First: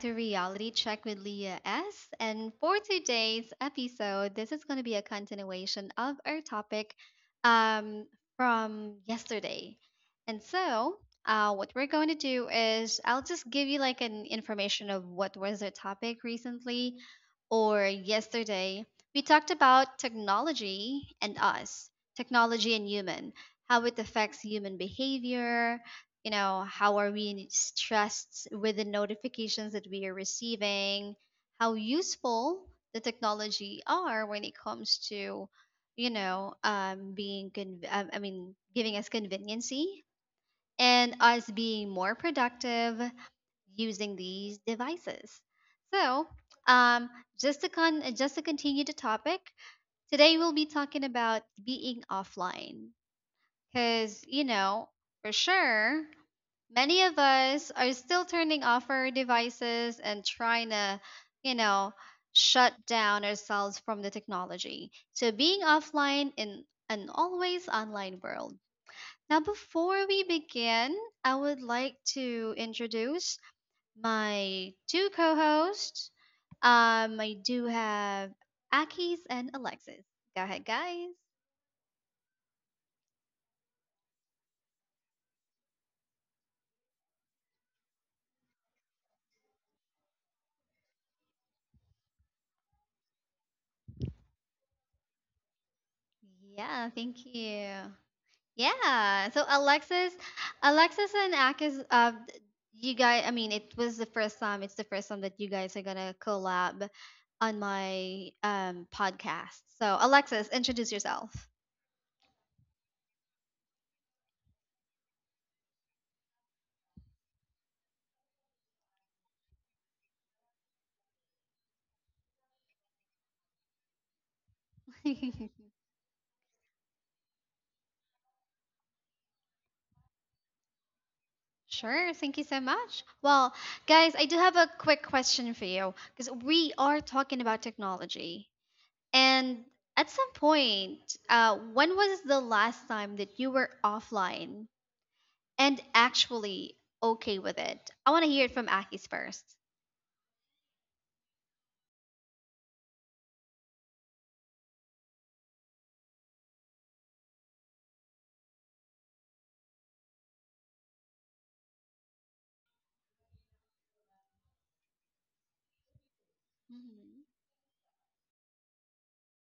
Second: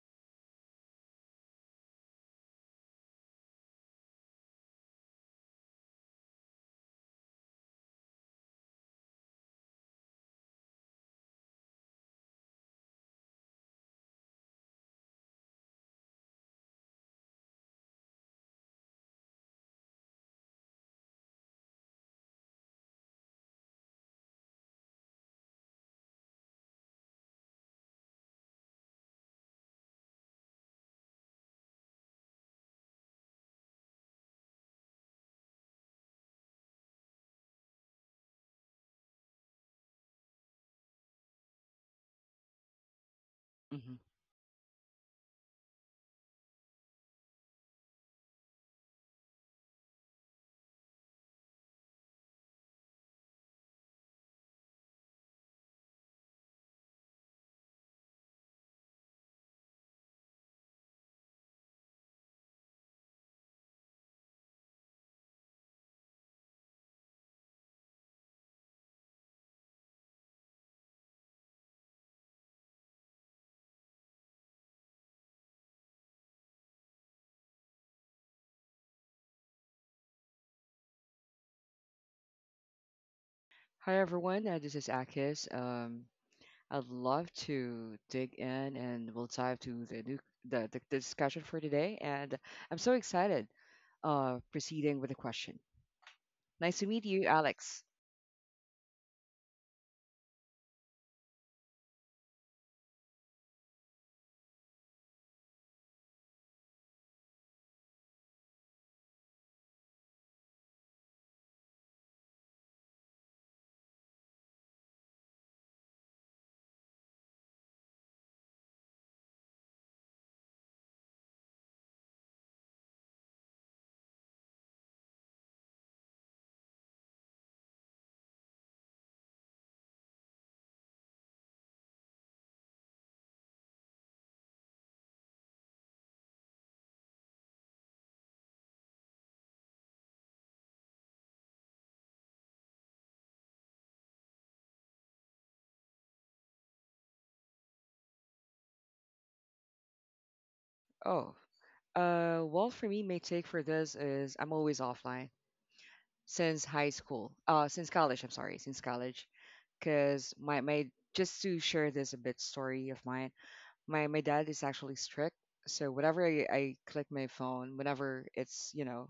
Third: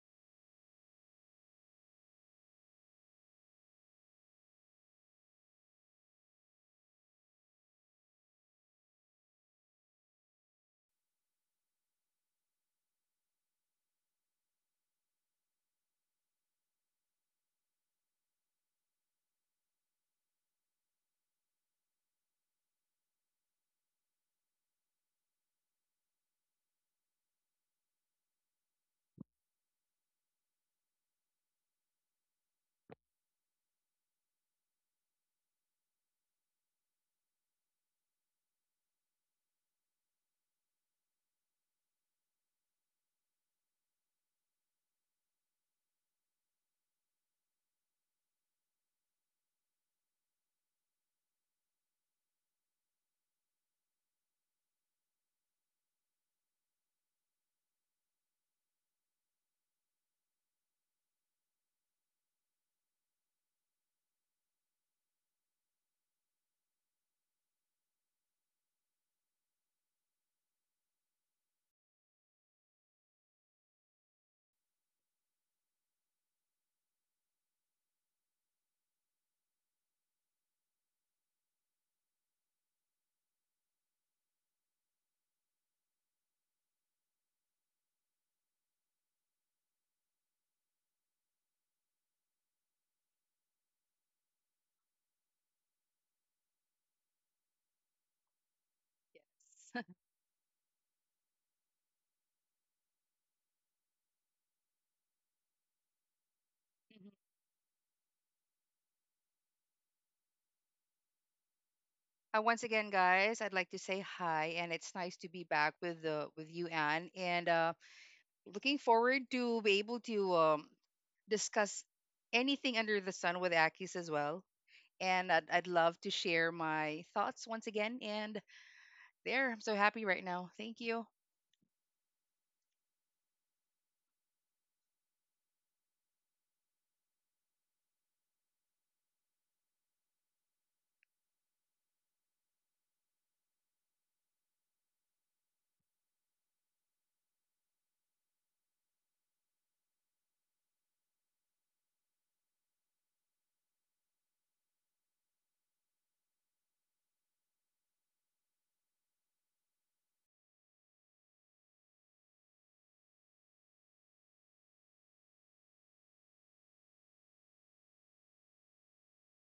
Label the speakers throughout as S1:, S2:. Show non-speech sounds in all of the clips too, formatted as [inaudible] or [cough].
S1: to Reality Check with Leah S. And for today's episode, this is going to be a continuation of our topic um, from yesterday. And so, what we're going to do is I'll just give you like an information of what was the topic recently or yesterday. We talked about technology and us, technology and human, how it affects human behavior, how are we stressed with the notifications that we are receiving, how useful the technology are when it comes to, I mean, giving us conveniency, and us being more productive
S2: hmm
S1: using these devices. So um, just to con- just to continue the topic, today we'll be talking about being offline, because for sure many of us are still turning off our devices and trying to, you know, shut down ourselves from the technology. So being offline in an always online world. Now, before we begin, I would like to introduce my two co hosts. I do have Akis and Alexis. Go ahead, guys.
S2: Hi everyone, this is Akis. I'd love to dig in and we'll dive to the new the discussion for today. And I'm so excited. Proceeding with the question. Nice to
S1: Yeah,
S2: meet
S1: thank
S2: you,
S1: you.
S2: Alex.
S1: Yeah. So
S3: Yes. [laughs]
S1: Alexis, Alexis and Akis, you guys. I mean, it was the first time. It's the first time that you guys are gonna collab on my podcast. So Alexis, introduce yourself.
S3: Once again, guys, I'd like to say hi, and it's nice to be back with the with you, Anne. And looking forward to be able to discuss anything under the sun with Akis as well. And
S1: [laughs]
S3: I'd love to share my thoughts once again. And there, I'm so happy right now. Thank you.
S1: Sure, thank you so much. Well, guys, I do have a quick question for you because we are talking about technology. And at some point, when was the last time that you were offline and actually okay with it? I want to hear it from Akis first.
S2: Oh, well, for me, my take for this is I'm always offline since high school. Since college. I'm sorry, since college, because my just to share this a bit story of mine. My dad is actually strict, so whenever I
S1: Mhm.
S2: click my phone whenever it's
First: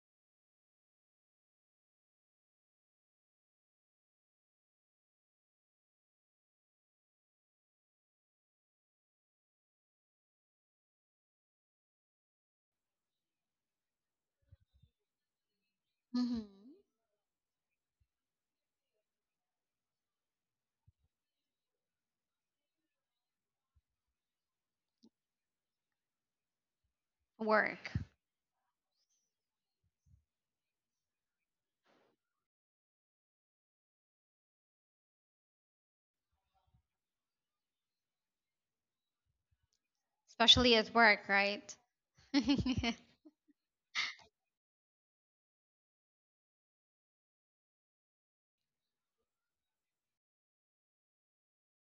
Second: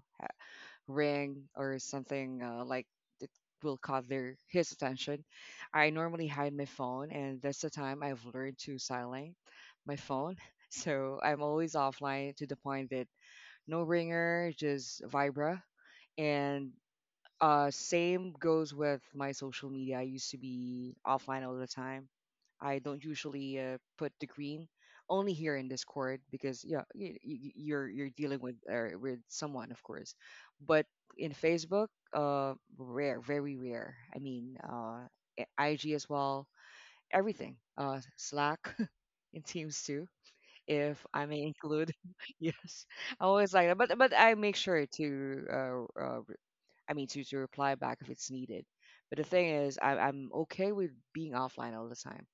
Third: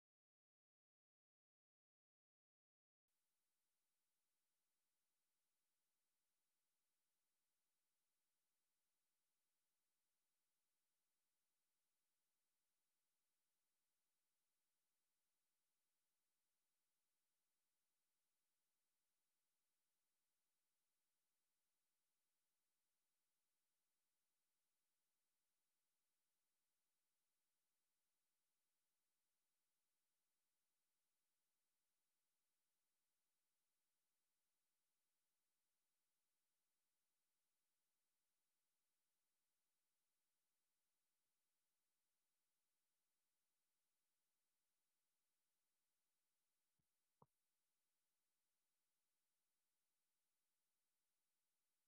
S2: ring or something like that, will caught their his attention. I normally hide my phone, and that's the time I've learned to silent my phone. [laughs] So I'm always offline to the point that no ringer, just vibra.
S1: Hmm.
S2: And same goes with my social media. I used to be offline all the time. I don't usually put the green only here in Discord, because yeah, you're
S1: Work,
S2: dealing with someone, of course. But in Facebook, rare, very rare. I mean, IG as well. Everything. Slack [laughs] in Teams too, if
S1: especially
S2: I
S1: at
S2: may
S1: work,
S2: include.
S1: right?
S2: [laughs]
S1: [laughs] Oh
S2: Yes, I always like that. But I make sure to I mean, to reply back if it's needed. But the thing is, I'm okay with being offline all the time.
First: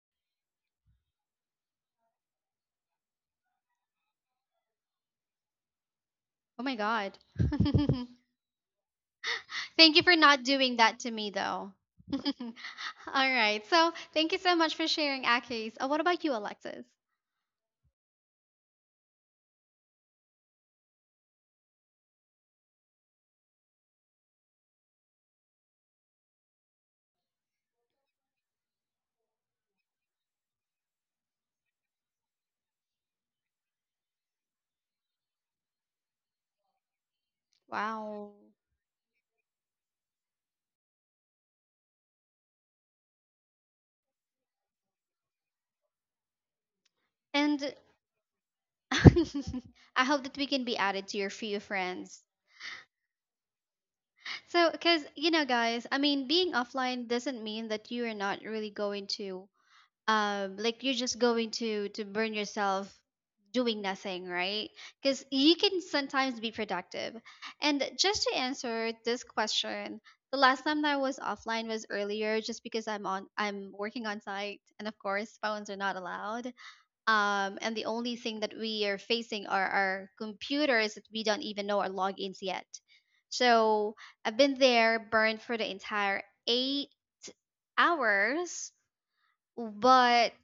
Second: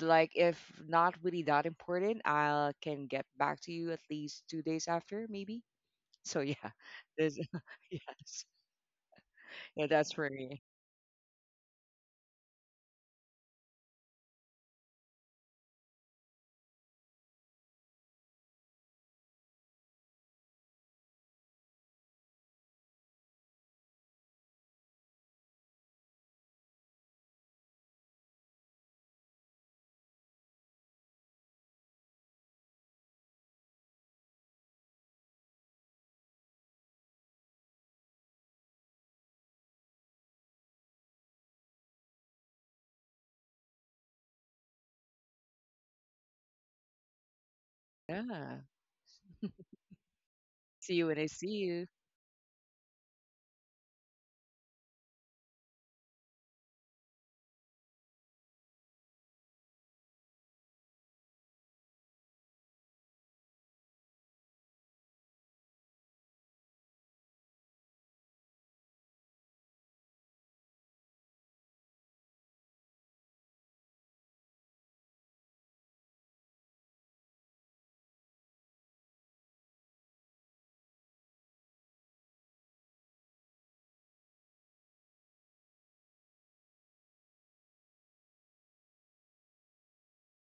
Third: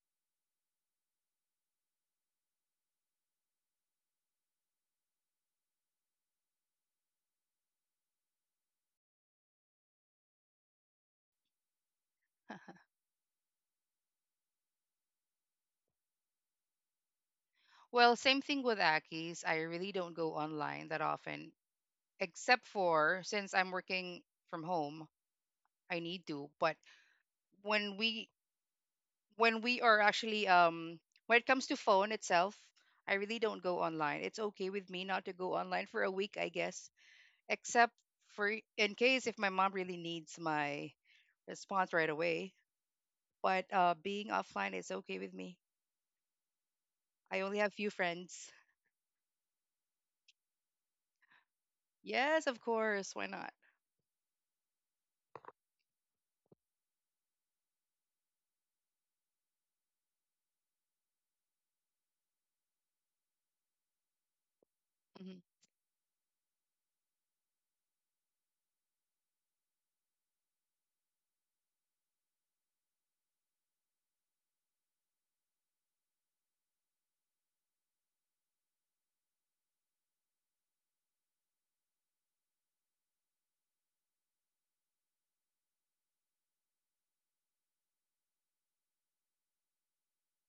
S2: Like, if not really that important, I can get back to you at least 2 days after, maybe. So, yeah,
S1: my God.
S2: there's, [laughs]
S1: [laughs]
S2: yes, yeah,
S1: Thank you
S2: that's
S1: for
S2: for
S1: not
S2: me.
S1: doing that to me, though. [laughs] All
S3: [laughs]
S1: right. So thank you so much for sharing, Akis. What about you, Alexis?
S3: Well, same thing with Akis. I really don't go online that often, except for since I'm working from home, I need to. But when we when we are actually when it comes to phone itself, I really don't go online. It's okay with me not to go online for a week, I guess, except
S1: Wow.
S3: for in case if my mom really needs my response right away. But being offline is okay with me. I only have
S1: And
S3: few friends.
S2: Yeah,
S1: [laughs] I hope that we can be
S2: see you
S1: added
S2: when
S1: to
S2: I
S1: your
S2: see
S1: few
S2: you.
S1: friends.
S3: Yes, of course, why not.
S1: So, because, you know, guys, I mean, being offline doesn't mean that you are not really going to like you're just going to burn yourself doing nothing, right? Because
S3: Mm-hmm.
S1: you can sometimes be productive. And just to answer this question, the last time that I was offline was earlier, just because I'm on, I'm working on site, and of course phones are not allowed. And the only thing that we are facing are our computers that we don't even know our logins yet. So I've been there burned for the entire 8 hours. But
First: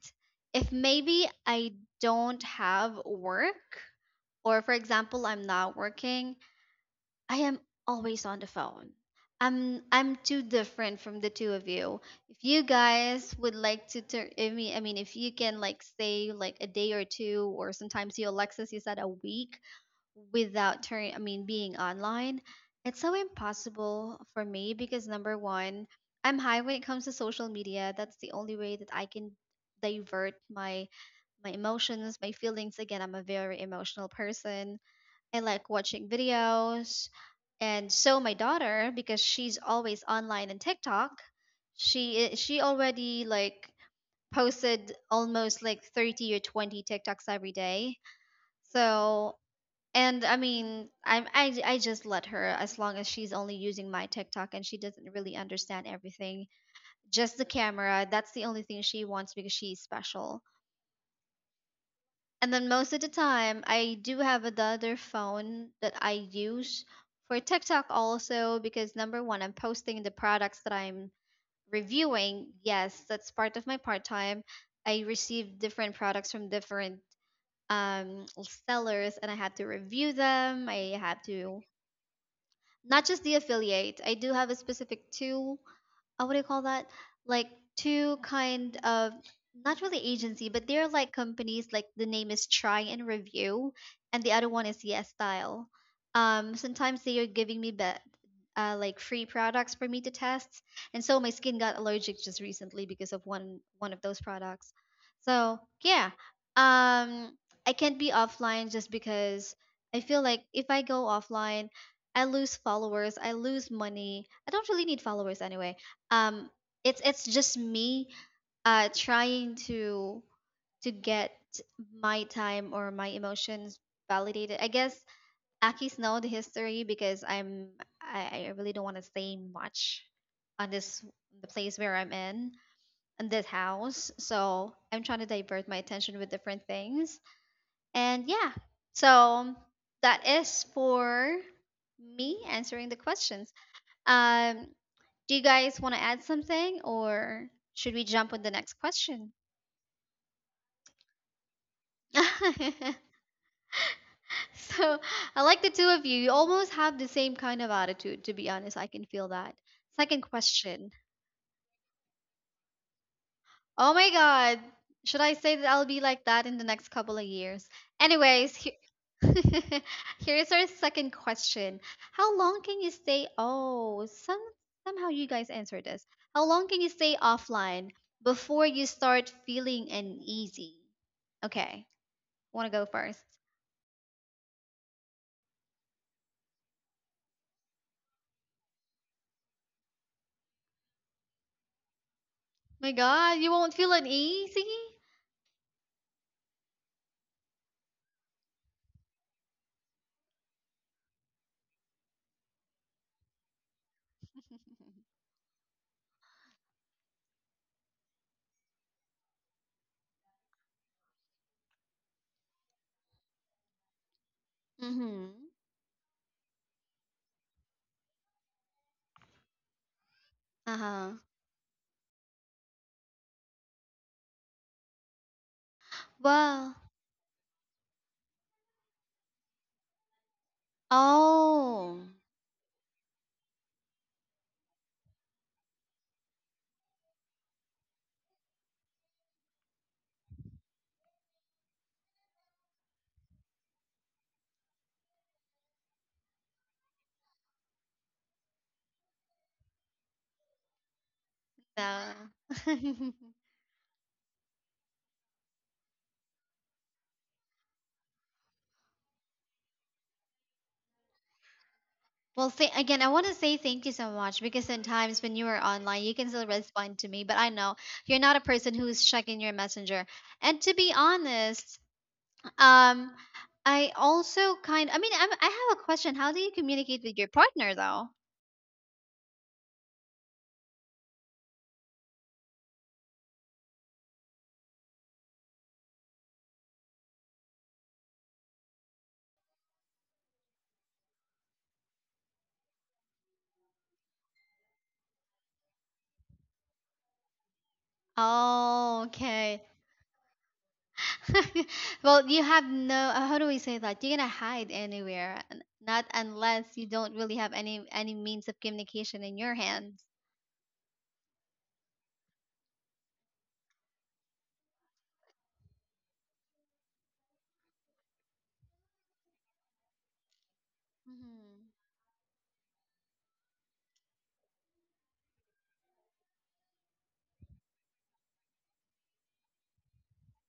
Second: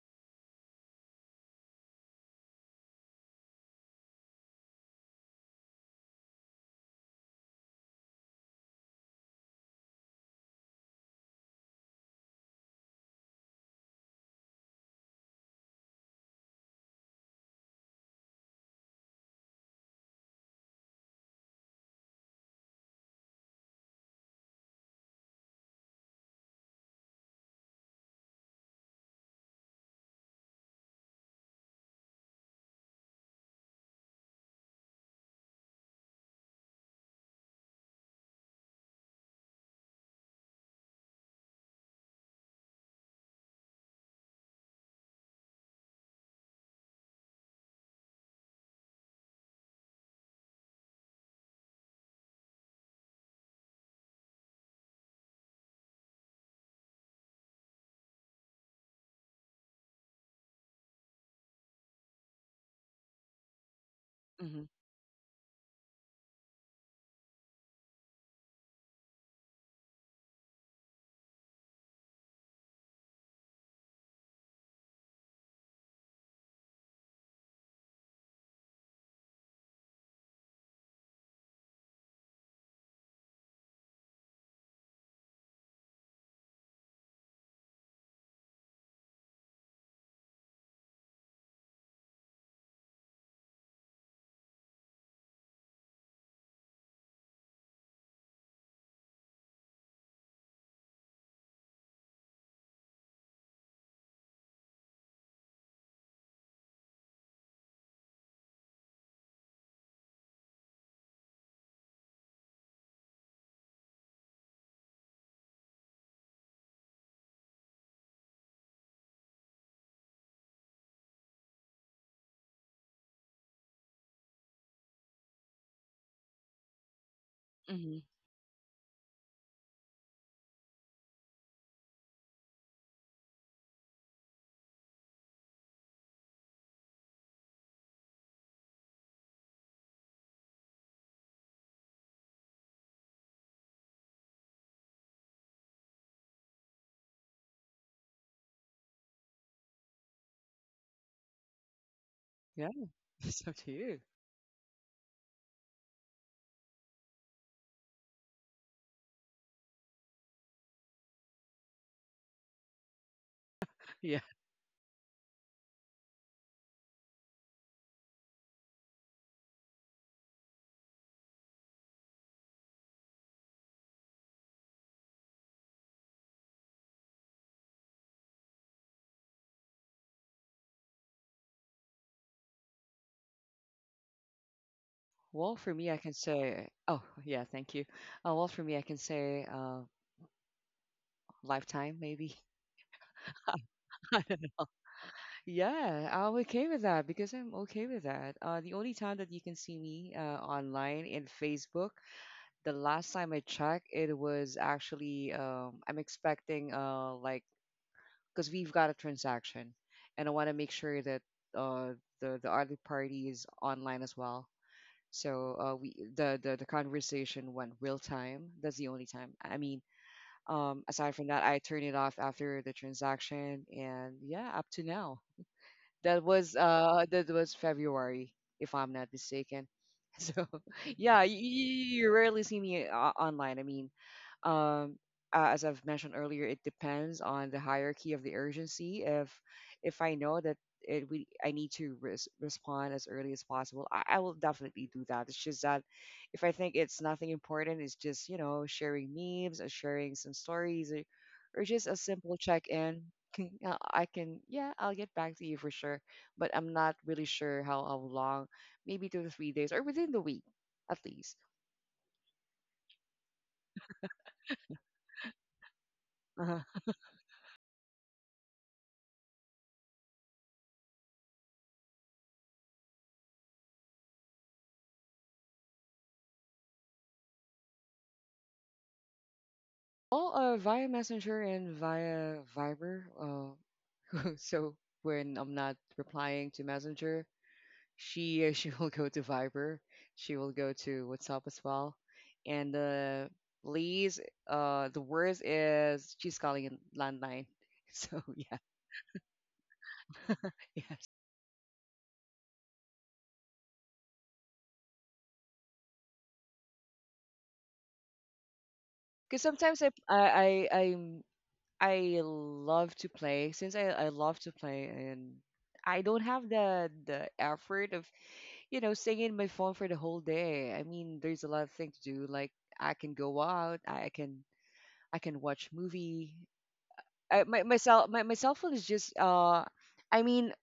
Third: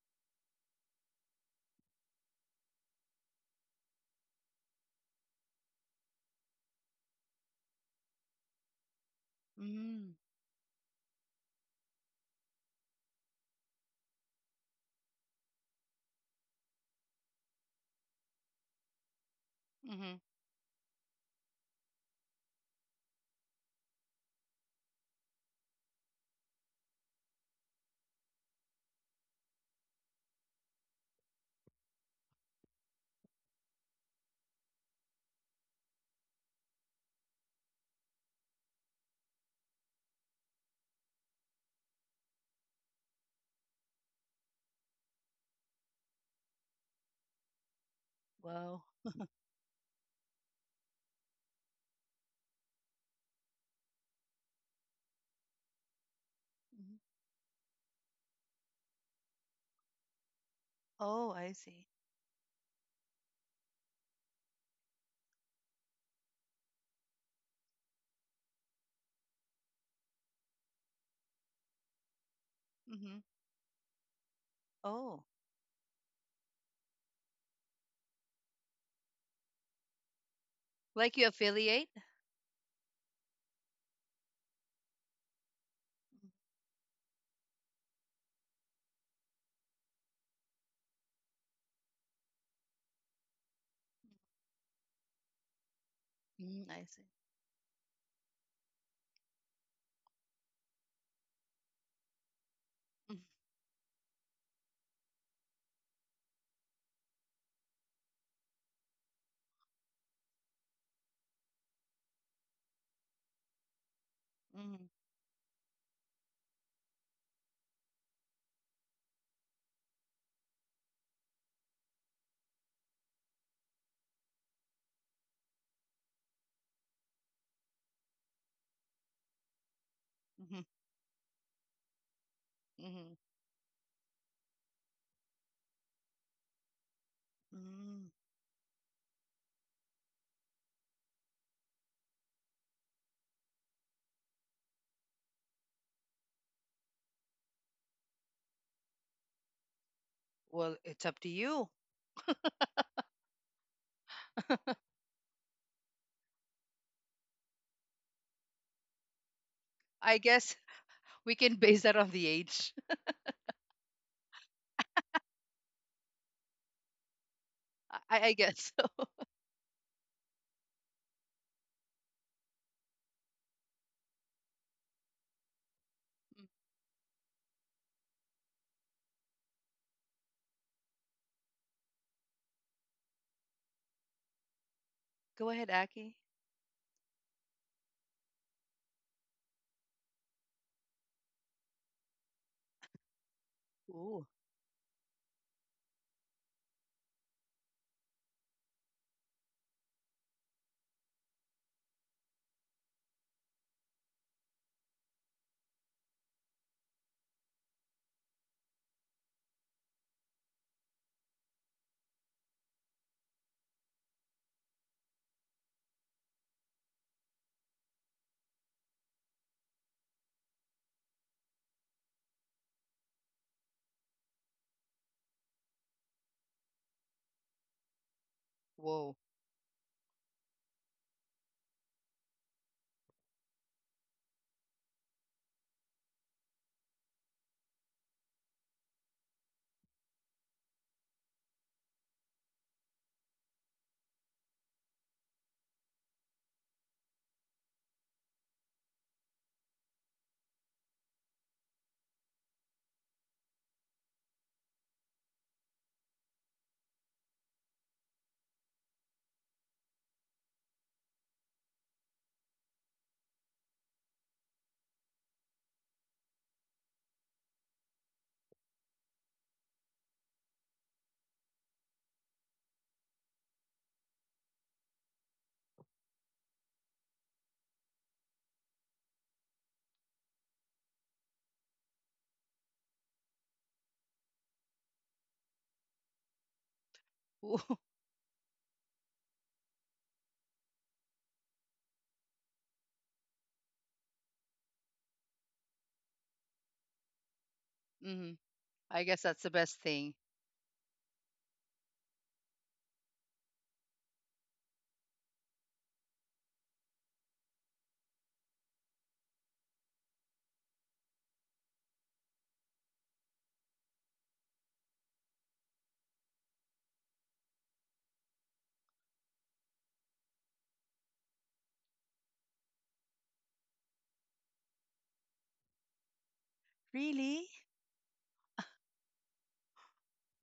S1: if maybe I don't have work, or for example, I'm not working, I am always on the phone. I'm
S3: mm
S1: I'm too different from the two of you. If you guys would like to turn, I mean, if you can like stay like a day or two, or sometimes you, Alexis, you said a week
S3: hmm mm hmm
S1: without turning, I mean, being online, it's so impossible for me because number one, I'm high when it comes to social media. That's the only way that I can divert my my emotions, my feelings. Again, I'm a very emotional person. I like watching videos. And so my daughter, because she's always online and TikTok, she already like posted almost like 30 or 20 TikToks every day.
S3: wow.
S1: So, and I mean, I'm I j- I just let her, as long as she's only using my TikTok and she doesn't really understand everything.
S3: Mhm.
S1: Just the camera, that's the only thing she wants because she's special.
S3: Oh, I see.
S1: And then most of the time, I do have
S2: Hmm.
S1: another phone that I use for TikTok also because number one, I'm posting the products that I'm reviewing. Yes,
S3: hmm
S1: that's part of my part time. I
S3: oh,
S1: receive different products from different um sellers, and I had to review them. I
S3: like
S1: had
S3: you
S1: to,
S3: affiliate.
S1: not just the affiliate. I do have a specific two, what do you call that? Like two kind of, not really agency, but they're like companies. Like the name is Try and Review, and the other one is Yes Style.
S3: Mm, I
S1: Sometimes
S3: see.
S1: they are giving me be-, like free products for me to test, and so my skin got allergic just recently because
S3: Mm-hmm.
S1: of one of those products. So yeah, um, I can't be offline just because I feel like if I go offline, I lose followers, I lose money. I don't really
S3: Mm-hmm.
S1: need followers anyway. um it's just me trying to get my time or my emotions validated, I guess. Aki's know the history because i'm
S2: Hmm.
S1: i, I really don't want to say much
S3: Mm-hmm.
S1: on this, the place where I'm in
S3: Mm-hmm.
S1: in this house, so I'm trying to divert my attention with different things.
S3: Mm-hmm.
S1: And yeah, so that is for me, answering the questions. um do you guys want to add something, or should we jump on the next question?
S3: Well, it's up to you.
S2: Yeah,
S1: [laughs]
S2: [laughs] so do you.
S3: [laughs]
S1: So, I like the two of you. You almost have the same kind of attitude, to be honest. I can feel that. Second
S3: I guess
S1: question.
S3: we can base that on the age.
S1: Oh my
S2: Yeah.
S1: God. Should I say that I'll be like that in the next couple of years?
S3: [laughs] I
S1: Anyways,
S3: guess. [laughs]
S1: [laughs] here's our second question. How long can you stay? Oh, somehow you guys answered this. How
S3: Mm.
S1: long can you stay offline before you start feeling uneasy? Okay, want to go first?
S3: Go
S2: Well,
S3: ahead,
S2: for me, I can
S3: Aki.
S2: say, oh, yeah, thank you. Well, for me, I can say lifetime, maybe.
S1: My God, you won't feel
S2: [laughs] I
S3: Ooh,
S2: don't know.
S1: uneasy? [laughs]
S2: Yeah, I'm okay with that because I'm okay with that. The only time that you can see me online in Facebook, the last time I checked, it was actually I'm expecting like, because we've got a transaction, and I want to make sure that uh, the other party is online as well. So
S1: Mm-hmm.
S2: we the conversation went real time. That's the only time. I mean, aside from
S1: Uh-huh.
S2: that, I turned it off after the transaction, and yeah, up to now. That was
S1: Well,
S2: uh that was February, if I'm not
S3: whoa.
S2: mistaken. [laughs] So yeah, you
S1: oh,
S2: rarely see me online. I mean, um, as I've mentioned earlier, it depends on the hierarchy of the urgency. If I know that it we I need to respond as early as possible, I will definitely do that. It's just that if I think it's nothing important, it's just sharing memes or sharing some stories, or just a simple
S1: no.
S2: check in.
S1: [laughs]
S2: Can, I can yeah I'll get back to you for sure, but I'm not really sure how long, maybe 2 to 3 days or within the week at least.
S1: Well, th- again, I want to say thank you so much because sometimes when you are online, you can still
S2: [laughs]
S1: respond to me, but I know you're not a person who's checking your messenger. And to be honest, um, I also kind. I mean, I have a question. How do you communicate with your partner, though?
S2: Well, via Messenger and via Viber. [laughs] So when I'm not replying to Messenger,
S3: Ooh.
S2: she [laughs] she will go to Viber. She will go to WhatsApp as well. And Lee's the worst is she's calling in landline. [laughs] So
S3: [laughs] hmm
S2: yeah,
S1: Oh,
S3: I guess that's the
S1: okay.
S3: best thing.
S2: yes.
S1: [laughs] Well, you have no. How do we say that? You're gonna hide anywhere, not unless you don't really have any means of communication
S2: Because
S1: in your
S2: sometimes
S1: hands.
S2: I I'm, I love to play, since I love to play, and I don't have the effort of staying in my phone for the whole day. I mean, there's a lot of
S1: Mhm.
S2: things to do. Like, I can go out, I can watch movie. I,
S3: Really?
S2: my, my cell phone is just I mean,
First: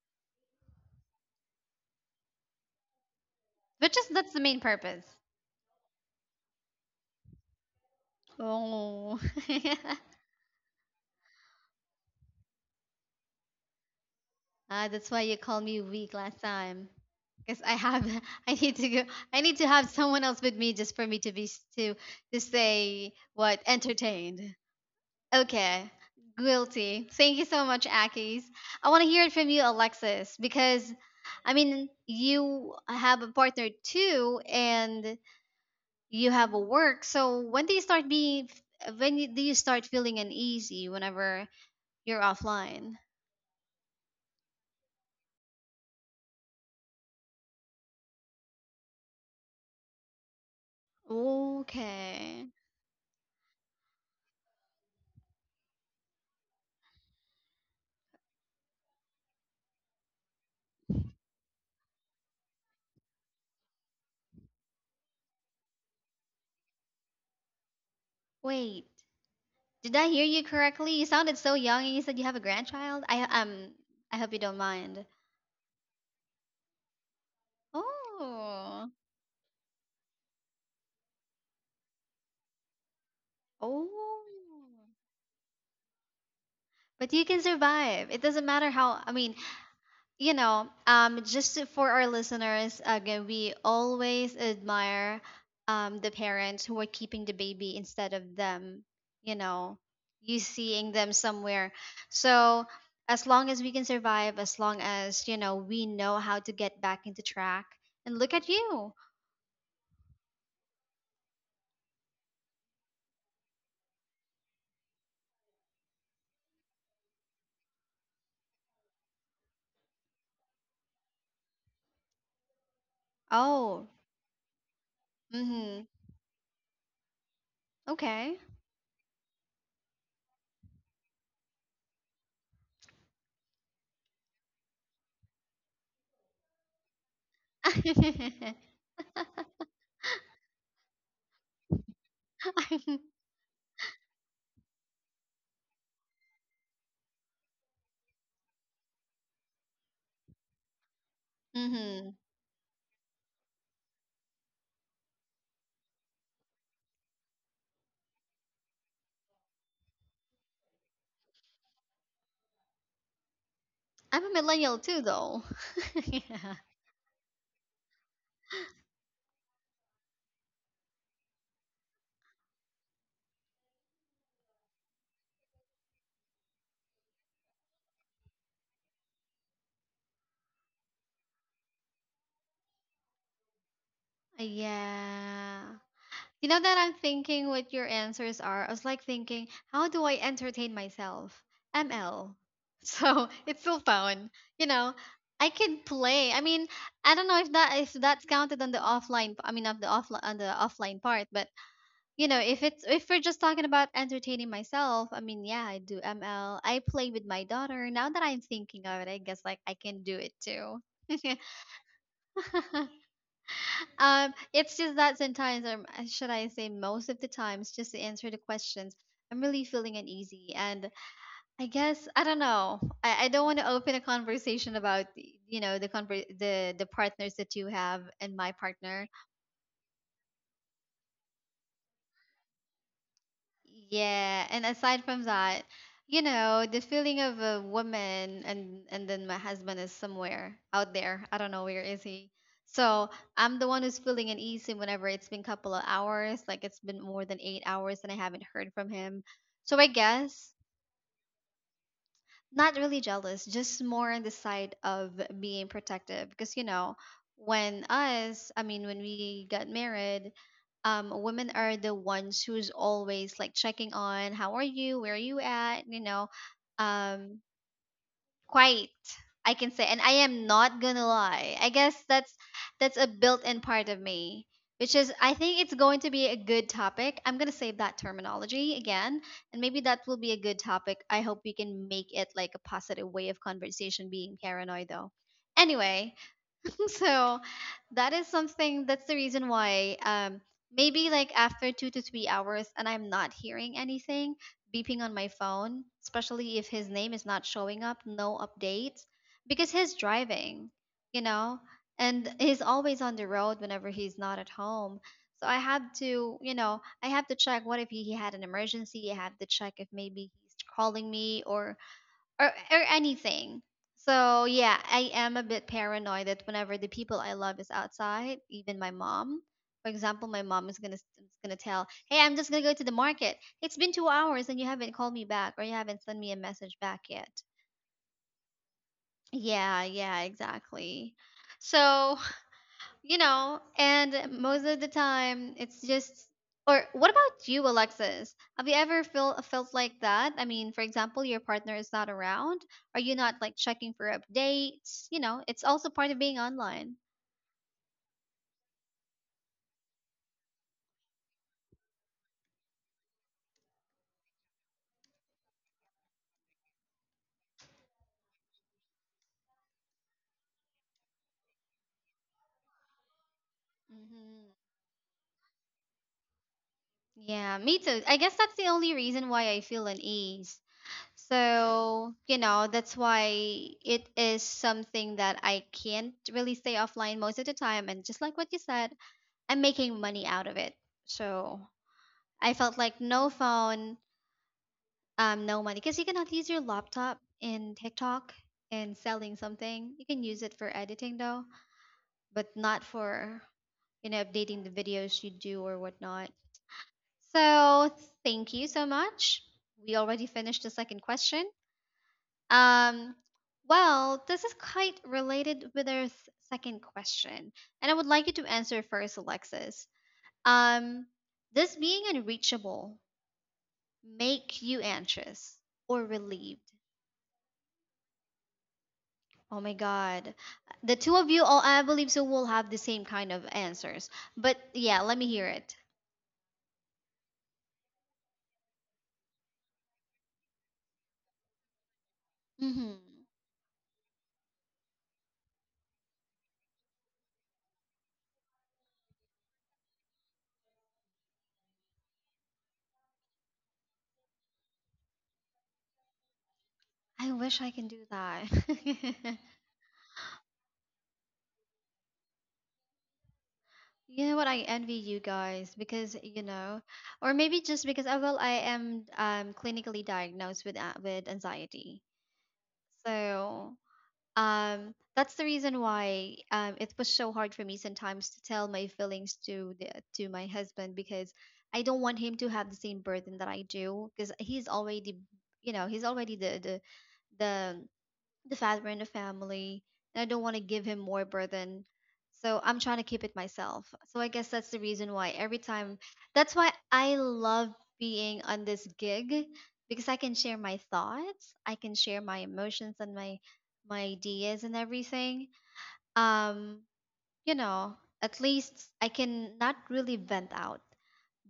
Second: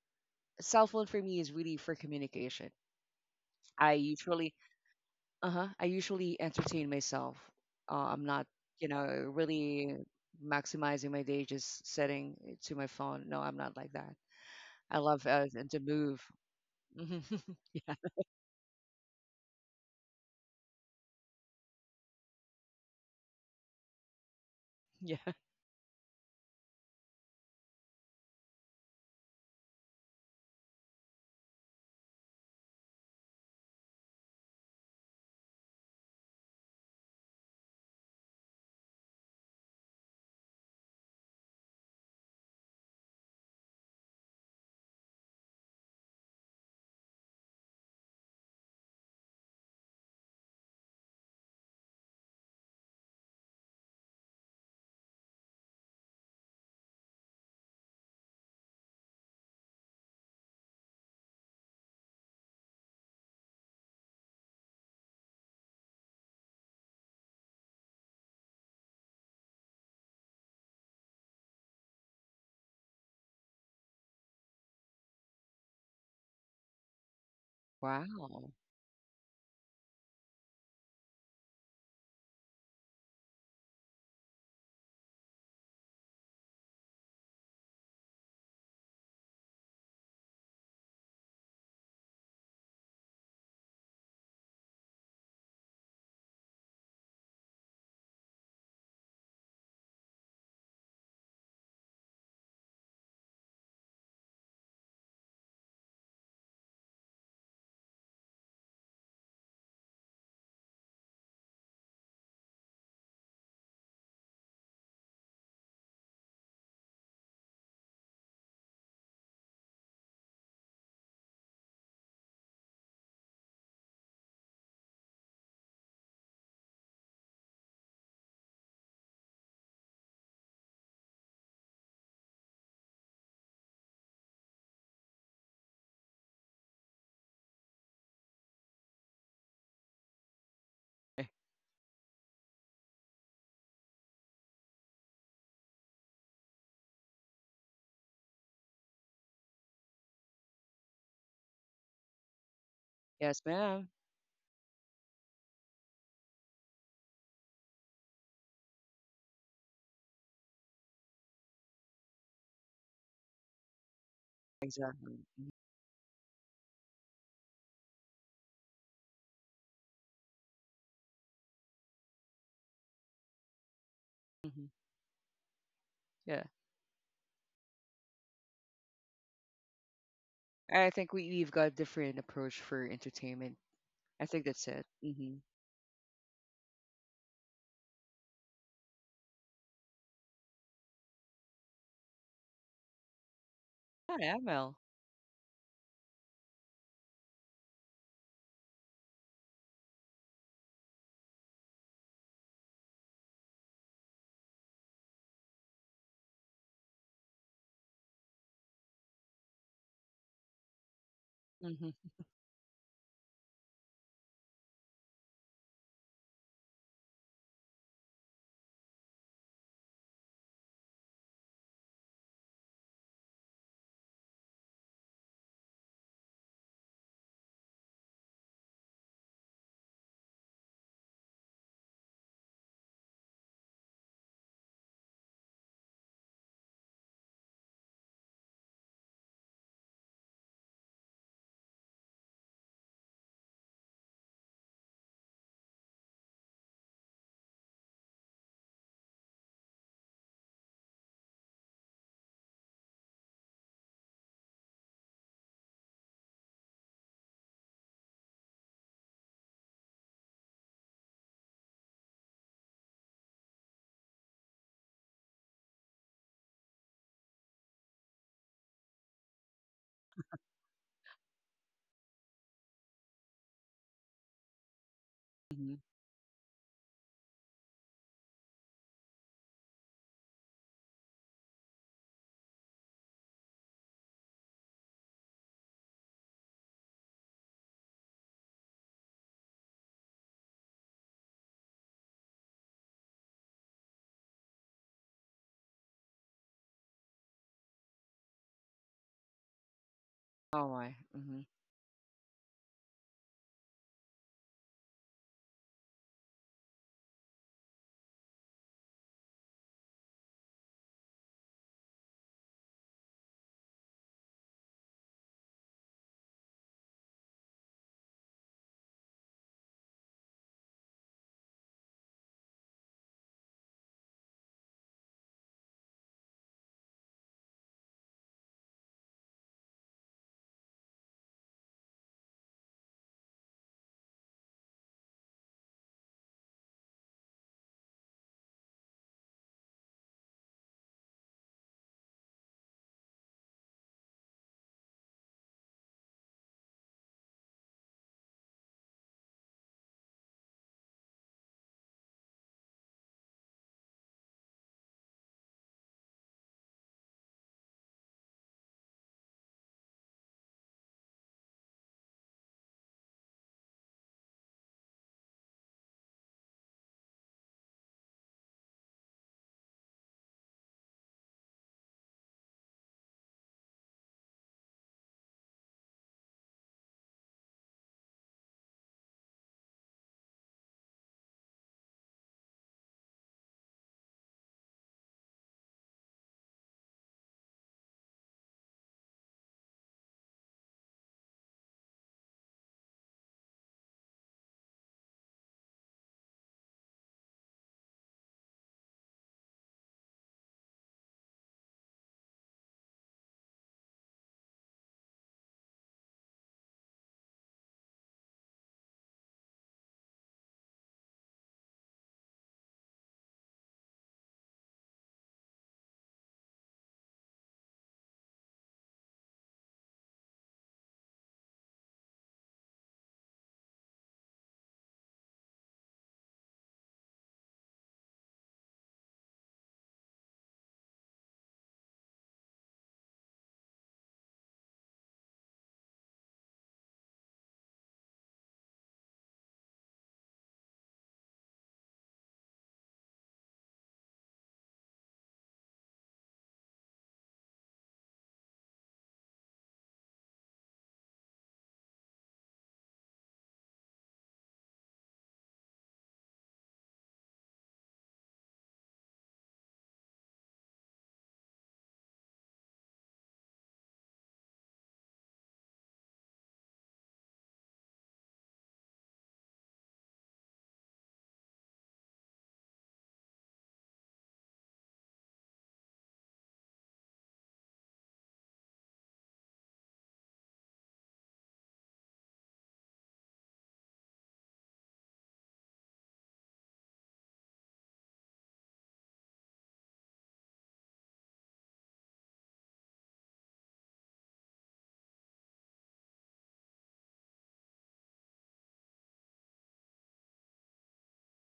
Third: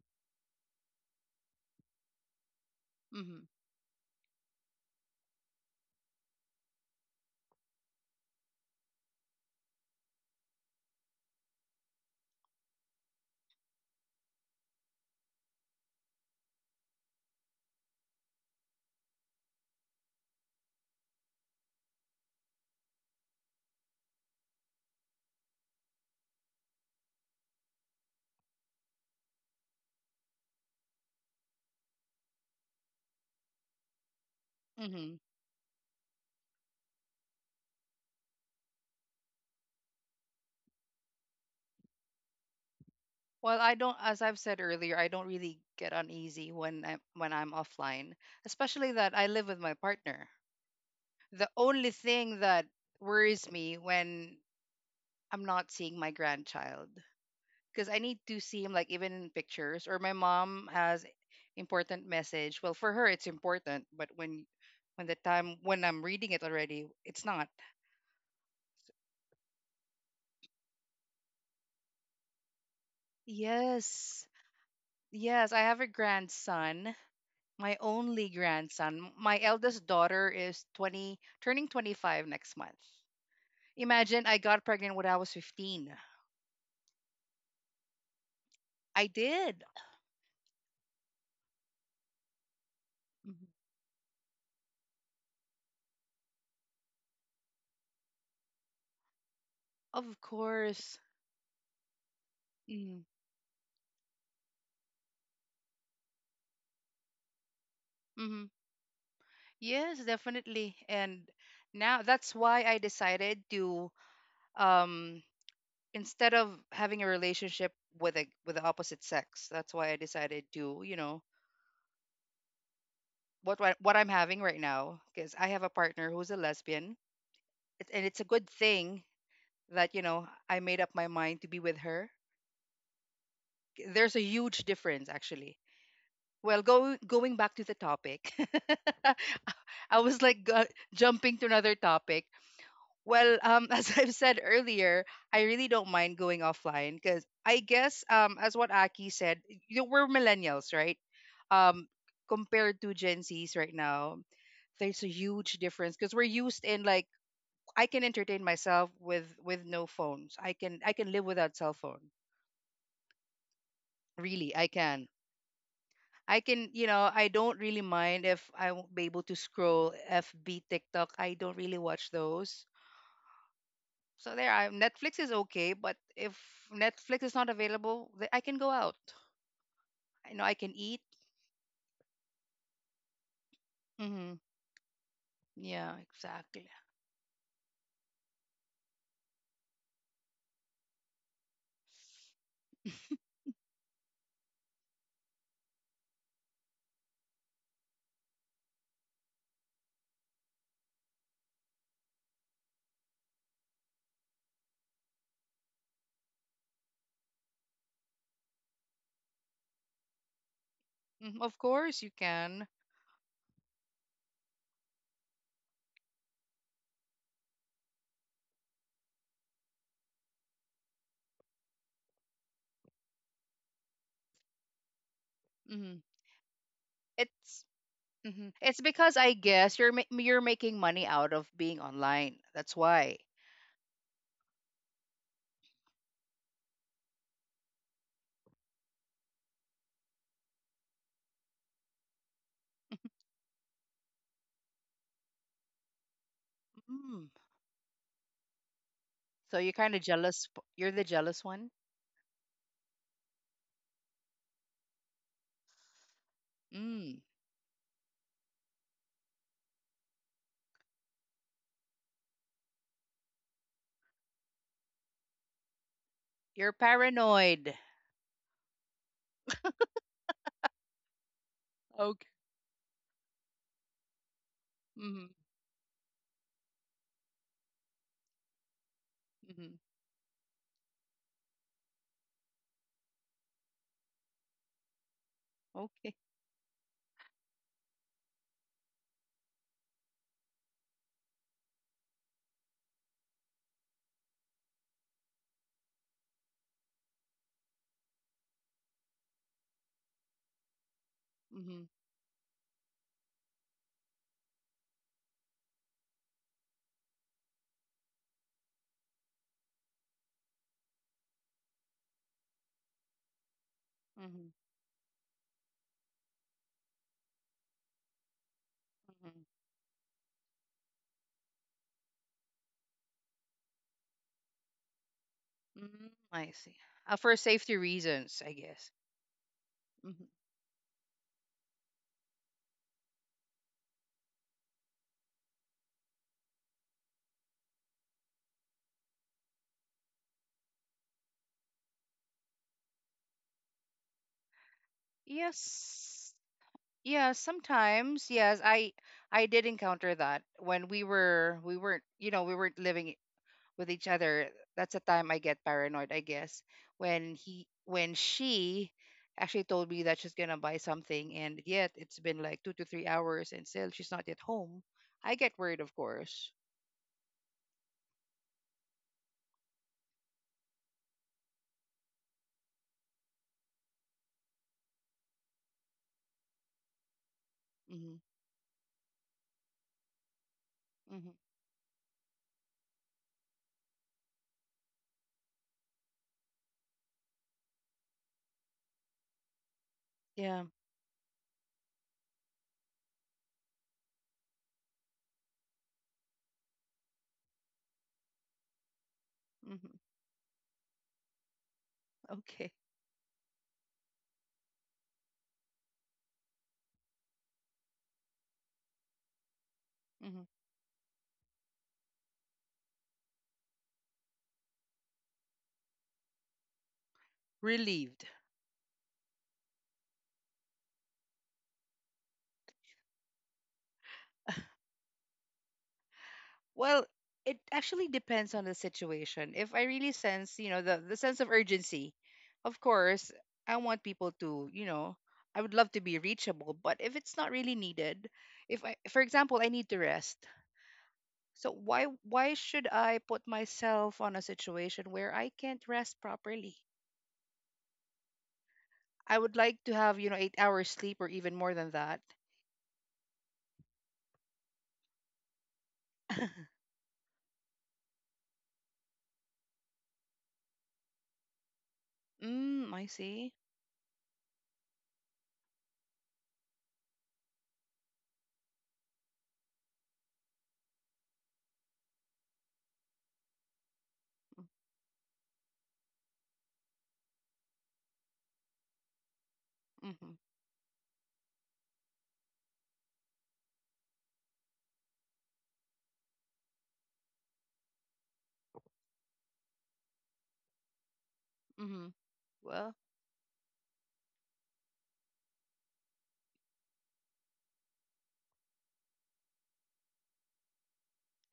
S2: cell phone for me is really for communication.
S3: hmm
S1: But
S2: I
S1: just that's the
S2: usually
S1: main purpose.
S2: uh huh I usually entertain myself. I'm not you know
S1: Oh.
S2: really
S1: [laughs]
S2: maximizing my day just sitting to my phone. No, I'm not like that.
S1: Ah,
S2: I
S1: that's why
S2: love
S1: you called me
S2: to
S1: weak
S2: move.
S1: last time. Because I
S2: [laughs] Yeah,
S1: have, [laughs] I need to go, I need to have someone else with me just for me to be s- to say what entertained.
S2: yeah.
S1: Okay, guilty. Thank you so much, Akis. I want to hear it from you, Alexis, because I mean, you have a partner too,
S3: hmm
S1: and you have a work. So when do you start being? Do you start feeling uneasy whenever you're offline?
S3: Well, I don't. As I've said earlier, I don't really get uneasy when I'm offline, especially that I live with my partner. The only thing
S1: Okay.
S3: that worries me when I'm not seeing my grandchild, because I need to see him like even in pictures. Or my mom has important message. Well, for her it's important, but when the time when I'm reading it already, it's not.
S1: Wait, did I hear you correctly? You sounded so young, and you said you have a grandchild. I
S3: Yes.
S1: hope you don't mind.
S3: Yes, I have a grandson, my only
S2: Wow.
S1: Oh,
S3: grandson. My eldest daughter is 20, turning 25 next month. Imagine I
S1: oh.
S3: got pregnant when I was 15.
S1: But you can survive. It doesn't matter how.
S3: I
S1: I mean,
S3: did.
S1: you know, just to, for our listeners, again,
S3: Mhm.
S1: we always admire the parents who are keeping the baby instead of them, you know,
S3: Of
S1: you seeing
S3: course.
S1: them somewhere. So,
S3: Mm-hmm.
S1: as long as we can survive, as long as, you know, we know how to get back into track, and look at you.
S3: Yes, definitely. And now that's why I decided to um instead of having a relationship with the opposite sex. That's why I decided to, you know,
S1: Oh,
S3: what I'm having right now, because I have a
S1: mm-hmm.
S3: partner who's a lesbian. And it's a
S1: Okay.
S3: good thing that, you know, I made up my mind to be with her. There's a huge difference actually. Well, going back to
S1: [laughs]
S3: the topic,
S1: I'm,
S3: [laughs] I was like jumping to another topic. Well, [laughs] as I've said earlier, I really don't mind going offline because I guess, as what Aki said, you know, we're millennials, right? Um,
S1: mm-hmm.
S3: compared to Gen
S2: Yes,
S3: Zs right
S2: ma'am.
S3: now, there's a huge difference because we're used in like I can entertain myself with no phones. I can live without cell phone.
S1: I'm a
S3: Really, I
S1: millennial too,
S3: can.
S2: Exactly.
S1: though. [laughs]
S3: I
S1: Yeah.
S3: can, you know, I don't really mind if I won't be able to scroll FB, TikTok. I don't really watch those. So there, I
S2: Mm-hmm.
S3: Netflix is okay, but if
S2: Yeah.
S3: Netflix is not available, I can go out. I know I can
S2: I
S3: eat.
S2: think we've got different approach for entertainment. I
S3: hmm
S2: think that's it. Mm-hmm.
S1: Yeah.
S3: Yeah,
S1: You know
S3: exactly.
S1: that I'm thinking what your answers are. I was like thinking, how do I entertain myself? ML. So [laughs] it's still
S2: Not
S1: fun. You
S2: ML.
S1: know, I can play. I mean, I don't know if that's counted on the offline. I mean, of the offline on the offline part. But if we're just talking about entertaining myself, I mean, yeah, I do ML. I play with my daughter. Now that I'm thinking of it, I guess like I can do it too.
S3: Of course
S2: Mm-hmm.
S3: you can.
S1: [laughs] It's just that sometimes, or should I say, most of the times, just to answer the questions, I'm really feeling uneasy, and I guess I don't know. I don't want to open a conversation about y- you know the
S3: hmm
S1: conver- the partners that
S3: It's
S1: you have and my
S3: it's
S1: partner.
S3: because I guess you're you're making money out of being online. That's why.
S1: Yeah, and aside from that, the feeling of a woman, and then my husband is somewhere out there. I don't know where is he. So I'm the one who's feeling uneasy whenever it's been couple of hours, like it's been more
S3: Mm.
S1: than 8 hours and I haven't heard from him.
S3: So you're
S1: So I
S3: kind of jealous.
S1: guess
S3: You're the jealous one.
S1: not really jealous, just more on the side of being protective. Because,
S3: Mm.
S1: I mean, when we got married, women are the ones who's always like checking on how are you, where are you at,
S3: You're
S1: um,
S3: paranoid.
S1: quite I can say. And I am not gonna lie, I guess
S3: Okay.
S1: that's a built-in part of me, which is,
S3: hmm
S1: I think, it's
S2: Mm-hmm.
S1: going to be a good topic. I'm gonna save that terminology again, and
S3: hmm
S1: maybe that will be a good topic. I hope we can make it like a positive way of conversation, being paranoid though. Anyway,
S3: Okay.
S1: [laughs] so that is something. That's the reason why, maybe like after 2 to 3 hours and I'm not hearing anything beeping on my phone, especially if his name is not showing up, no updates, because he's
S2: Oh
S1: driving,
S2: my.
S1: you
S2: Mm-hmm.
S1: know,
S3: hmm
S1: and he's always on the road whenever he's not at home. So I had to, you know, I have to check what if he had an emergency. I have to check if maybe he's calling me, or anything. So
S3: hmm
S1: yeah, I am a bit paranoid that whenever the people I love is outside, even my mom,
S3: hmm
S1: for example, my mom is gonna tell, "Hey, I'm just gonna go to the market. It's been 2 hours and you haven't called me back or you haven't
S3: Mm,
S1: sent me a
S3: I see.
S1: message back yet."
S3: For safety reasons, I guess.
S1: Yeah, yeah,
S3: Mhm.
S1: exactly. So, and most of the time it's just, or what about you, Alexis? Have you ever felt like that? I mean, for example, your partner is not around. Are you not like checking for updates? You know, it's also part of
S3: Yes.
S1: being online.
S3: Yeah, sometimes. Yes, I did encounter that when we weren't, you know, we weren't living with each other. That's the time I get paranoid, I guess. When he when she actually told me that she's gonna buy something, and yet it's been like 2 to 3 hours and still she's not yet
S1: Mm-hmm.
S3: home. I get worried, of course.
S1: Yeah, me too. I guess that's the only reason why I feel unease. So, you know, that's why it is something that I can't really stay offline most of the time. And
S3: Mm-hmm.
S1: just like what you said, I'm making money out of it.
S3: Mm-hmm.
S1: So, I felt like no phone, no money, because you cannot use your laptop in TikTok and selling something. You can use it
S3: Yeah.
S1: for editing though, but not for, you know, updating the videos you do or whatnot. So thank you so much.
S3: Mm-hmm.
S1: We already finished the second question.
S3: [laughs] Okay.
S1: Um, well, this is quite related with our second question, and I would like you to answer first, Alexis.
S3: Mm-hmm.
S1: Um, this being unreachable make you anxious or relieved?
S3: Relieved.
S1: Oh my God. The two of you, all I believe so, will have the same kind of answers. But yeah, let me hear it.
S3: Well, it actually depends on the situation. If I really sense, you know, the sense of urgency, of
S1: Hmm.
S3: course, I want people to, you know, I would love to be reachable, but if it's not really needed, if I, for example, I need to rest. So why should I put myself on a situation where I can't rest properly?
S1: I wish I can do
S3: I
S1: that.
S3: would
S1: [laughs]
S3: like to have, you know, 8 hours sleep or even more than that.
S1: You know what? I envy you guys because, you
S3: [laughs]
S1: know, or maybe just because, oh, well, I am, clinically diagnosed with, with anxiety.
S3: Mm, I see.
S1: So. That's the reason why, it was so hard for me sometimes to tell my feelings to my husband, because I don't want him to have the same burden that I do, because he's already the the father in the family, and I
S3: Mm-hmm.
S1: don't want to give him more burden. So I'm trying to keep it myself. So I guess that's the reason why every time, that's why I love being on this gig, because I can share my thoughts, I can
S3: Mm-hmm.
S1: share my
S3: Well,
S1: emotions and my ideas and everything. um you know at least I can not really vent out,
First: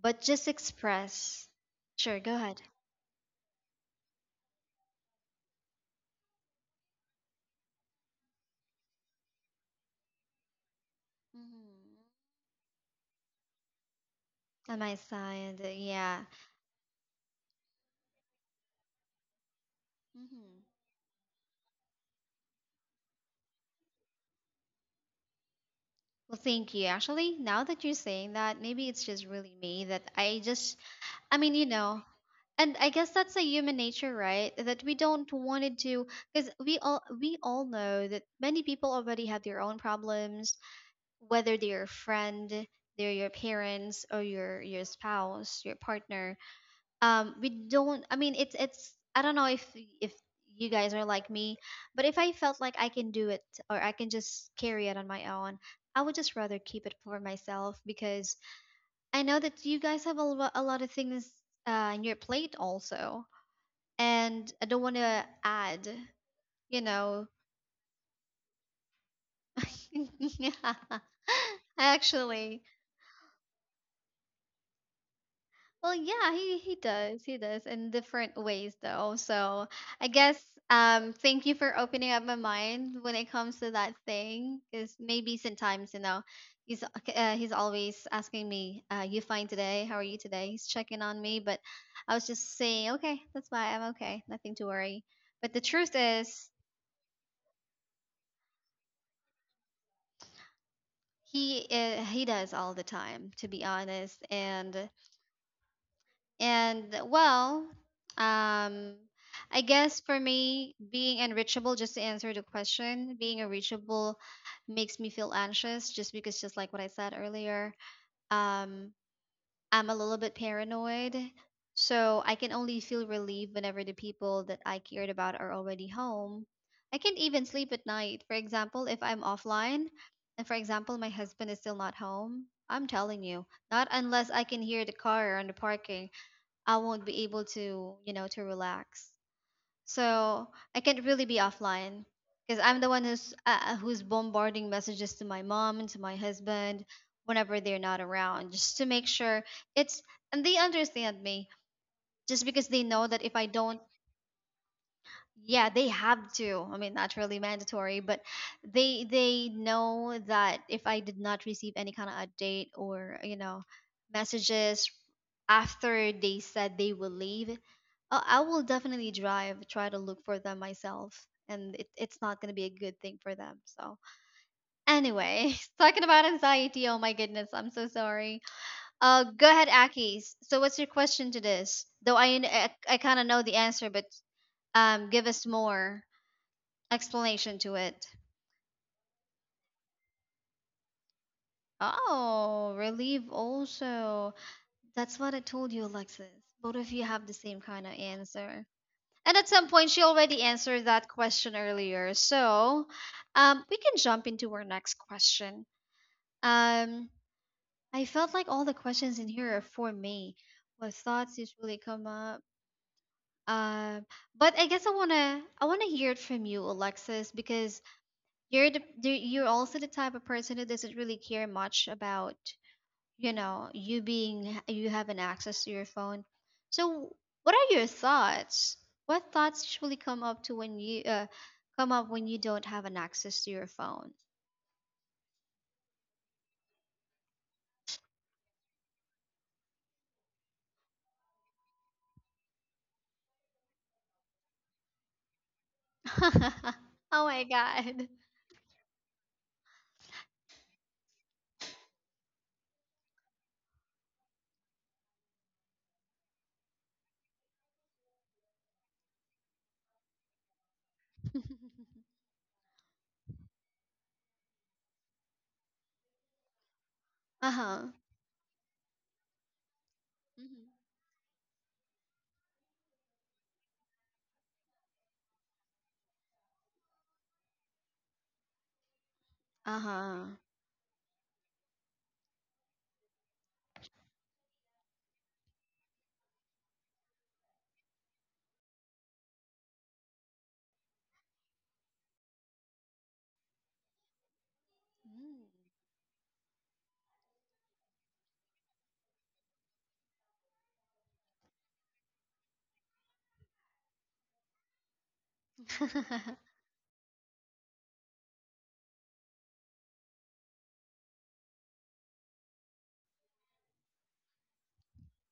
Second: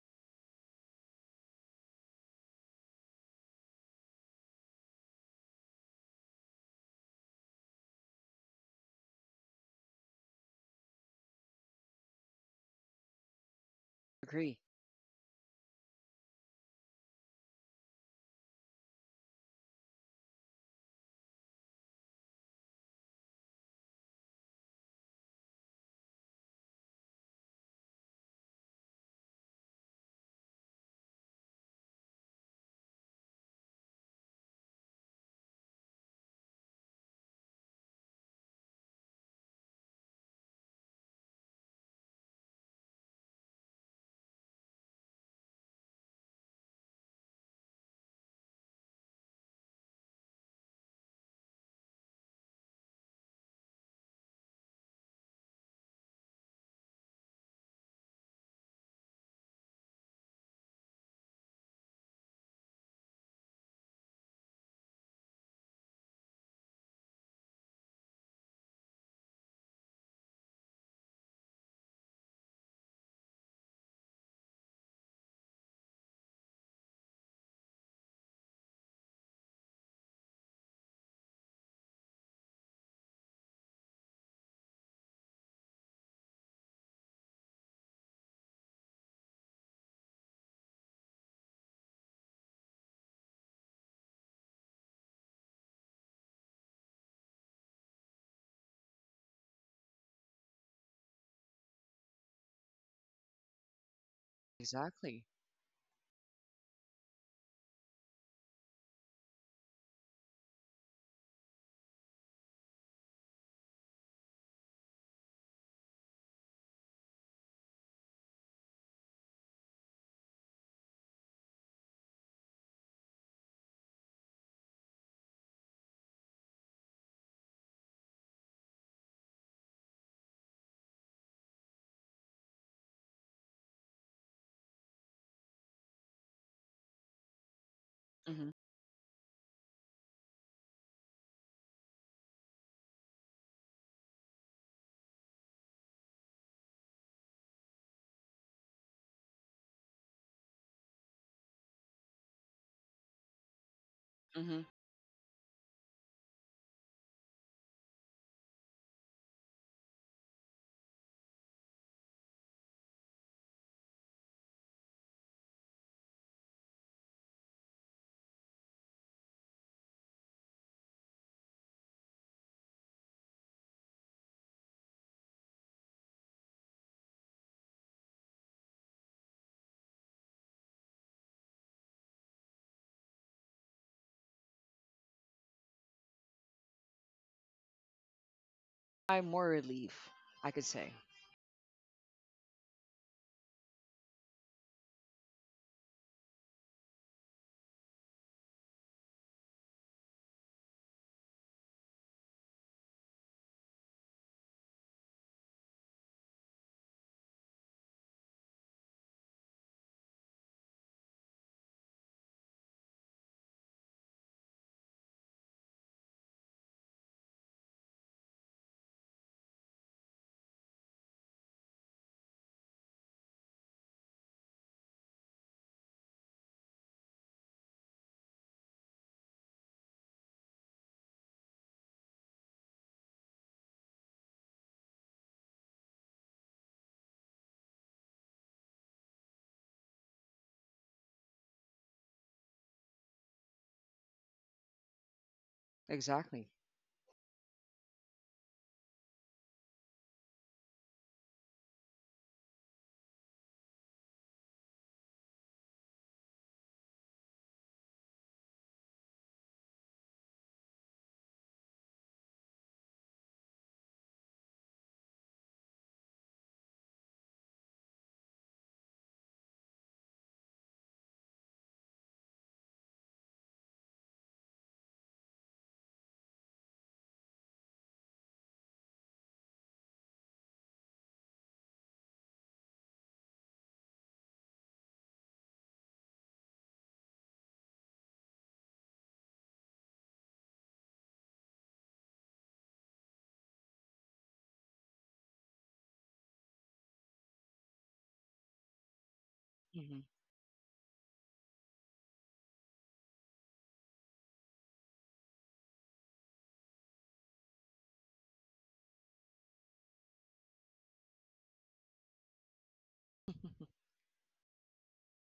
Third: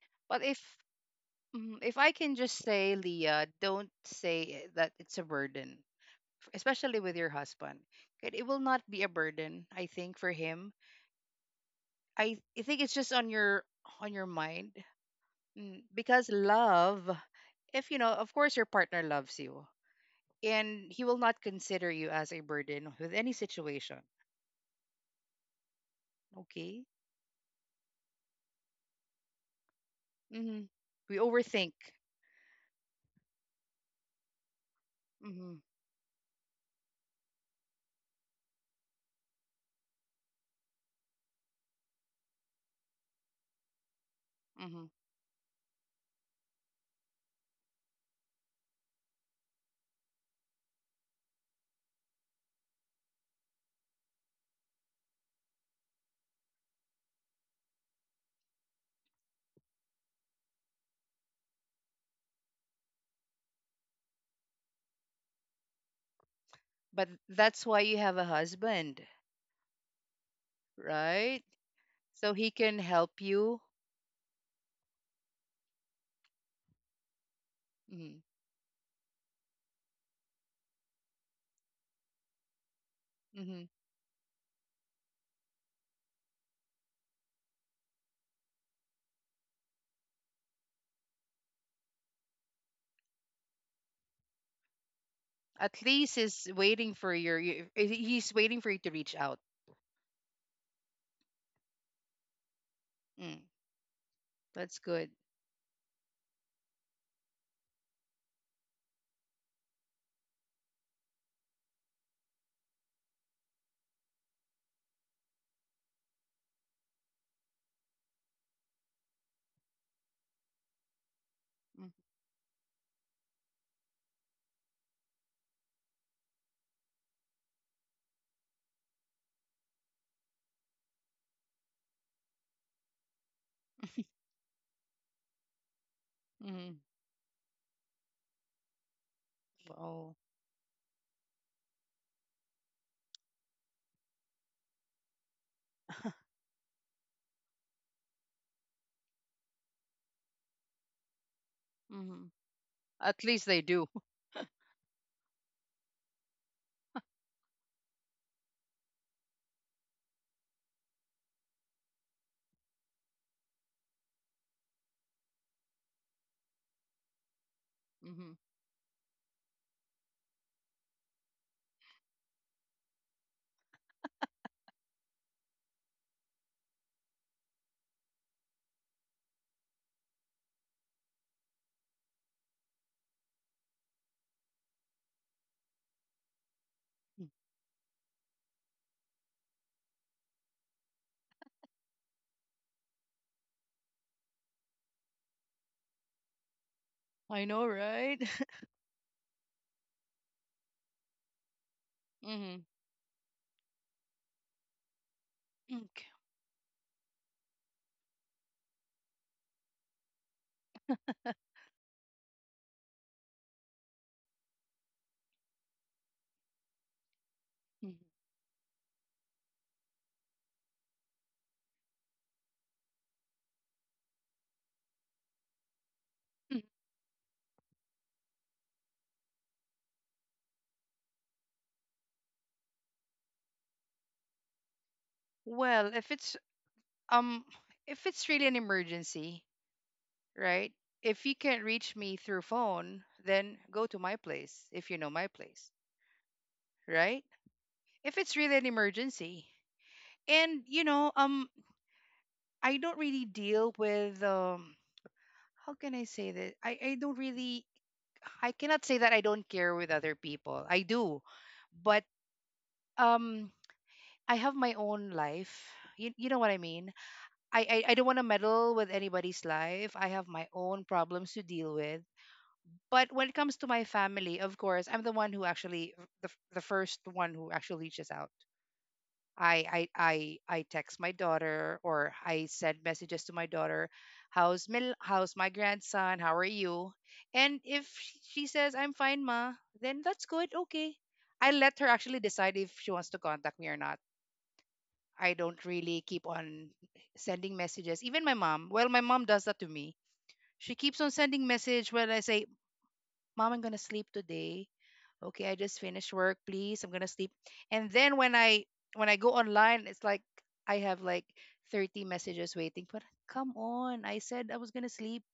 S1: but
S3: but
S1: just
S3: if
S1: express.
S3: Mm, if I
S1: Sure,
S3: can
S1: go
S3: just
S1: ahead.
S3: say, Leah, don't say that it's a burden, especially with your husband. It will not be a burden, I think, for him.
S1: Hmm.
S3: I think it's just on your
S2: Agree.
S1: On
S3: mind.
S1: my side,
S3: Mm,
S1: yeah.
S3: because love, if you know, of course, your partner loves you,
S1: Hmm.
S3: and he will not consider you as a burden with any situation.
S1: Well, thank you.
S3: Okay,
S1: Actually, now that you're saying that, maybe it's just really me that I
S3: hmm
S1: just,
S3: we
S1: I mean, you
S3: overthink,
S1: know, and I guess that's a human nature, right? That we don't
S3: hmm
S1: want it to, do, because we all know that many people already have their own problems, whether they're a friend, they're your parents, or your
S3: hmm
S1: your spouse, your partner. We don't, I mean, it's, I don't know if you guys are like me. But if I felt like I can do it, or I can just carry it on my own, I would just rather keep it for myself, because I know that you guys have a lot of things, in your plate also. And I don't want to add you
S3: but
S1: know
S3: that's why you have a husband,
S1: [laughs] Yeah,
S3: right? So he
S1: actually,
S3: can help you.
S1: well, yeah, he does. He does in
S3: Mm-hmm.
S1: different ways though. So, I guess, thank you for opening up my mind when it comes
S3: hmm
S1: to that thing, cuz maybe sometimes, he's he's always asking me, you fine today? How are you today? He's checking on me, but I was just saying, okay, that's why I'm okay. Nothing to worry. But the
S3: At
S1: truth
S3: least is
S1: is,
S3: waiting for your. You- he- He's waiting for you to reach out.
S1: he does all the time,
S3: Mm,
S1: to be honest.
S3: that's
S1: and
S3: good.
S2: Exactly.
S1: And well, um, I guess for me, being unreachable, just to answer the question, being unreachable makes me feel anxious, just because, just like what I said earlier, um, I'm a little bit paranoid.
S3: Mm.
S1: So I can only feel relieved whenever the people that I cared about are already home. I can't even sleep at night. For example, if I'm offline, and for example, my husband is still not home, I'm telling you, not unless I can hear the car on the parking,
S3: Mm-hmm.
S1: I won't be able to, you know, to
S2: Mm-hmm.
S1: relax.
S3: [laughs] Oh,
S1: So I can't really be offline, because I'm the one who's bombarding messages to my mom and to my
S3: [laughs]
S1: husband whenever they're not around, just to make sure, it's and they understand me.
S3: hmm
S1: Just because they know that
S3: at
S1: if I
S3: least they
S1: don't—
S3: do.
S2: Mm-hmm.
S1: Yeah, they have to, I mean, not really mandatory, but they know that if I did not receive any kind of update or, you know, messages after they said they will leave,
S3: [laughs]
S1: i,
S3: hmm
S1: I will definitely drive try to look for them myself, and it's not going to be a good thing for them. So, anyway, [laughs] talking about anxiety, oh my goodness, I'm so sorry. Uh, go ahead, Akis, so what's your question to this though? I kind of know the answer, but give us more explanation to it.
S2: I'm more relief, I could say.
S1: Oh, relief also. That's what I told you, Alexis. Both of you have the
S3: I
S1: same
S3: know,
S1: kind of
S3: right?
S1: answer.
S3: [laughs]
S1: And at some point, she already answered that question earlier.
S3: Hmm.
S1: So, we can jump into our next question.
S3: Okay.
S1: Um, I felt like all the questions in here are for me. What thoughts usually come up? Um, but I guess I wanna hear it from you, Alexis, because
S3: hmm
S1: you're you're also the type of person who doesn't really care much about, you know, you having access to your phone. So what are your thoughts? What thoughts usually come up when you don't have an access to your phone?
S3: Well, um, if it's really an emergency, right? If you can't reach me through phone, then go to my place if you know my place,
S2: Exactly.
S1: [laughs]
S3: right?
S1: Oh my god.
S3: If it's really an emergency, and you know, I don't really deal with how can I say this? I don't really I cannot say that I don't care with other people. I do. But
S1: [laughs]
S3: um I have my own life. You know what I mean?
S1: Uh-huh.
S3: I don't want to meddle with anybody's life. I have my
S1: Mhm.
S3: own problems to deal with. But when it comes to my family, of course, I'm the one who actually the first one who actually reaches out. I I
S1: Uh-huh.
S3: I I text my daughter, or I send messages to my daughter, how's my grandson? How are you? And if she says I'm fine, ma, then that's good. Okay, I let her actually decide if she wants to contact me or not. I don't really keep on sending messages. Even my mom, well, my mom does that to me.
S2: Mm-hmm.
S3: She keeps on sending message when I say, "Mom, I'm gonna sleep today. Okay, I just finished work, please. I'm gonna sleep." And then when I go online, it's like I have like 30 messages waiting. But come
S2: [laughs]
S3: on, I said I was gonna sleep,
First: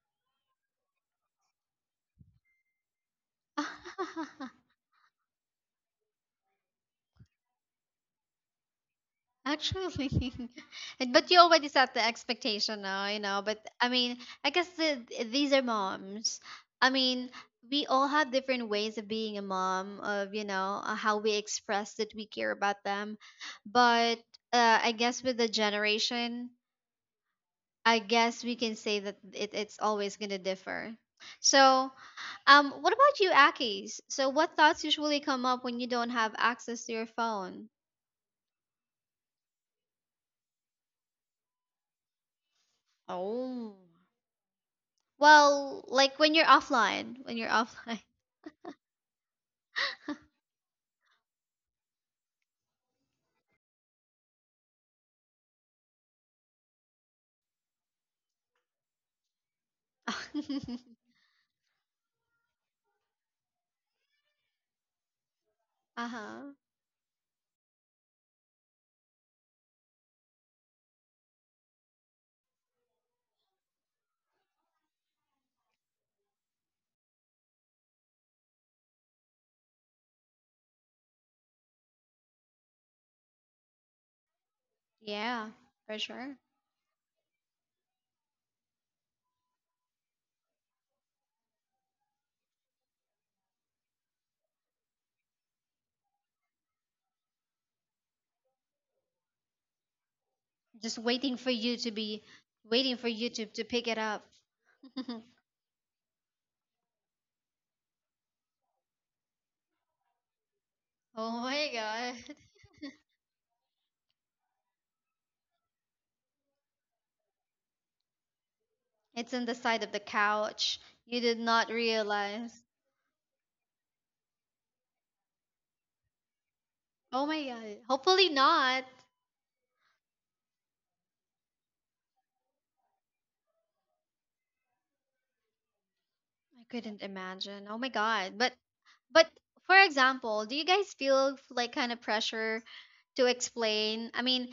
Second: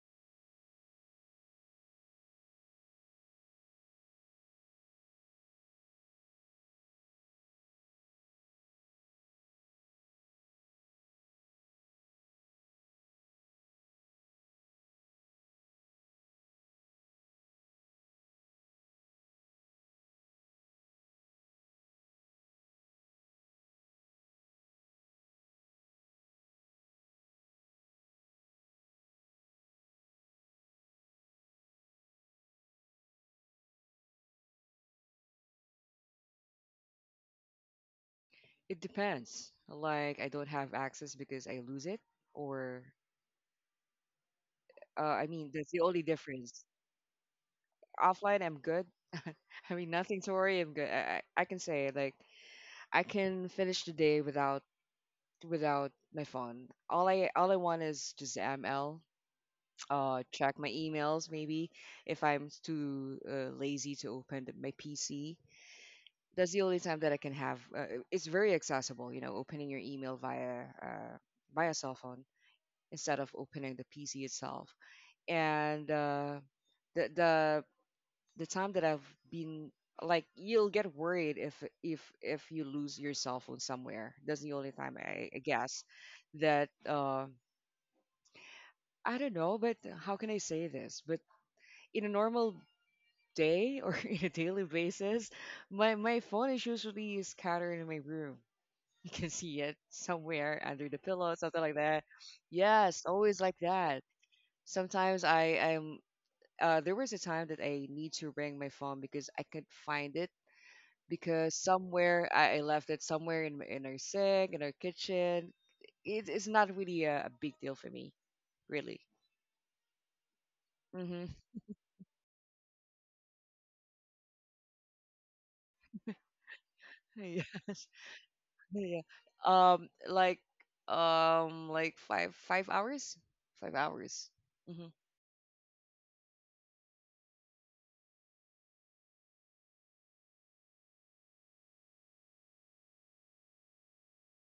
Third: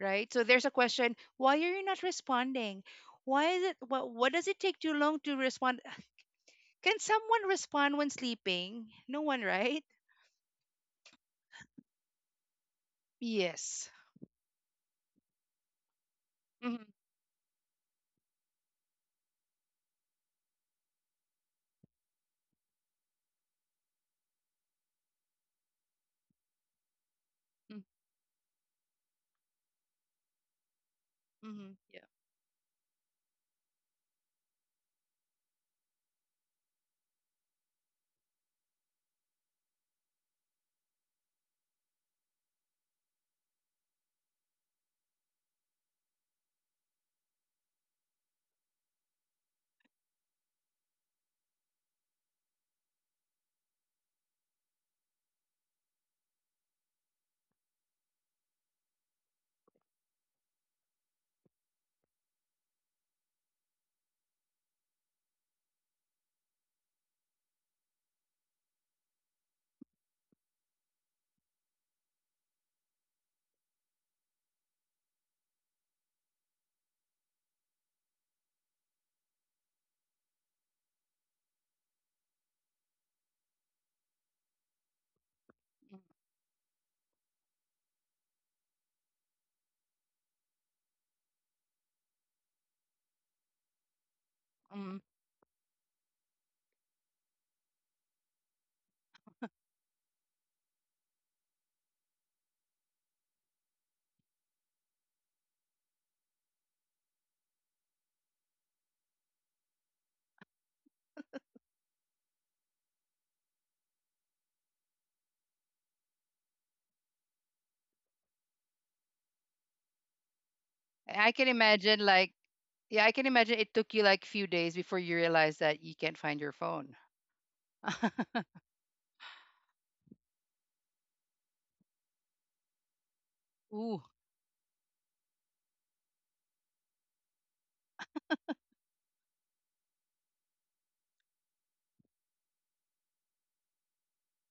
S3: right? So there's a question, why are you not responding? Why is it, what does
S1: Mm.
S3: it
S1: [laughs]
S3: take too long to respond? Can someone respond when sleeping? No one, right?
S1: Actually, [laughs] and but you already set the expectation now, you know. But
S3: Yes.
S1: I mean, I guess these are moms.
S3: Mm-hmm.
S1: I mean, we all have different ways of being a mom, of, you know, how we express that we care about them. But I guess with the generation, I guess we can say that it's always gonna differ.
S3: Mm-hmm.
S1: So,
S3: Yeah.
S1: what about you, Akis? So, what thoughts usually come up when you don't have access to your phone?
S2: It depends. Like, I don't have access because I lose it, or
S1: Oh.
S2: I mean, that's
S1: Well,
S2: the only
S1: like when you're
S2: difference.
S1: offline, when you're offline.
S2: Offline, I'm good. [laughs] I mean, nothing to worry. I'm good. I can say, like, I can finish the day without my phone. All I want is just ML. Check my emails, maybe if I'm too lazy to open my PC.
S1: [laughs] Uh-huh.
S2: That's the only time that I can have. It's very accessible, you know, opening your email via cell phone instead of opening the PC itself. And the the the time that I've been, like, you'll get worried if you lose your cell phone somewhere. That's the only time I
S1: Yeah,
S2: guess
S1: for sure.
S2: that. I don't know, but how can I say this? But in a normal day or [laughs] in a daily
S3: Mm.
S2: basis, my phone is usually scattered in my room. You can see it somewhere under
S1: Just
S2: the
S1: waiting
S2: pillow,
S1: for
S2: something
S1: you
S2: like
S1: to
S2: that.
S1: be, waiting
S2: Yes,
S1: for you
S2: always like
S1: to pick it
S2: that.
S1: up. [laughs]
S2: Sometimes I am. There was a time that I need to bring my phone because I could find it,
S1: Oh
S2: because
S1: my
S2: somewhere
S1: god.
S2: I
S1: [laughs]
S2: left it somewhere in our sink, in our kitchen. It's not really a big deal for me, really.
S1: It's on the side of the couch. You
S2: Mm-hmm.
S3: I
S1: did
S3: can
S1: not
S3: imagine like
S1: realize.
S3: yeah I can imagine it took you like few days before you realized that you can't find your phone.
S1: Oh
S2: [laughs]
S1: my god.
S2: Yes.
S1: Hopefully
S3: [laughs]
S1: not. I
S2: Yeah. Like, like five five hours, five
S3: Ooh.
S2: hours. Mhm,
S1: couldn't imagine. Oh my god. But for example, do you guys feel like kind of pressure to explain? I mean,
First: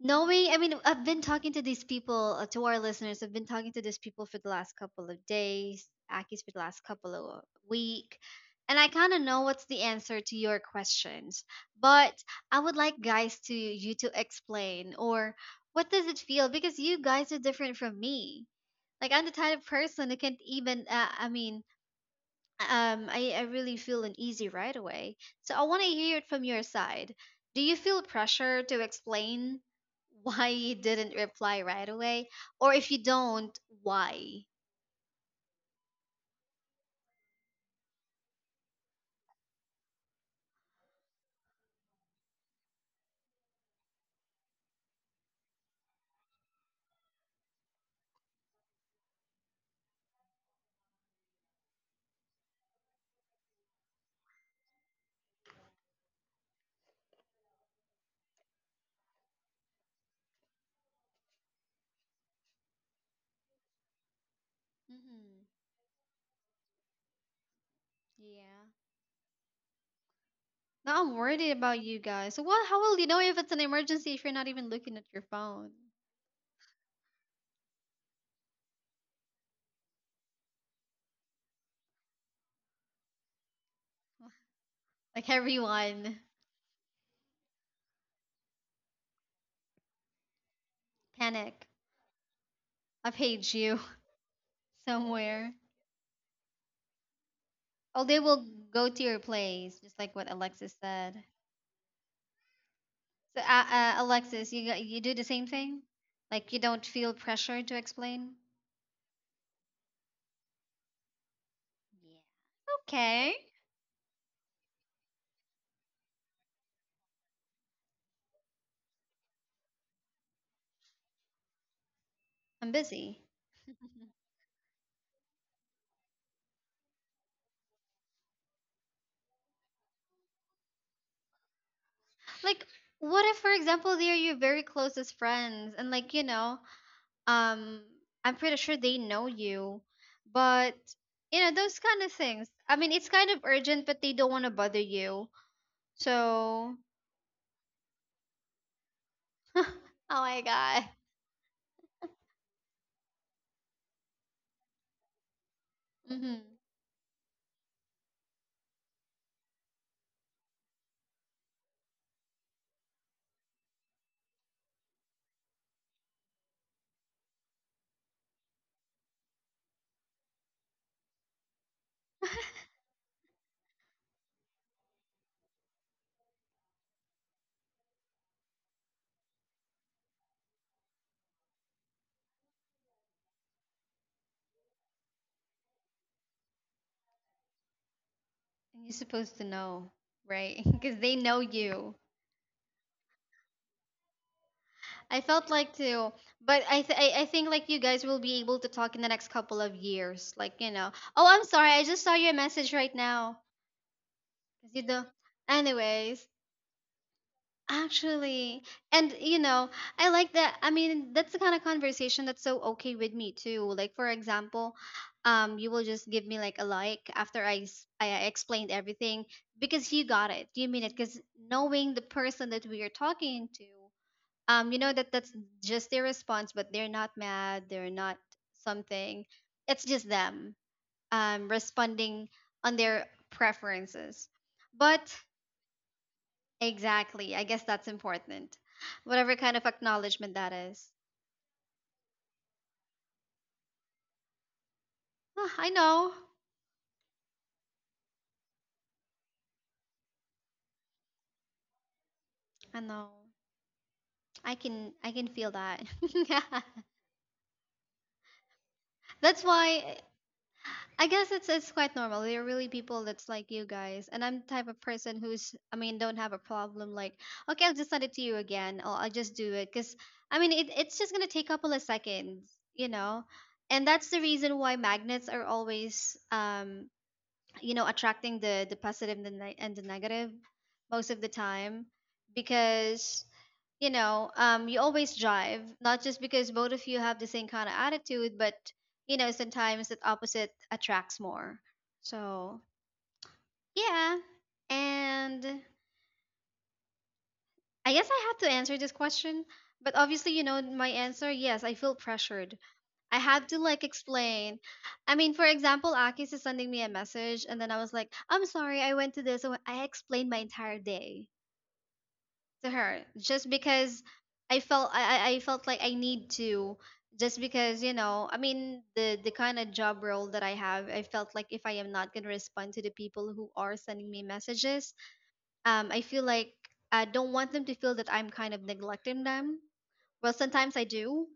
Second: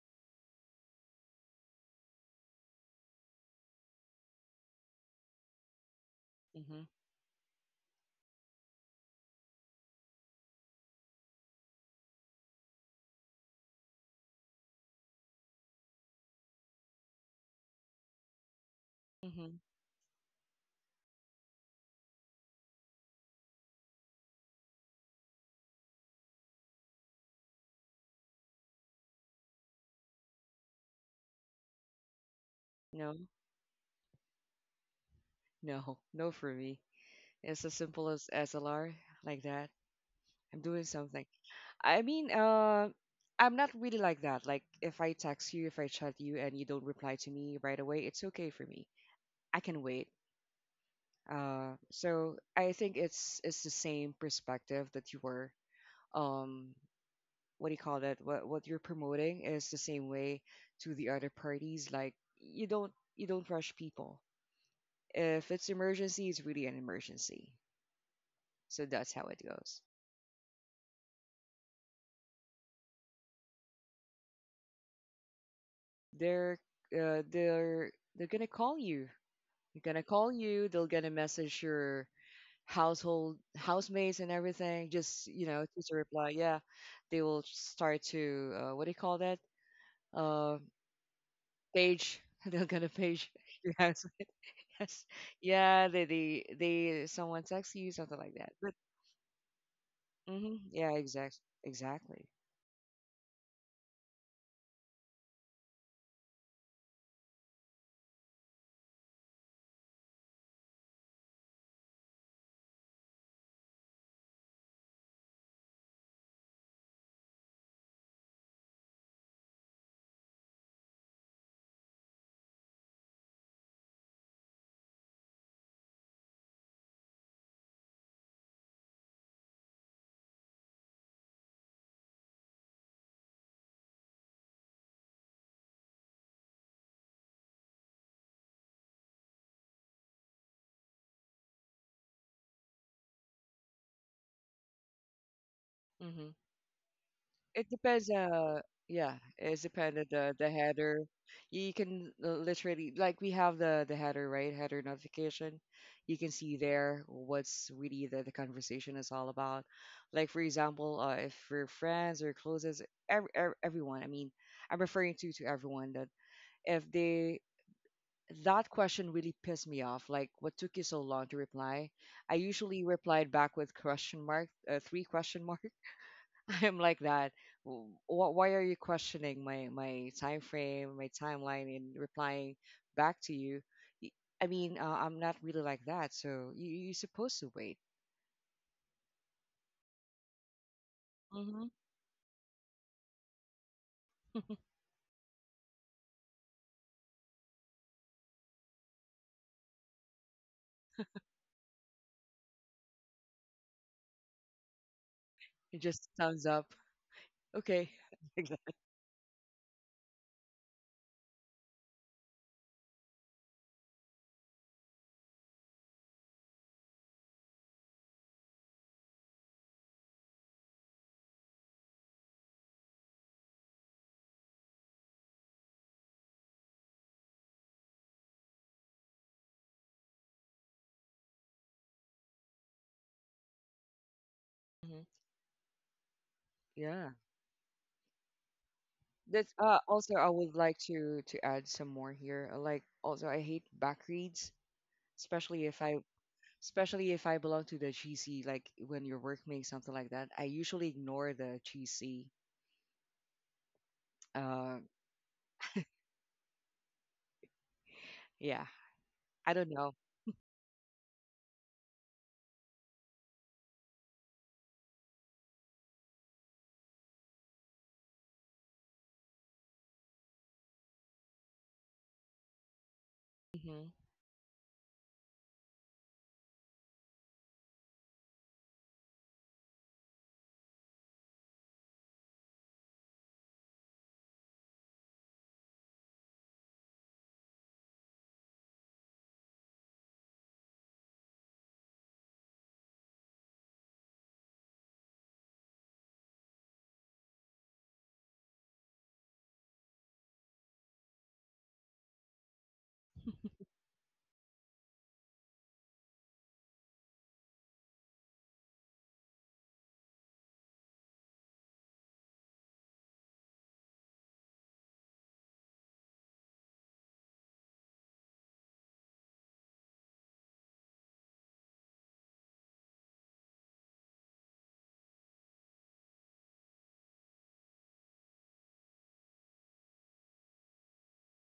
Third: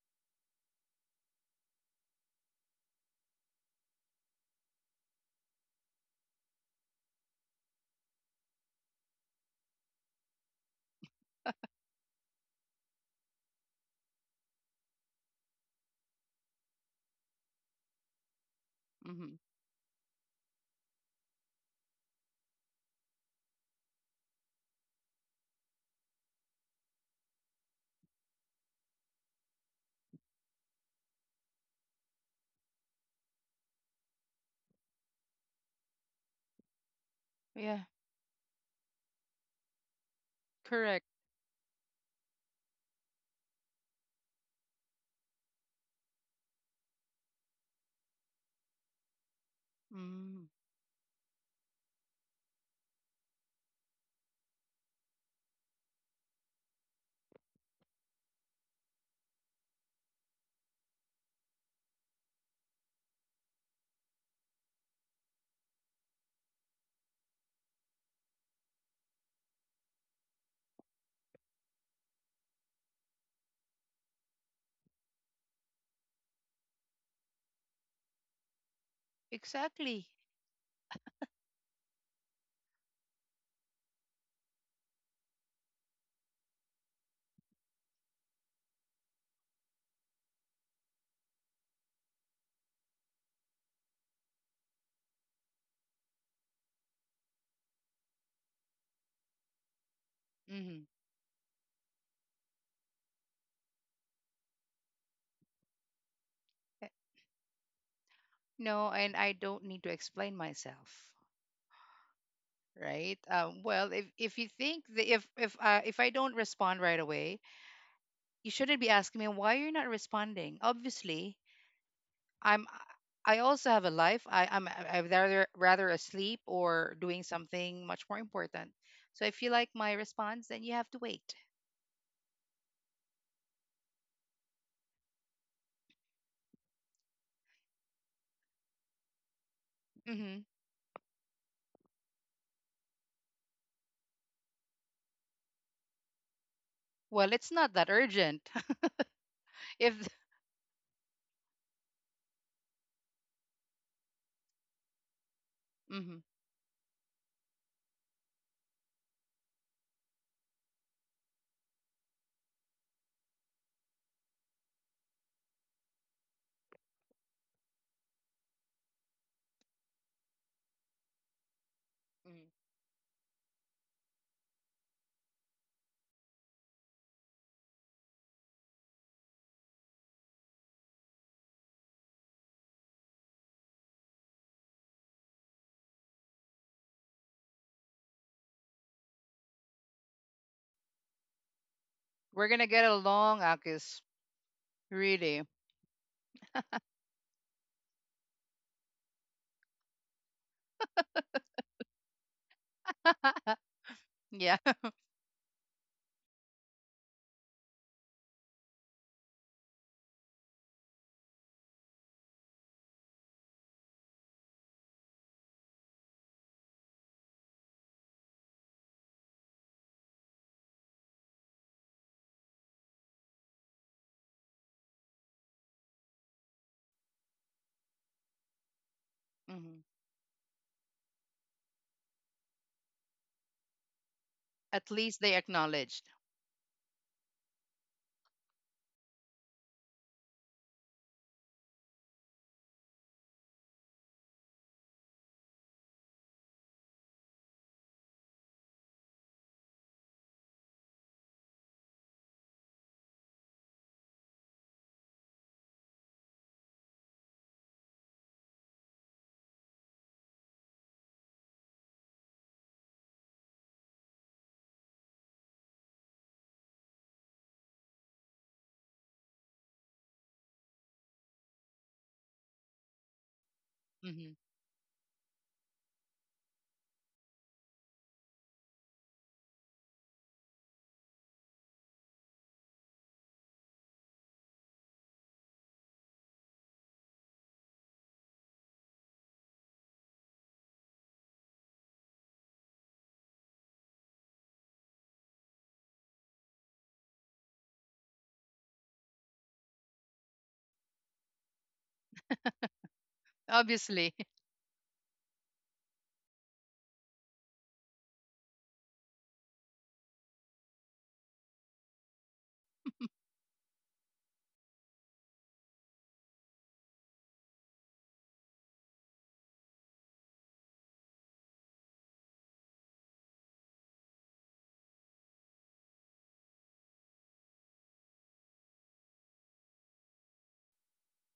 S1: knowing, I mean, I've been talking to these people, to our listeners, I've been talking to these people for the last couple of days, Aki's for the last
S2: mhm,
S1: couple of week, and I kind of know what's the answer to your questions. But I would like guys to you to explain, or what does it feel, because you guys are different from me. Like I'm the
S3: Mm-hmm.
S1: type
S2: mhm.
S1: of person who can't even. I mean, I really feel uneasy right away. So I want to hear it from your side. Do you feel pressure to explain [laughs] why you didn't reply right away? Or if you
S2: No,
S1: don't, why?
S2: no, no for me. It's as
S3: Yeah,
S2: simple as SLR, like that. I'm doing
S3: correct.
S2: something. I mean, I'm not really like that. Like, if I text you, if I chat you, and you don't reply to me right away, it's okay for me. I can wait.
S3: Mm,
S2: So I think it's the same perspective that you were. Um, what do you call that, what you're promoting is the same way to the other parties, like, you don't rush people. If
S1: Hmm.
S2: it's emergency, it's really an emergency.
S1: Yeah.
S2: So that's how it goes.
S1: Now I'm worried about you guys. So what, how will you know if it's an emergency if you're not even looking at your phone? [sighs]
S2: They're uh, they're they're gonna call you,
S3: exactly.
S2: they're gonna message your household housemates and everything.
S1: [laughs]
S2: Just
S1: Like
S2: a
S1: everyone,
S2: reply, yeah. They will start to what do you call that, uh
S1: panic.
S2: page. [laughs] They're gonna
S1: I
S2: page
S1: page
S2: your
S1: you
S2: house. [laughs]
S1: [laughs]
S2: Yes.
S1: somewhere.
S2: Yeah, they someone texts you
S1: Oh,
S2: something
S1: they
S2: like
S1: will
S2: that. But
S1: go to your place, just like what Alexis
S2: yeah,
S3: Mm-hmm.
S1: said.
S2: exactly.
S1: So, Alexis, you you do the same thing? Like you don't feel pressure to explain?
S3: No, and I don't need to explain myself,
S1: Yeah.
S3: right?
S1: Okay,
S3: Well, if you think that if I don't respond right away, you shouldn't be asking me why you're not responding. Obviously, I'm.
S1: I'm busy.
S3: I also
S1: [laughs]
S3: have a life. I'm rather asleep or doing something much more important. So if you like my response, then you have to wait.
S1: Like, what if, for example, they're your very closest friends, and like, you know, um, I'm pretty sure they know you,
S3: hmm
S1: but you know those kind of things. I mean, it's kind of urgent, but they don't want to bother you.
S2: Hmm.
S1: So,
S3: Well, it's
S2: It
S3: not that
S2: depends.
S3: urgent.
S2: Yeah, it's
S1: [laughs] oh
S3: [laughs]
S2: dependent,
S3: if.
S2: the
S1: my
S2: the
S1: god,
S2: header. You can literally, like, we have the header, right, header notification.
S1: [laughs]
S2: You
S3: hmm
S2: can
S1: mm-hmm.
S2: see there what's really the conversation is all about. Like, for example, if we're friends or closest, every, everyone. I mean, I'm referring to everyone that if they. That question really pissed me off. Like, what took you so long to reply? I usually replied back with question mark, three question mark. [laughs] I'm like that. Why are you questioning my time frame, my timeline in replying back to you? Y- I mean, I'm not really like that, so you're supposed to wait.
S1: And you're supposed to know, right? [laughs] Because they know
S2: Hmm.
S1: you.
S3: We're gonna get along, Akis.
S2: [laughs]
S1: I
S3: Really.
S1: felt like too, but I th- I think like you guys will be able to talk in the next couple of years, like, you know. Oh, I'm sorry, I just saw your message right now.
S3: [laughs] Yeah.
S1: 'Cause you do.
S2: It just
S1: Anyways,
S2: thumbs up. Okay. [laughs] Like
S1: actually,
S2: that.
S1: and you know, I like that. I mean, that's the kind of conversation that's so okay with me too. Like for example, you will just give me like a like after I explained everything because you got it, you mean it, because knowing the person that we are talking to you know that that's just their response, but they're not mad, they're not something.
S3: hmm
S1: It's just them responding on their preferences.
S3: At
S2: Mhm.
S1: But
S3: least they acknowledged.
S2: Yeah.
S1: exactly, I guess that's important, whatever
S2: That's
S1: kind of
S2: also I
S1: acknowledgement
S2: would
S1: that
S2: like
S1: is.
S2: to add some more here. Like, also I hate back reads,
S1: Ah,
S2: especially
S1: I
S2: if I
S1: know,
S2: especially if I belong to the GC, like when you're working something like that, I usually ignore the GC.
S1: I know. i
S2: Uh,
S1: can i can feel that.
S2: yeah,
S1: [laughs]
S2: I
S1: That's
S2: don't know.
S1: why I guess it's quite normal. There are really people that's like you guys, and I'm the type of person who's, I mean, don't have a problem, like okay, I'll just send it to you again or I'll just do it because I mean it, it's just gonna take a couple of seconds, you know,
S2: Hmm.
S1: and that's the
S3: hmm
S1: reason why magnets are always you know attracting the positive and the negative most of the time, because you know, you always drive, not just because both of you have the same kind of attitude, but you know, sometimes that opposite attracts more. So yeah, and I guess I have to answer this question, but obviously, you know, my answer, yes, I feel pressured. I had to like
S3: Obviously.
S1: explain. I mean, for example, Akis is sending me a message, and then I was like, I'm sorry, I went to this, so I explained my entire day to her
S3: [laughs]
S1: just because I felt I felt like I need to, just because you know, I mean, the kind of job role that I have, I felt like if I am not gonna respond to the people who are sending me messages, I feel like I don't want them to feel that I'm kind of neglecting them. Well, sometimes I do,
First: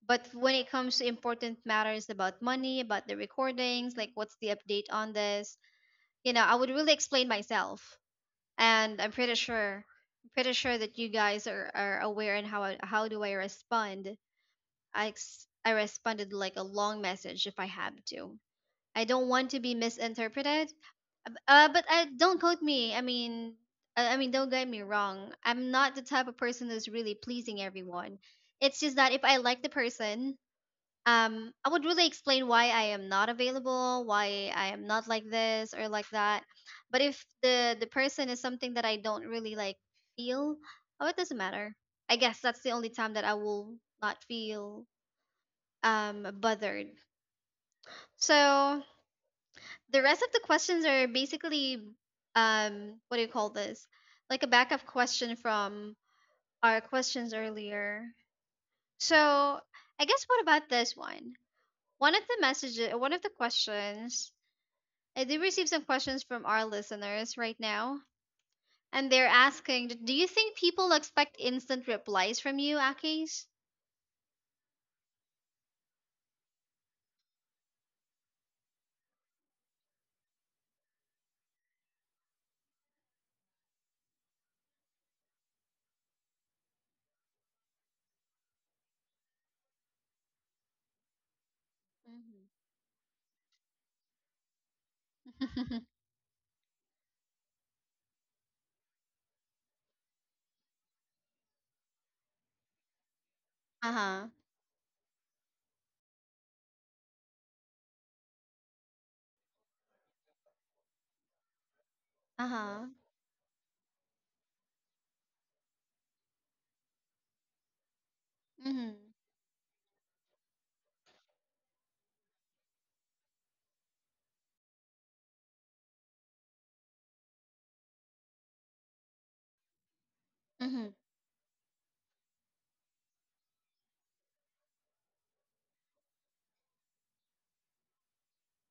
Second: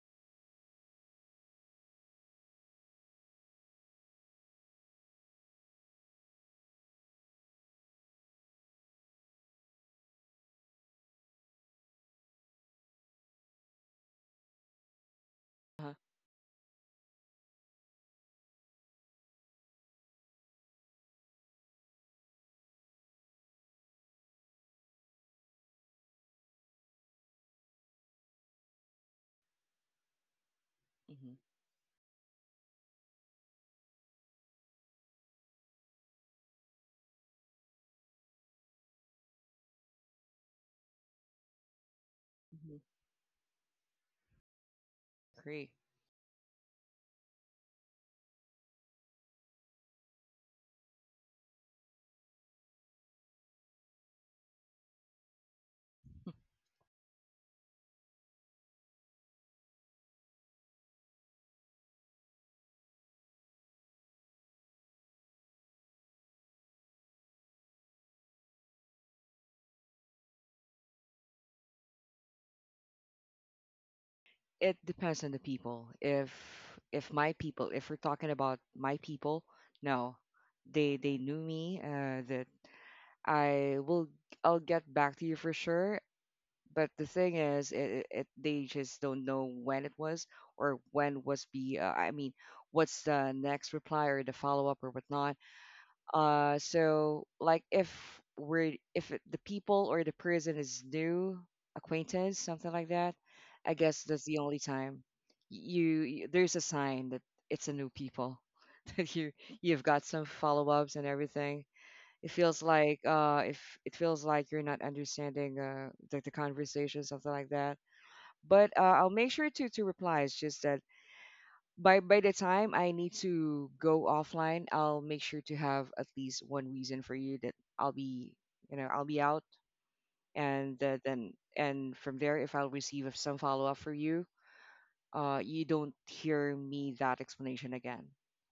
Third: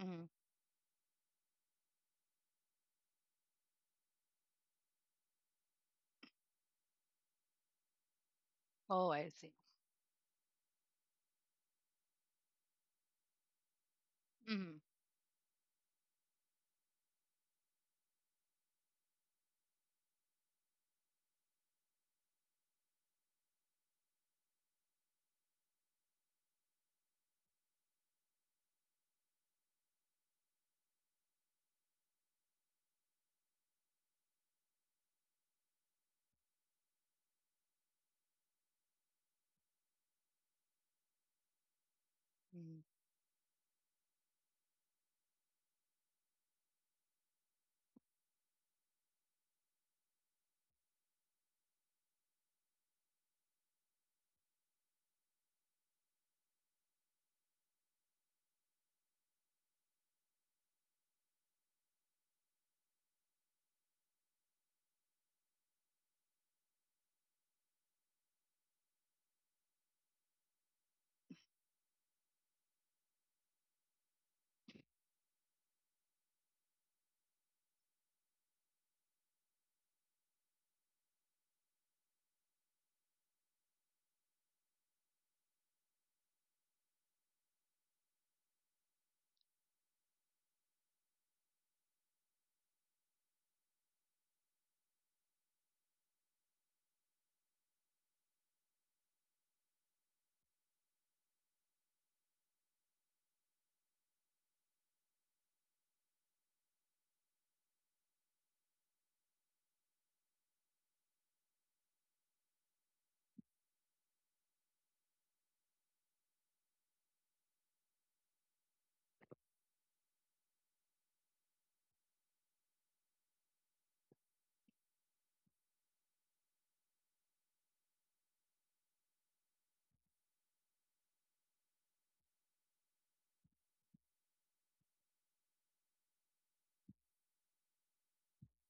S3: hmm
S1: but when it comes to important matters, about money, about the recordings, like what's the update on this, you know, I would really explain myself. And
S3: Oh,
S1: I'm
S3: I
S1: pretty
S3: see.
S1: sure, pretty sure that you guys are aware and how I, how do I respond.
S3: hmm
S1: I
S2: Uh-huh.
S1: responded like a long message if I have to. I don't want to be misinterpreted. But I don't quote me. I mean, I mean, don't get me wrong. I'm not the type of person who's really pleasing everyone. It's just that if I like the person,
S2: Hmm.
S1: I would really explain why I am not available, why I am not like this or like that. But if the person is something that I don't really like, feel, oh, it doesn't matter. I guess that's the
S2: Hmm.
S3: hmm
S1: only time that I will not feel
S2: Agree.
S1: bothered. So the rest of the questions are basically, what do you call this, like a backup question from
S2: [laughs]
S1: our questions earlier. So I guess what about this one, one of the messages, one of the questions. I do receive some questions from our listeners right now, and they're asking, "D- Do you think people expect instant replies from you, Akis?"
S2: It depends on the people. If my people, if we're talking about my people, no, they knew me. That I will I'll get back to you for sure. But the thing is, it they just don't know when it was, or when was the I mean, what's the next reply or the follow-up or whatnot.
S1: Mm-hmm.
S2: So, like, if we're if it- the people or the person is new acquaintance, something like that. I
S1: [laughs]
S2: guess that's
S1: Uh-huh.
S2: the only time, you there's a sign that it's a new people. [laughs] That you've got some follow-ups and everything. It feels
S1: Uh-huh.
S2: like, if it feels like you're not understanding, the conversation, something like that. But
S1: Mhm.
S2: I'll make sure to reply. It's just that by the time I need to go offline, I'll make sure to have at least one reason for you that I'll be out.
S1: Mhm.
S2: And then and from there, if I'll receive some follow-up for you, you don't hear me that explanation again,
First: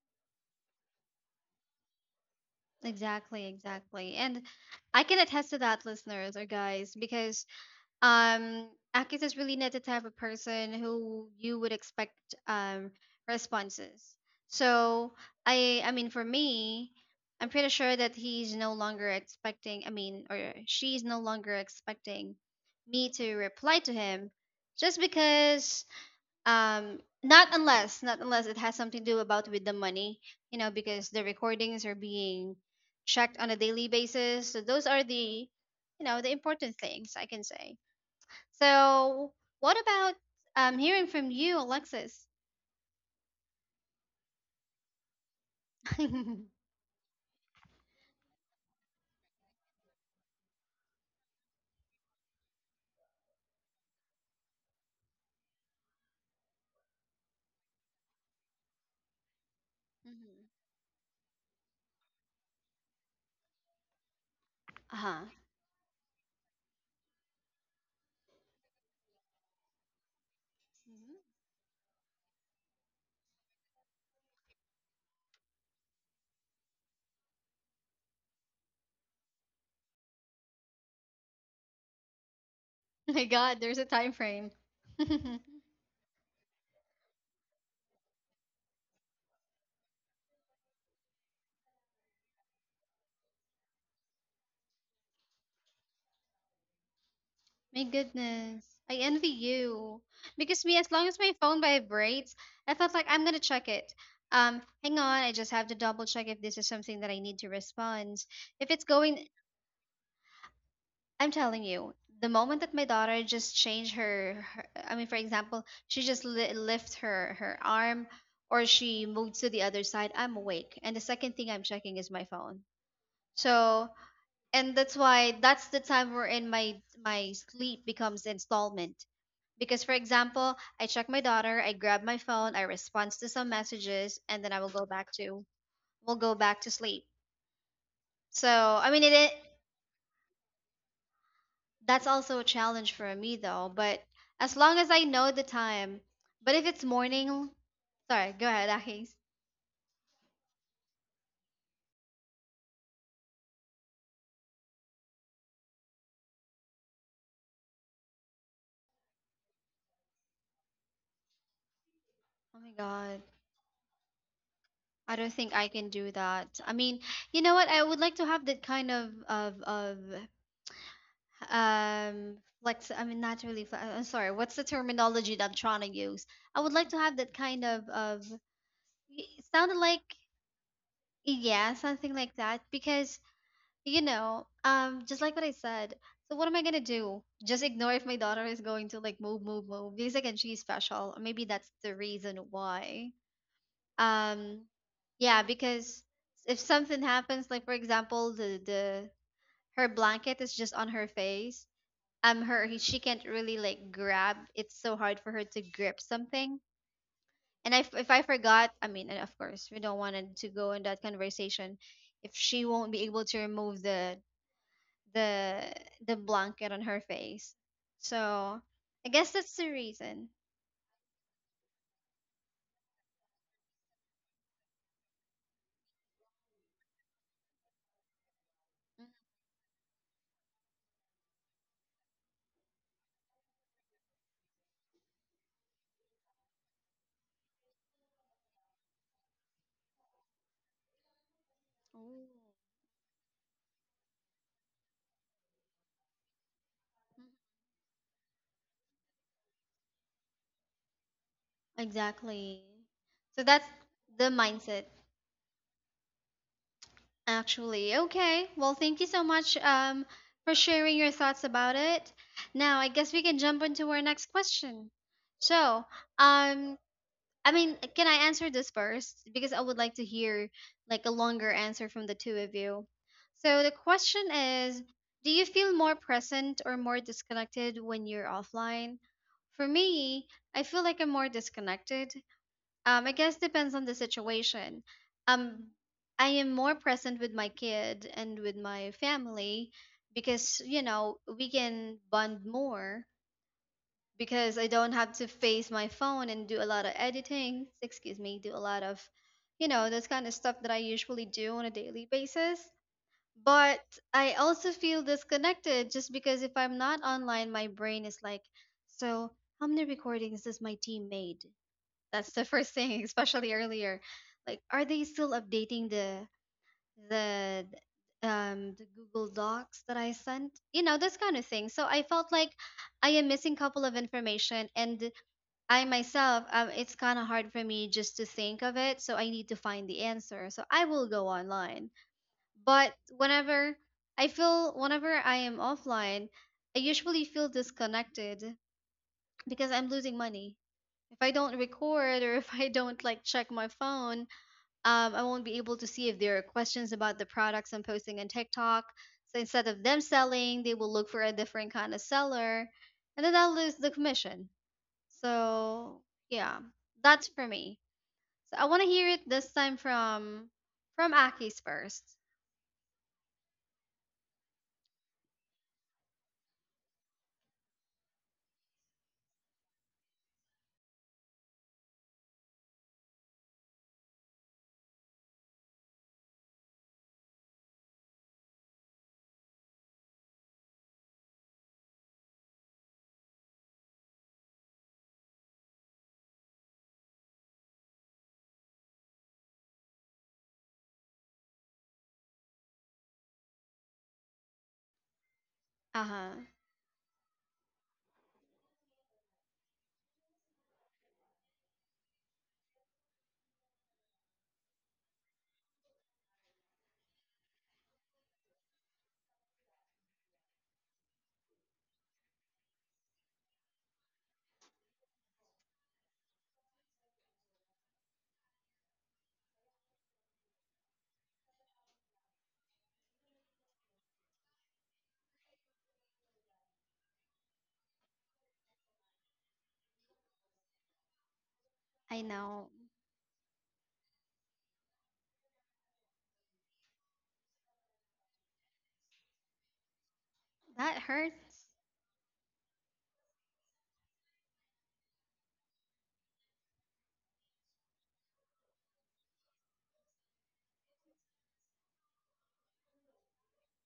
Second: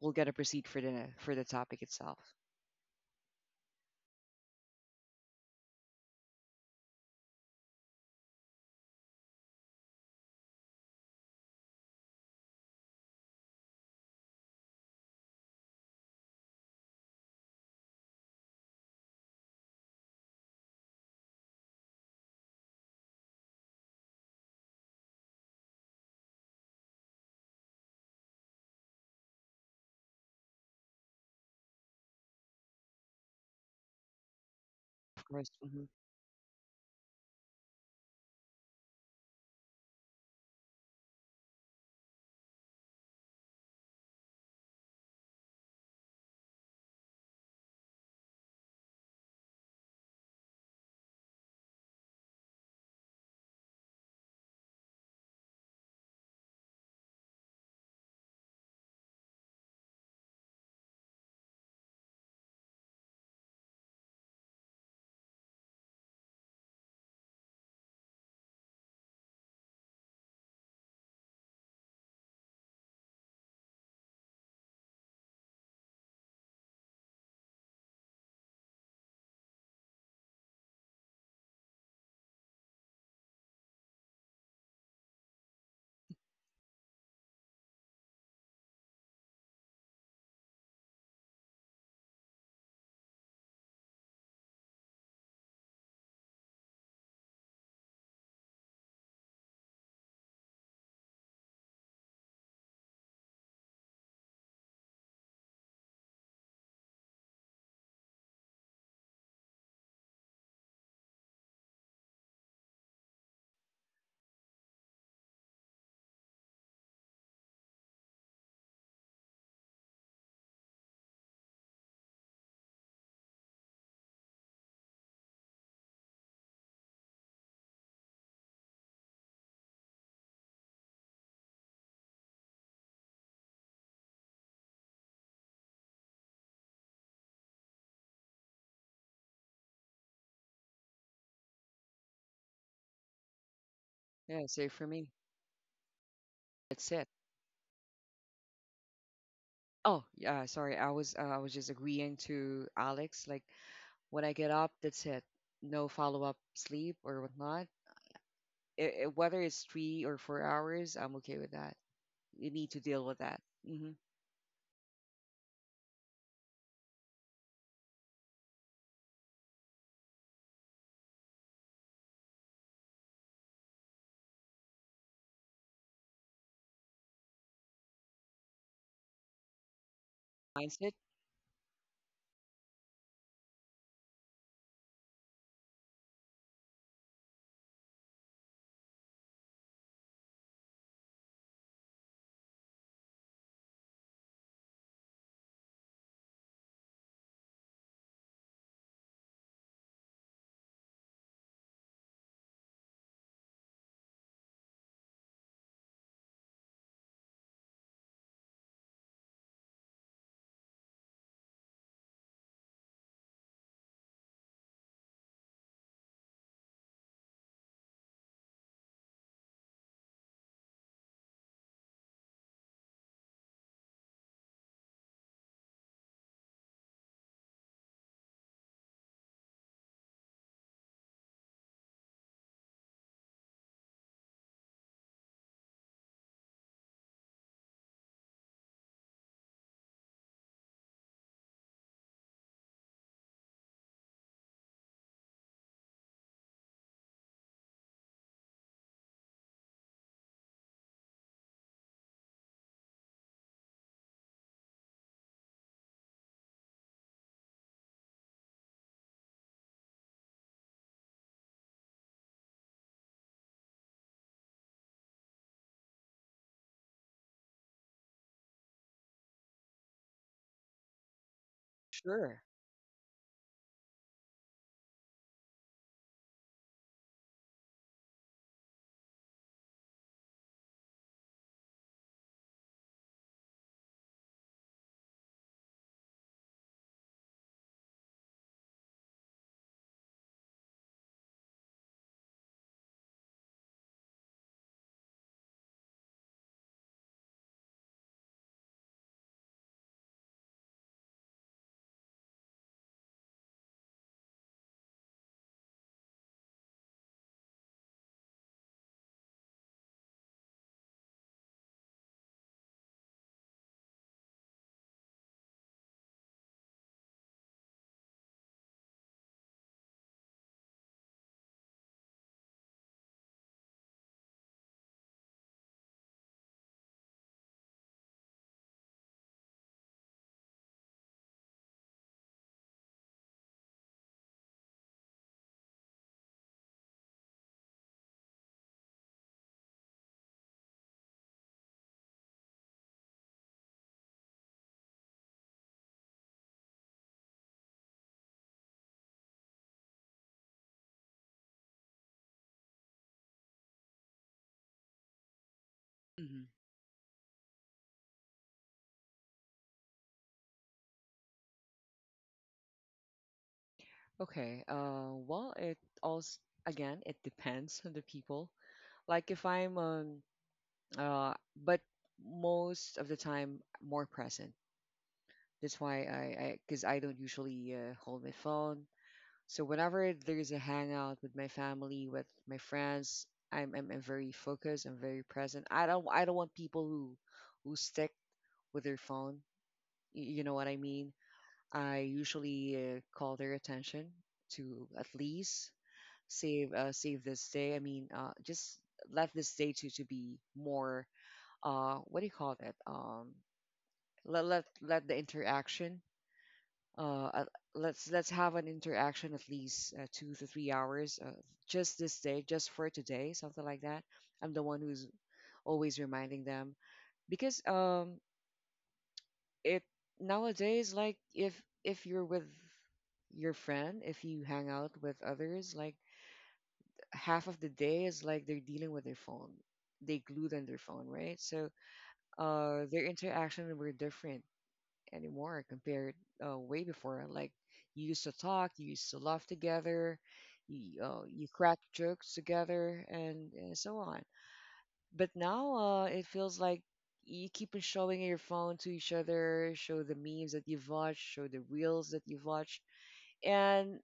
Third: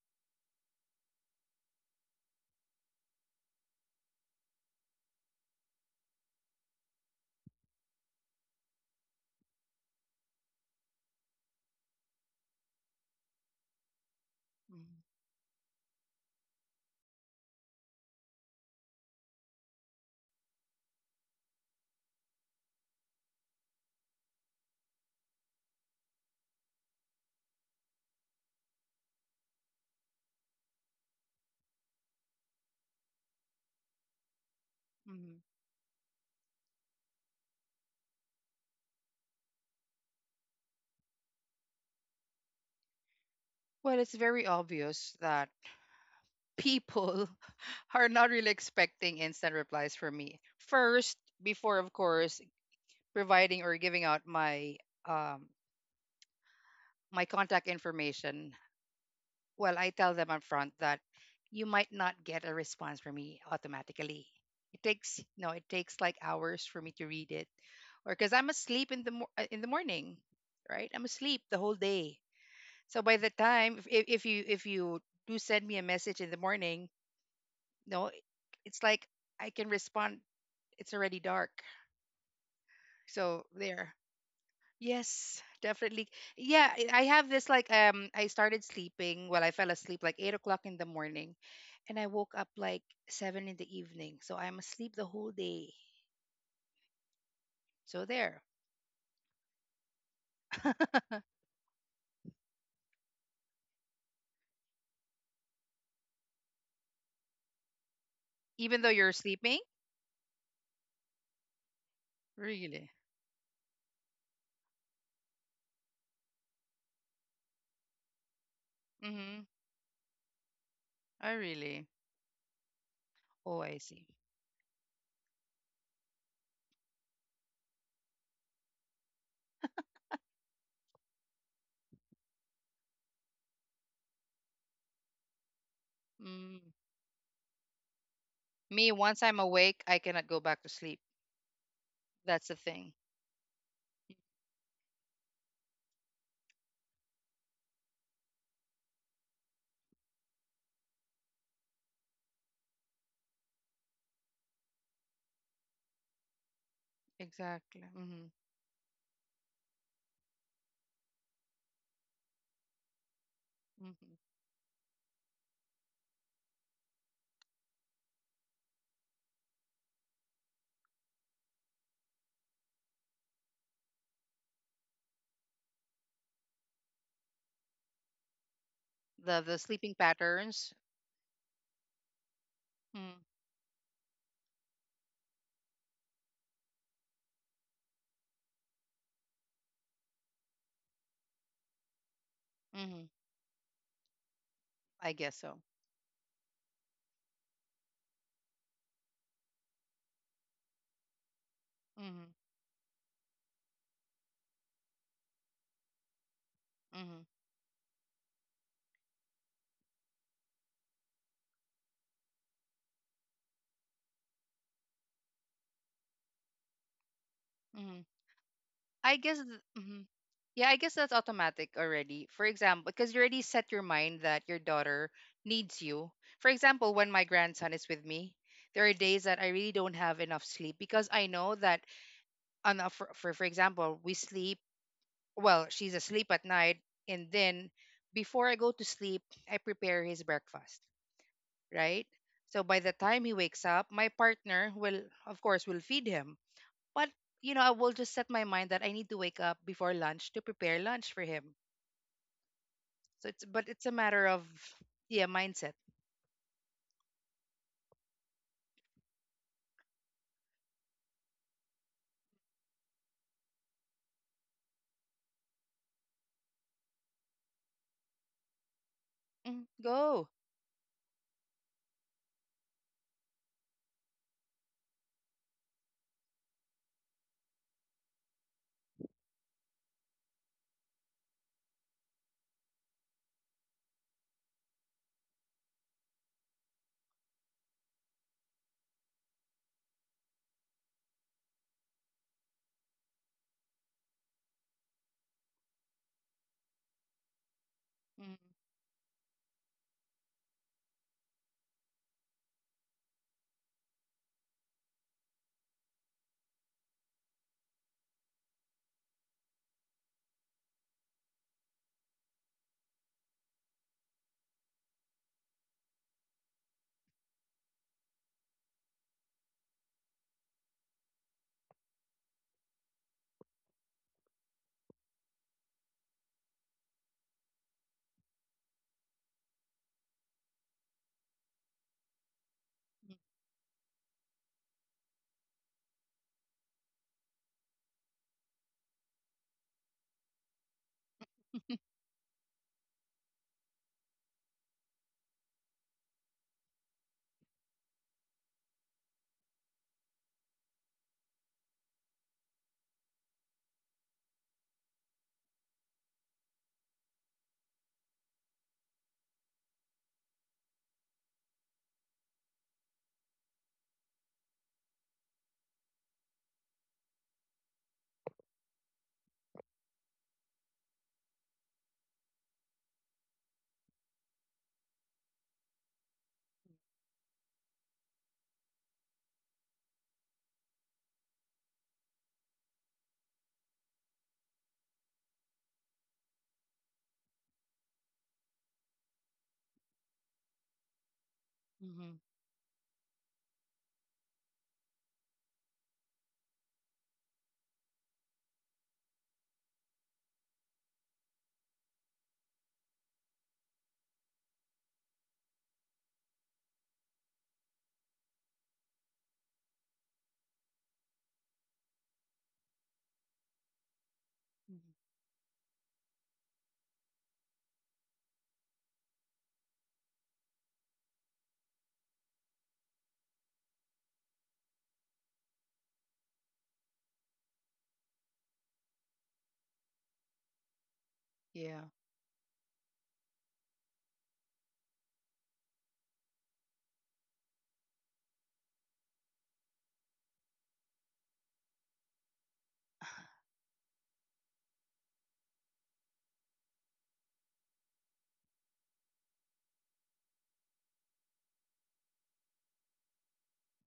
S2: we'll get a proceed for the topic itself.
S1: Exactly, exactly. And I can attest to that, listeners or guys, because Um, Akis is really not the type of person who you would expect um responses. So
S3: hmm
S1: I mean for me, I'm pretty sure that he's no longer expecting, I mean, or she's no longer expecting me to reply to him, just because not unless, not unless it has something to do about with the money, you know, because the recordings are being checked on a daily basis. So those are the,
S2: Of
S3: hmm
S2: course. Hmm.
S1: you know, the important things I can say. So, what about, hearing from you, Alexis?
S3: Well, it's very obvious that
S1: [laughs] Uh.
S3: people [laughs] are not really expecting instant replies from me. First, before, of course, providing or giving out my um my contact information, well, I tell them up
S1: Mm-hmm.
S3: front that you might not get a response from me automatically. It takes
S1: Huh.
S3: no, it takes like hours for me to read it, or because I'm asleep in the in the morning, right? I'm asleep
S1: Mm-hmm.
S3: the whole day. So by the time if, if you do send me a message in the morning, no, it's like I can respond. It's already dark.
S1: [laughs] My
S3: So
S1: God, there's a
S3: there.
S1: time frame. [laughs] My
S3: Yes, definitely. Yeah, I have this like I started sleeping well I fell asleep like 8 o'clock in the morning, and I woke up like 7 in the evening. So I'm asleep the whole day. So there.
S1: goodness, I envy you, because me, as long
S3: [laughs]
S1: as my phone vibrates, I felt like I'm gonna check it. Hang on, I just have to double check if this is something that I need to respond. If
S3: Even
S1: it's
S3: though you're
S1: going,
S3: sleeping?
S1: I'm telling you, the moment that my
S3: Really?
S1: daughter just changed her, her, I mean, for example, she just lift her her arm or she moves
S3: Mm-hmm.
S1: to the other side, I'm awake. And the
S3: I
S1: second thing I'm
S3: really.
S1: checking is my phone.
S3: Oh, I
S1: So,
S3: see.
S1: and that's why that's the time wherein my my sleep becomes installment. Because for example, I check my daughter, I grab my phone, I respond to some messages, and then I will go back
S3: Mm.
S1: to sleep. So
S3: Me,
S1: I mean,
S3: once
S1: it,
S3: I'm awake, I cannot go back to sleep.
S1: that's also a
S3: That's the thing.
S1: challenge for me though, but
S2: Yeah,
S1: as
S2: save for
S1: long as
S2: me,
S1: I know the time. But if it's
S2: that's it.
S1: morning, sorry, go ahead, Akis.
S2: Oh, yeah, sorry. I was just agreeing to Alex. Like, when I get up, that's it. No follow up sleep or whatnot.
S3: Exactly. Mm-hmm.
S2: Whether it's 3 or 4 hours, I'm okay with that. You
S1: Oh
S2: need
S1: my
S2: to deal with
S1: god.
S2: that. Mm-hmm.
S3: Mm-hmm.
S1: I don't think I can do that. I mean, you know what? I would like to have that kind of of flex, I mean, not really flex, I'm sorry. What's the terminology that I'm trying to use? I would like to have that kind of
S3: The
S1: it, sounded
S3: sleeping
S1: like
S3: patterns.
S2: Mindset,
S1: yeah, something like that,
S3: Mm.
S1: because you know, just like what I said. So what am I gonna do? Just ignore if my daughter is going to like move, move, move. Because again, she's special. Maybe that's the reason
S3: Mm-hmm.
S1: why. Um,
S3: I guess
S1: yeah,
S3: so.
S1: because if something happens, like for example, the her blanket is just on her face.
S3: Mm-hmm.
S1: She can't really like grab. It's so hard for her to grip something.
S3: Mm-hmm.
S1: And if I forgot, I mean, and of course, we don't want it to go in that conversation. If she won't be able to remove the the blanket on her face.
S3: Mm-hmm.
S1: So I
S3: I
S1: guess
S3: guess,
S1: that's the
S3: mhm.
S1: reason.
S3: Yeah, I guess that's automatic already. For example, because you already set your mind that your daughter needs you. For example, when my grandson is with me, there are days that I really don't have enough sleep because I know that, for example, we sleep. Well, she's asleep at night, and then before I go to sleep, I prepare his breakfast, right?
S1: Oh.
S3: So by the time he wakes up, my partner will, of course, will feed him. But I will just set my mind that I need to wake up before lunch to prepare lunch for him.
S1: Exactly.
S3: So
S1: So
S3: it's,
S1: that's
S3: but it's a matter
S1: the
S3: of,
S1: mindset,
S3: yeah, mindset.
S1: actually. Okay. Well, thank you so much, for sharing your thoughts about it. Now, I guess we can jump into our next question. So, um, I mean, can I answer this first? Because I
S3: Mm,
S1: would like to
S3: go.
S1: hear like a longer answer from the
S2: sure.
S1: two of you. So the question is, do you feel more present or more disconnected when you're offline? For me, I feel like I'm more disconnected. I guess depends on the situation. Um, I am more present with my kid and with my family because, you know, we can bond more because I don't have to face my phone and do a lot of editing, excuse me,
S3: Mm-hmm.
S1: do a lot of, you know, this kind of stuff that I usually do on a daily basis. But I also feel disconnected just because if I'm not online, my brain is like, so how many recordings does my team made? That's the [laughs] first thing, especially earlier. Like, are they still updating the the Google Docs that I sent? You know, this kind of thing. So I felt like I am missing couple of information, and I myself, it's kind of hard for me just to think of it, so I need to find the answer. So I will go online. But whenever I feel, whenever I am offline, I usually feel disconnected because I'm losing money. If I don't record, or [laughs] if I don't like check my phone, I won't be able to see if there are questions about the products I'm posting on TikTok. So instead of them selling, they will look for a different kind of seller, and then I'll lose the commission. So
S2: Hmm.
S1: yeah, that's for me. So I want to hear it this time from Aki's first.
S2: Okay. Well, it also, again, it depends [laughs] on the people. Like if I'm uh, but most of the time, more present. That's why I, because I don't usually hold my phone. So whenever there's a hangout with my family, with my friends, I'm very focused. I'm very present. I don't want people who stick with their phone. You know what I mean? I
S3: Mm-hmm.
S2: usually call their attention to at least
S1: Uh huh.
S2: save this day. I mean, just let this day to be more what do you call that? Let the interaction uh, uh, let's have an interaction at least 2 to 3 hours, just this day, just for today, something like that. I'm the one who's
S3: Mm-hmm.
S2: always reminding them because it nowadays, like if you're with your friend, if you hang out with others, like half of the day is like they're dealing with their phone. They glued on their phone, right? So
S3: Yeah.
S1: I know.
S2: their interaction were different anymore compared way before. Like you used to talk, you used to laugh together,
S1: That
S2: you crack
S1: hurts.
S2: jokes together, and so on. But now it feels like you keep on showing your phone to each other, show the memes that you've watched, show the reels that you've watched, and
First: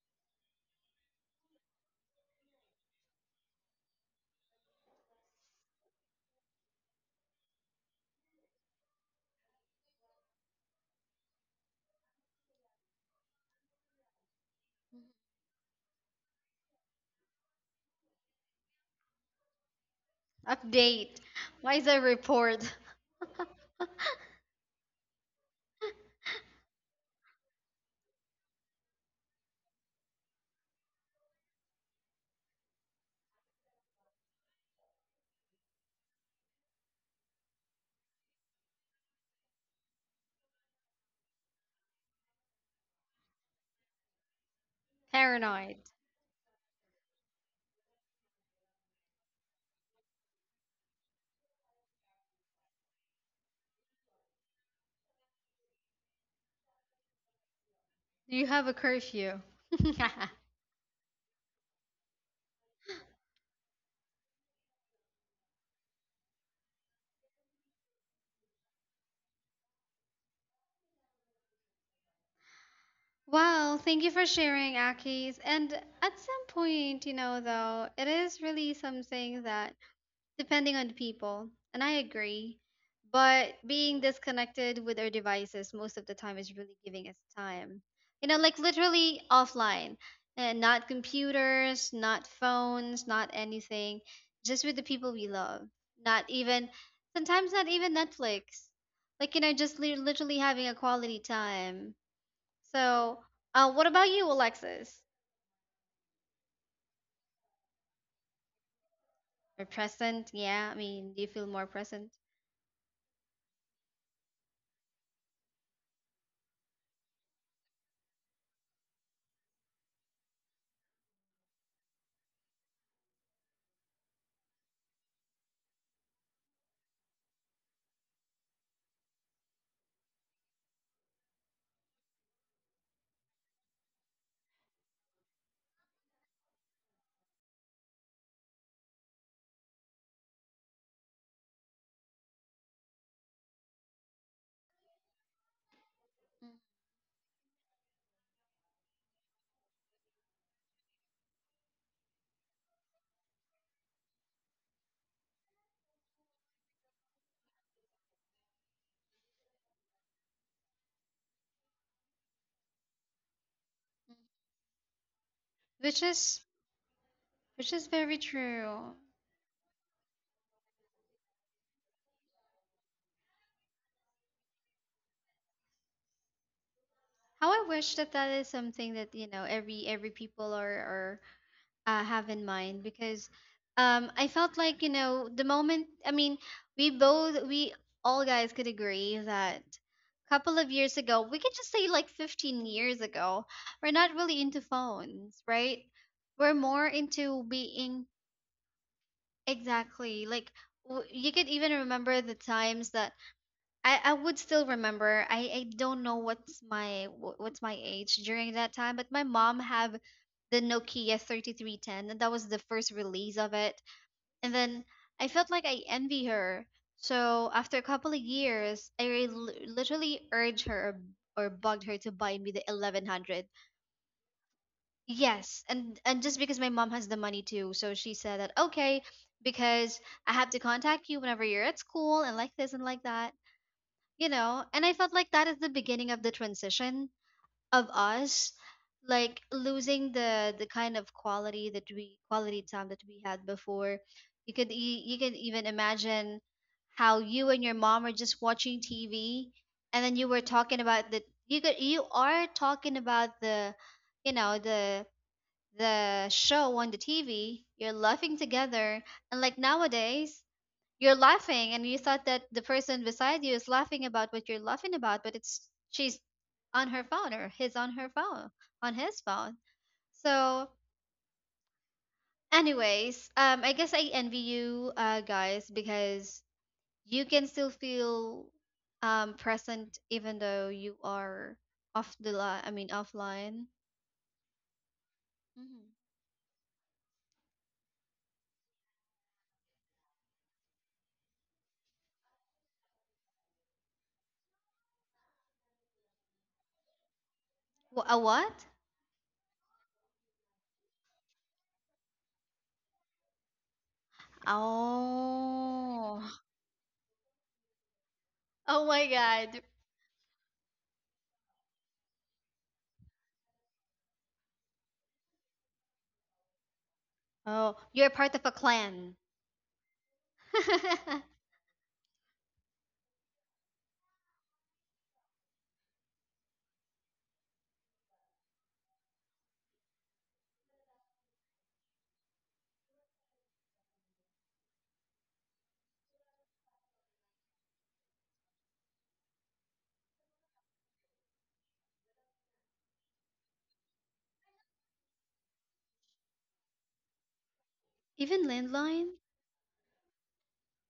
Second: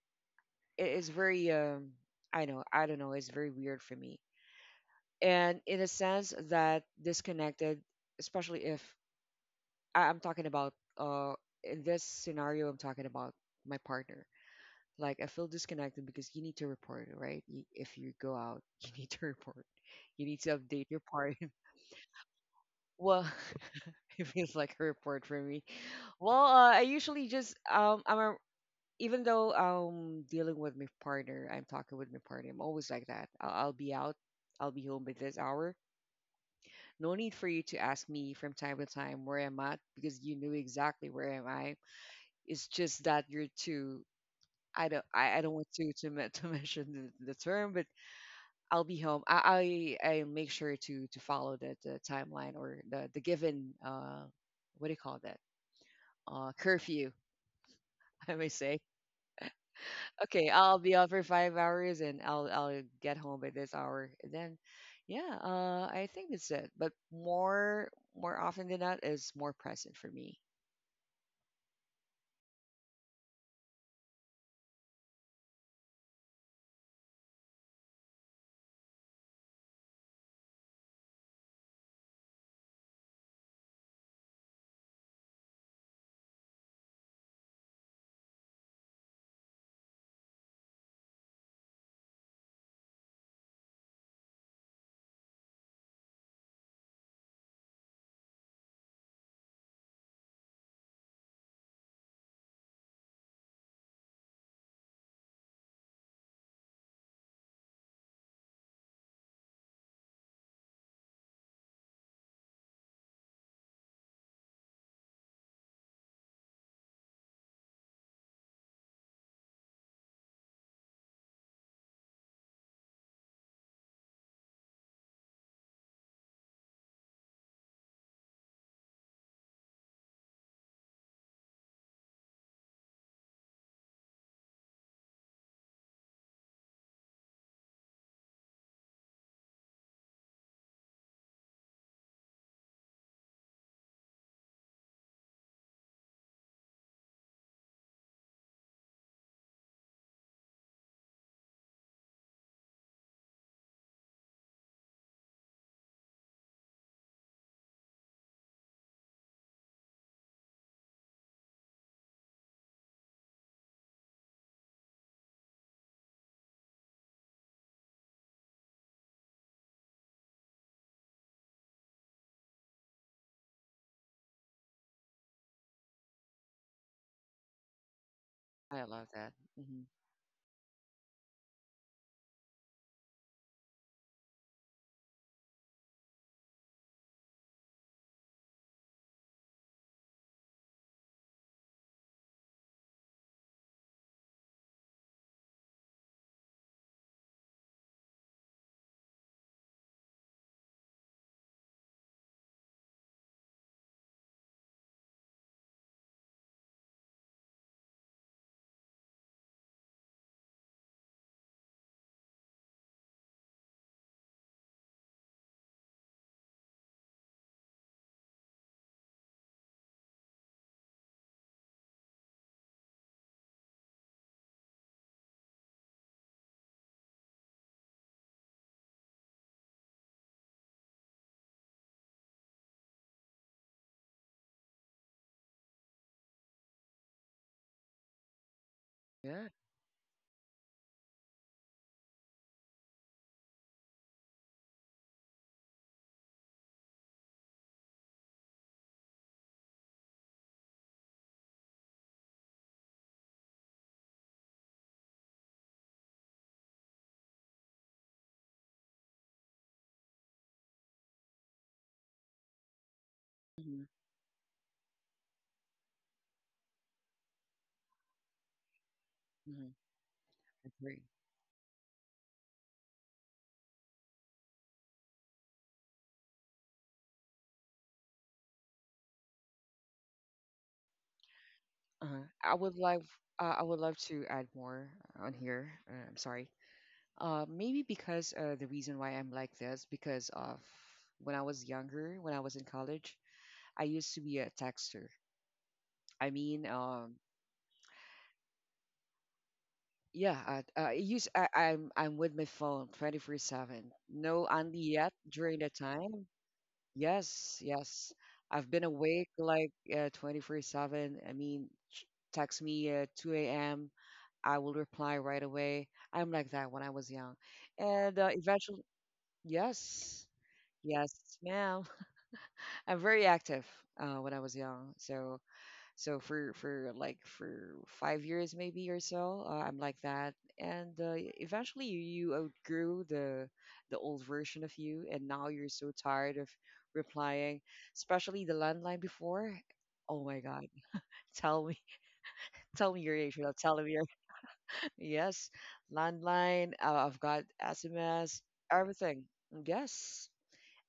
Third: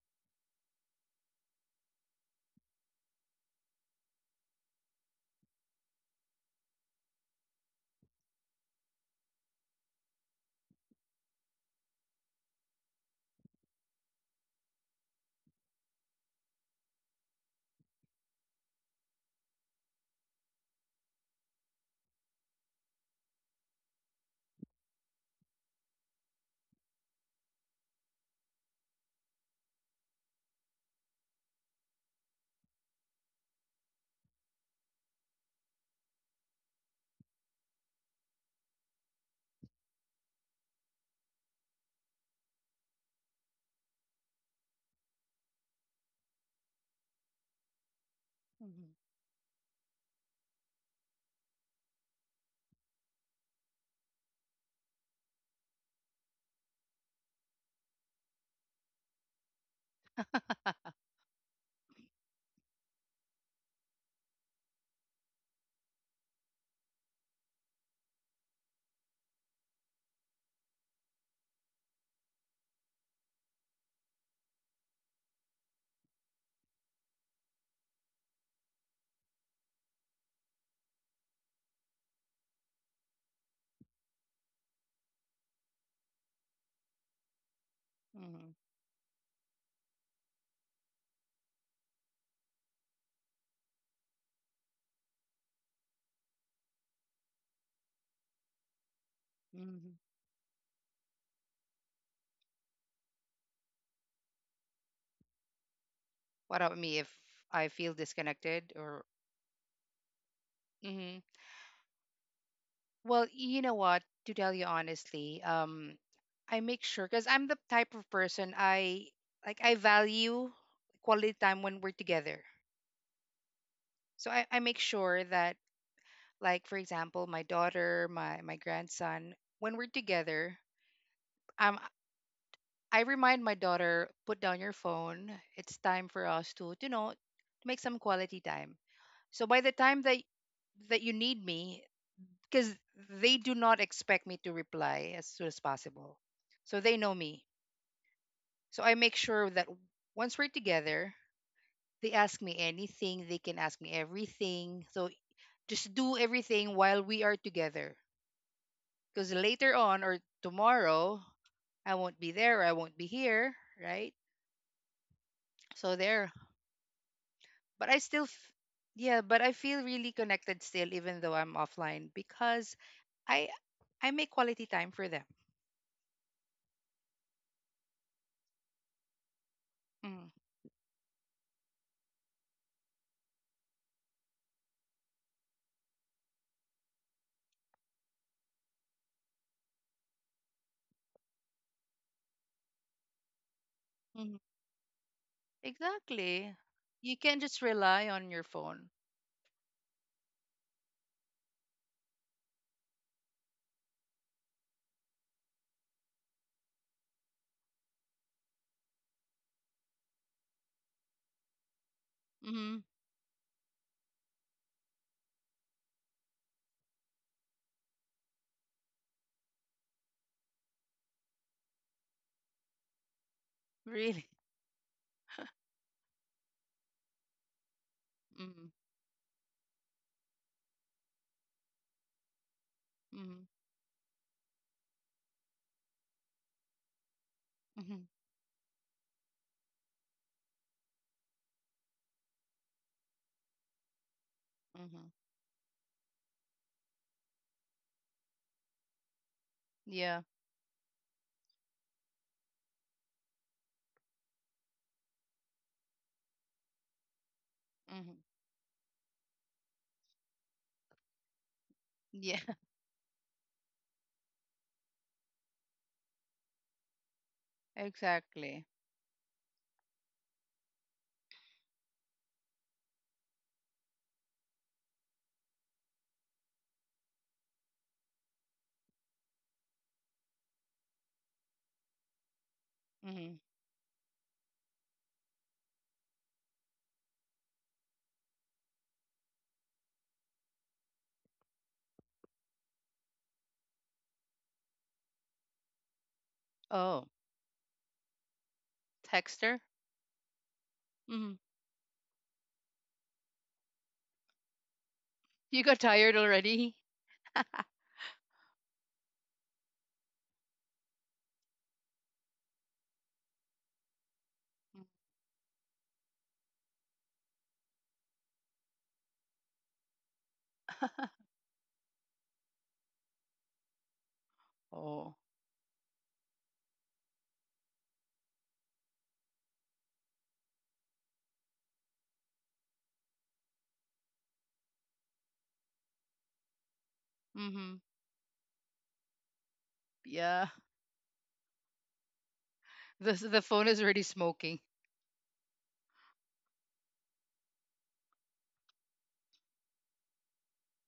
S2: it is very I don't know, it's very weird for me. And in a sense that disconnected, especially if I- I'm talking about uh I'm talking about my partner. Like I feel disconnected because you need to report, right? Y if you go out, [laughs] you need to report. You need to update your
S1: Update.
S2: part. [laughs]
S1: Why is a report?
S2: Well, [laughs] it feels like a report for me. Well, I usually just even though dealing with my partner, I'm talking with my partner. I'm always like that. I'll be out. I'll be home by this hour. No need for you to ask me from time to time where I'm at because you knew exactly where am I. It's just that you're too. I
S1: [laughs]
S2: don't. I don't
S1: Paranoid?
S2: want to, [laughs] to mention the term, but
S3: Mm-hmm.
S2: I'll be home. I make sure to follow the timeline or the given what do you call that, curfew,
S1: Do
S2: [laughs]
S1: you
S2: I may
S1: have a
S2: say.
S1: curfew? [laughs]
S2: Okay, I'll be out for 5 hours and I'll get home by this hour. And then, yeah, I think that's it. But more often than not is more present for me.
S1: Well, thank you for sharing, Akis. And at some point, you know, though, it is really something that, depending on the people. And I agree. But being disconnected with our devices most of the time is really giving us time. You know,
S3: Hmm.
S1: like
S3: [laughs]
S1: literally offline and not computers, not phones, not anything, just with the people we love. Not even, sometimes not even Netflix. Like, you know, just literally having a quality time. So, what about you, Alexis?
S3: What about me if I feel disconnected or?
S1: Or present? Yeah, I mean,
S3: Mm-hmm.
S1: do you feel more present?
S3: Well, you know what? To tell you honestly, I make sure because I'm the type of person I like. I value quality time when we're together. So I make sure that, like for example, my daughter, my grandson, when we're together, um, I remind my daughter, put down your phone. It's time for us to make some quality time. So by the time that you need me, because they do not expect me to reply as soon as possible.
S1: Mm.
S3: So they know me. So I make sure that once we're together, they ask me anything, they can ask me everything. So just do everything while we are together. Because later on or tomorrow, I won't be there, I won't be here, right? So
S1: Which
S3: there.
S1: is, which is
S3: But I
S1: very
S3: still,
S1: true.
S3: yeah, but I feel really connected still, even though I'm offline, because I I make quality time for them.
S1: How I wish that that is
S2: I
S1: something
S2: love
S1: that, you
S2: that.
S1: know,
S2: Hmm.
S1: every
S3: Mm-hmm.
S1: people are, have in mind, because I felt like you know the moment, I mean, we all guys could agree that a couple of years ago, we could just say like 15 years ago, we're not really into phones, right? We're
S3: Exactly.
S1: more
S3: You can't
S1: into
S3: just
S1: being,
S3: rely on your phone.
S1: exactly, like you could even remember the times that I would still remember. I don't know what's my what's my age during that time, but my mom have the Nokia 3310, and that was the
S3: Mm-hmm.
S1: first
S3: [laughs]
S1: release of it. And then I felt like I envy her. So after a couple of years, I literally urged her, or bugged her to buy me the 1100.
S3: Really.
S1: Yes, and just because my mom has the money too, so she said that
S3: Mm-hmm.
S1: okay because I have to contact you whenever you're at school and like this and like that,
S3: Mm-hmm.
S1: you know, and I felt like that is the beginning of the transition of
S3: Mm-hmm.
S1: us, like
S2: Yeah.
S1: losing the kind of quality that we, quality time that we had before. You could
S3: Mm-hmm.
S1: you can even imagine how you and your mom are just watching TV and then
S3: Yeah.
S1: you were talking about the you could you are talking about the you know the show on the TV, you're
S3: Mm-hmm.
S1: laughing together. And like nowadays, you're laughing and you thought
S3: Yeah.
S1: that the
S3: [laughs]
S1: person beside you is
S2: Mm-hmm.
S1: laughing about what you're laughing about, but it's, she's on her phone, or he's on her phone,
S3: Exactly.
S1: on his phone. So
S2: Hmm.
S1: anyways, I guess I envy you, guys, because you can still feel present even though you are off
S2: Uh,
S1: the
S2: I
S1: line, I
S2: would
S1: mean
S2: love
S3: Mm-hmm.
S1: offline.
S2: I would love to add more on here.
S1: Hmm.
S2: I'm sorry. Maybe because the reason why I'm like this because of when I was younger, when I was in college, I used to be a texter. I mean,
S3: Oh,
S1: A what?
S3: texter?
S2: yeah,
S3: Mm-hmm.
S2: I, I'm with my phone 24/7. No only yet
S3: You
S2: during the
S3: got tired
S1: Oh.
S2: time.
S3: already?
S2: Yes,
S3: [laughs]
S2: yes. I've
S1: Oh
S2: been
S1: my
S2: awake
S1: god.
S2: like 24/7. I mean, text me 2 a.m. I will reply right away. I'm like that when I was young.
S1: Oh, you're
S2: And
S1: part of a
S2: eventually,
S1: clan.
S2: yes, yes,
S1: [laughs]
S2: ma'am. [laughs] I'm very active when I was young.
S3: Oh.
S2: So, for like for 5 years maybe or so, I'm like that. And eventually, you outgrew the old version of you, and now you're so tired of replying,
S3: Mm-hmm.
S2: especially the landline before. Oh my
S3: Yeah.
S2: God! Tell me, [laughs] tell me
S3: The
S2: your age
S3: the
S2: without
S3: phone is
S2: telling me.
S3: already smoking.
S2: Yes, landline. I've got SMS,
S1: Even landline.
S2: everything. Yes,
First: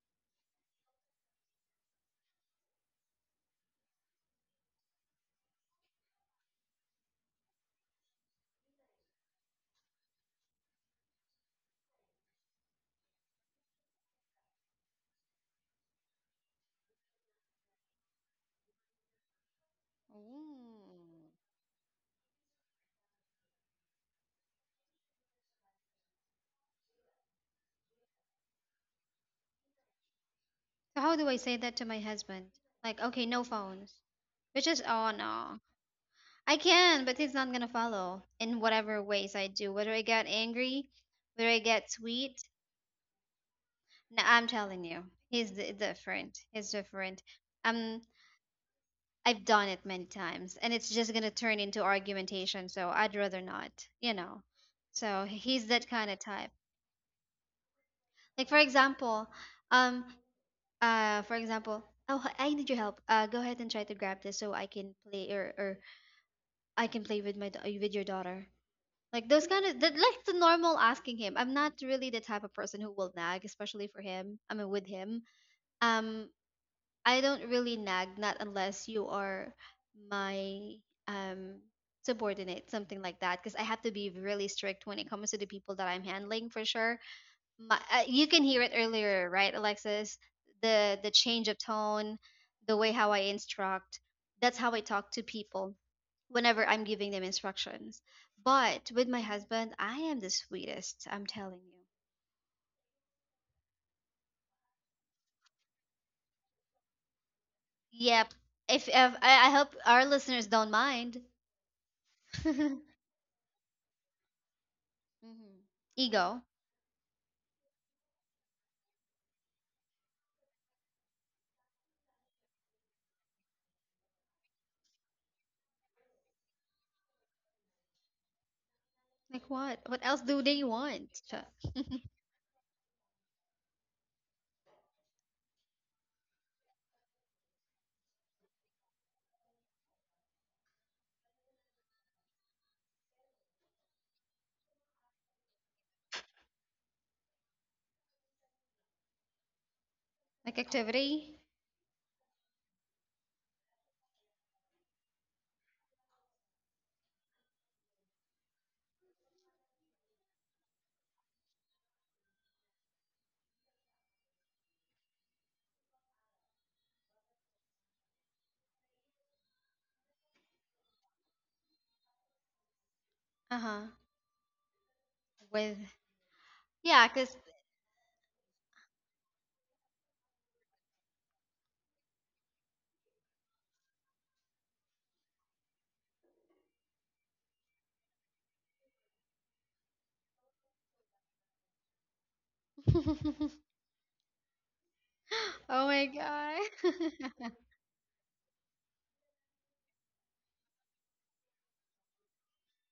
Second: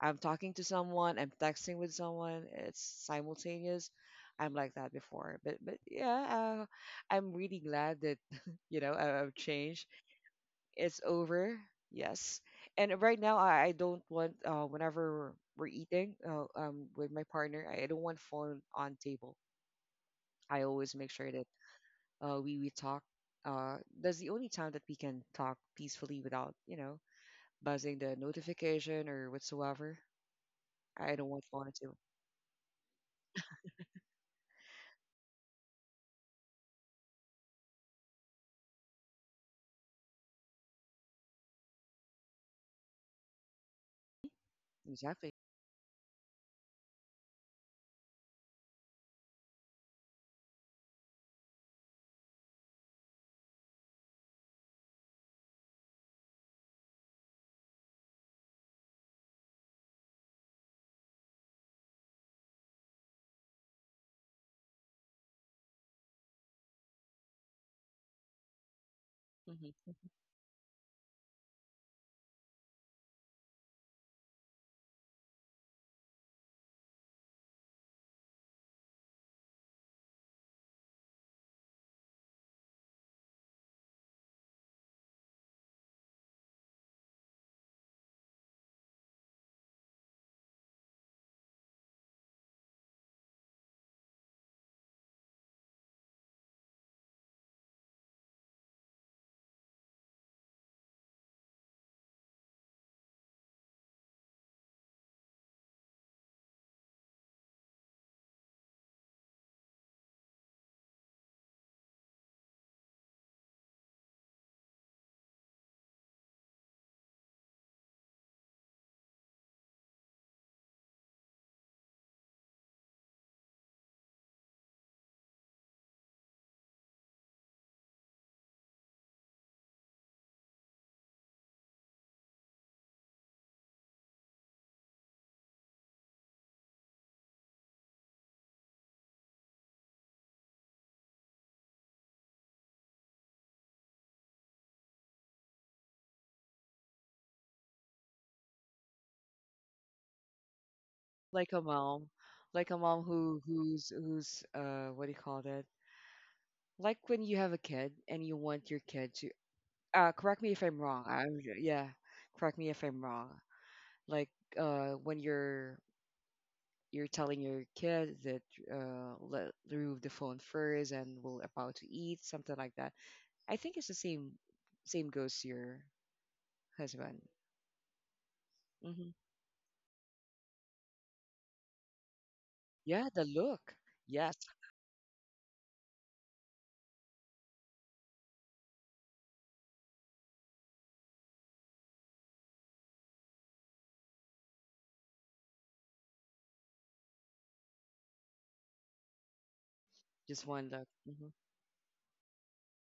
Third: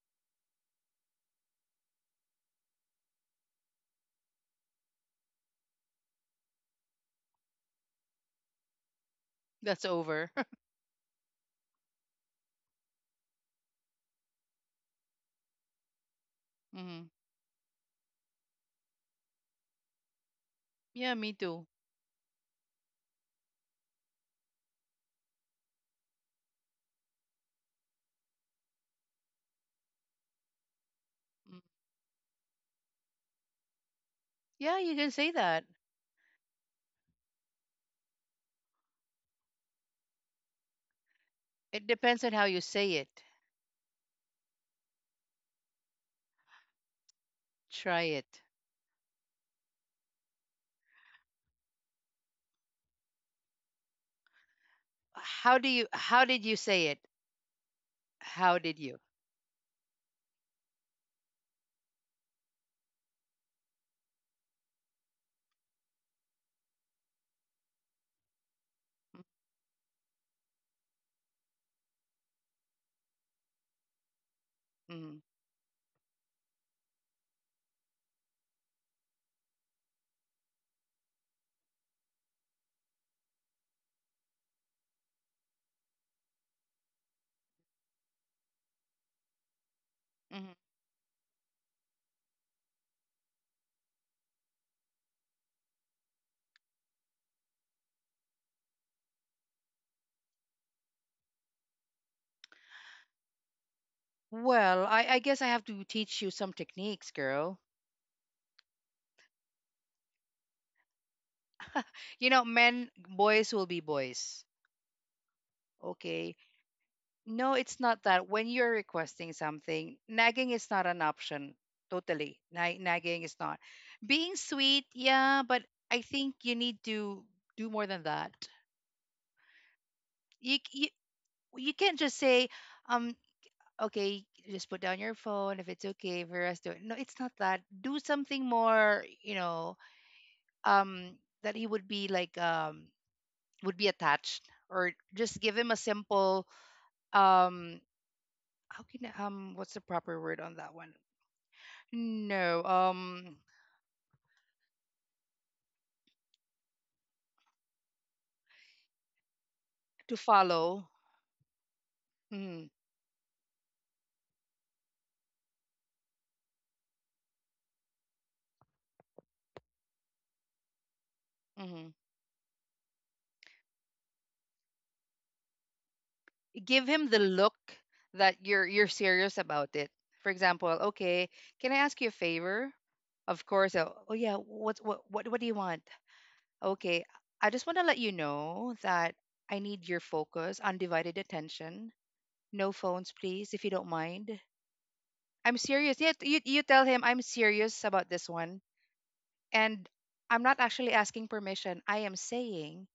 S2: I'm talking to someone. I'm texting with someone. It's simultaneous. I'm like that before, but yeah, I'm really glad that [laughs] you know I've
S3: That's
S2: changed.
S3: over. [laughs]
S2: It's over. Yes, and right now, I don't want, whenever we're eating,
S3: Mm-hmm.
S2: with my partner, I don't want phone on table. I always make
S3: Yeah,
S1: Ooh.
S2: sure
S3: me
S2: that
S3: too.
S2: we talk. Uh, that's the only time that we can talk peacefully without, you know, buzzing the notification or whatsoever.
S1: So how
S2: I don't
S1: do I
S2: want
S1: say
S3: Mm.
S2: Fauna
S1: that to
S2: to
S1: my husband? Like, okay, no phones. Which
S3: Yeah,
S1: is,
S3: you can
S1: oh
S3: say that.
S1: no, I can, but he's not gonna follow in whatever ways I do. Whether I get angry, whether I
S3: It
S1: get
S3: depends on how
S1: sweet,
S3: you say it.
S1: no, I'm telling you,
S2: exactly,
S1: he's different. He's different.
S3: Try
S1: Um,
S3: it.
S1: I've done it many times, and it's just gonna turn into argumentation. So I'd rather not, you know. So he's that kind
S3: How
S1: of
S3: did you
S1: type.
S3: say it?
S1: Like
S3: How
S1: for
S3: did you?
S1: example, um, uh for example, oh, I need your help. Go ahead and try to grab this so I can play, or I can play with my with your daughter. Like those kind of, that,
S2: hmm,
S1: like the normal asking him. I'm not really the type of person who will nag, especially for him, I mean with
S3: Mm.
S1: him. um I don't really nag, not unless you are my, um subordinate, something like that, because I have to be really strict when it comes to the people that I'm handling, for sure. My, you can hear it earlier, right, Alexis?
S3: Mhm.
S1: The change of tone, the way how I instruct. That's how I talk to people whenever I'm giving them instructions. But with my husband, I am the sweetest. I'm telling you.
S3: Well, I guess I have to teach you some techniques, girl.
S1: Yep. If I, I hope our listeners don't mind. [laughs]
S3: You know, men, boys will be boys.
S1: Mhm.
S3: Okay.
S1: Ego.
S3: No, it's not that. When you're requesting something, nagging is not an option. Totally. Nagging is not. Being sweet, yeah, but I think you need to do more than that.
S1: Like what? What else do
S3: You,
S1: they
S3: c-
S1: want?
S3: you
S1: Ch-
S3: can't just say, um, okay, just put down your phone if it's okay for us to. No, it's not that. Do something more, um that he would be like, would be attached, or just give him a simple, um how can what's the proper word on
S1: Like
S3: that one?
S1: activity?
S2: like a mom,
S3: No,
S2: like a mom who who's what do you call that? Like when you have a kid and you want your kid to
S3: to
S2: correct me if I'm
S3: follow.
S2: wrong. I'm yeah, correct
S3: mm,
S2: me if I'm wrong. Like when you're telling your kid that let remove the phone first and we're about
S3: hmm
S2: to eat, something like that. I
S1: Uh
S2: think
S1: huh.
S2: it's the same, same goes to
S1: With,
S2: your
S3: give him
S1: yeah,
S3: the
S2: husband.
S1: cause.
S3: look that you're
S2: Hmm.
S3: serious about it. For example, okay, can I ask you a favor?
S2: Yeah, the
S3: Of course.
S2: look.
S3: Oh yeah,
S2: Yes,
S3: what's what do you want? Okay, I just want to let you know that I need your focus undivided attention. No
S1: [laughs]
S3: phones, please,
S1: Oh
S3: if you don't mind. I'm serious.
S1: my
S3: Yeah, you tell him I'm
S1: god. [laughs]
S3: serious about this one. And I'm
S2: just
S3: not
S2: one look.
S3: actually asking
S2: Hmm.
S3: permission. I am saying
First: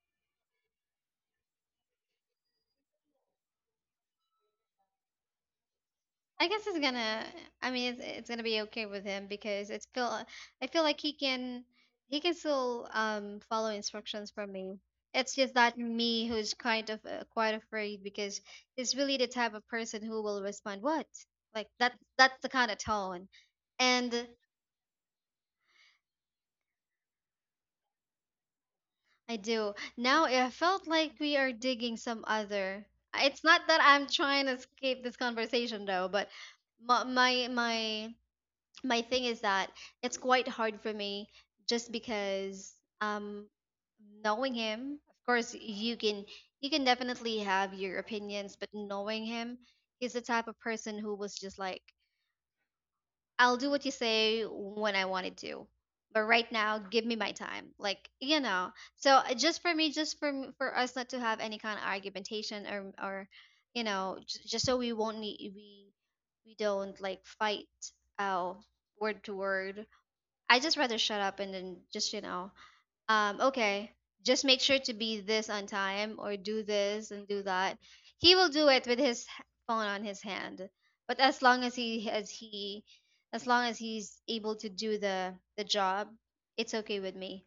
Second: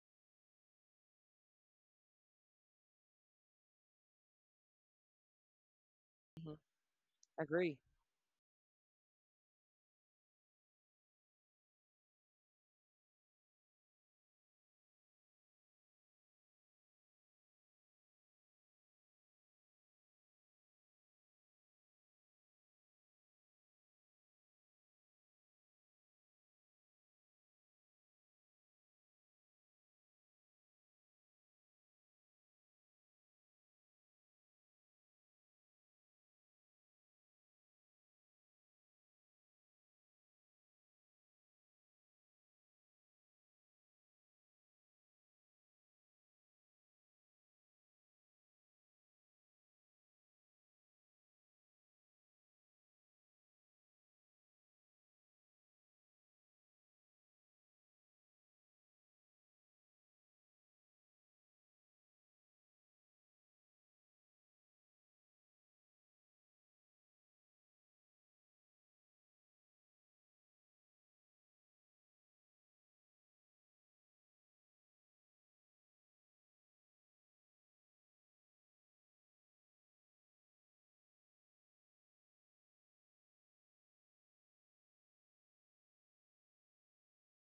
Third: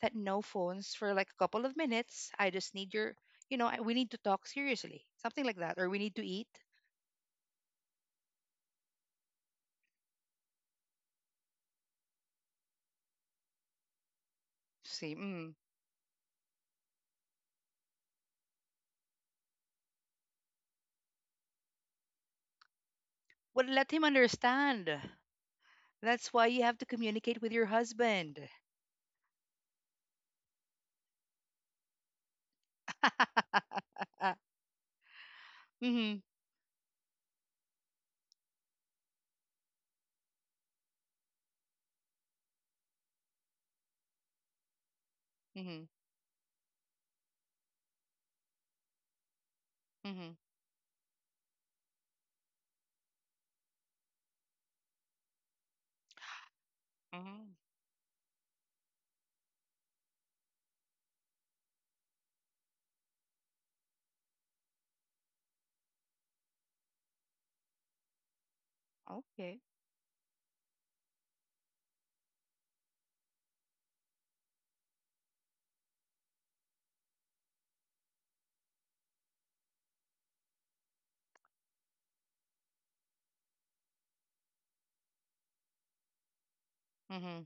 S3: that no phones for like a couple of minutes. I just need your, we need to talk seriously. Something like that. Or we need to
S1: I
S3: eat.
S2: Hmm.
S1: guess it's gonna. I
S2: Agree.
S1: mean, it's gonna be okay with him because it's feel. I feel like he can. He can still follow instructions from me.
S3: See.
S1: It's just
S3: Mm.
S1: that me who's kind of quite afraid because he's really the type of person who will respond, what, like that. That's the kind of tone,
S3: Well, let him
S1: and
S3: understand. That's why you have to communicate with your husband.
S1: I do now. It felt like we are digging some other. It's not that I'm
S3: [laughs]
S1: trying to escape this conversation though,
S3: Mm-hmm,
S1: but my my thing is that it's quite hard for me just because, um knowing him, of course
S3: mm-hmm,
S1: you can, you can definitely have your opinions, but knowing him, he's the
S3: mm-hmm,
S1: type of person who was just like, I'll do what you say when I wanted to, but right now give me my
S3: mm-hmm.
S1: time, like, you know. So just for me, just for for us not to have any kind of argumentation, or, you know, just so we won't need, we don't like fight, uh word to
S3: Okay.
S1: word. I just rather shut up and then just, you know, okay, just make sure to be this on time or do this and do that. He will do it with his phone on his hand. But as long as he, as he, as long as he's able to do the job, it's okay with me.
S3: Mm-hmm.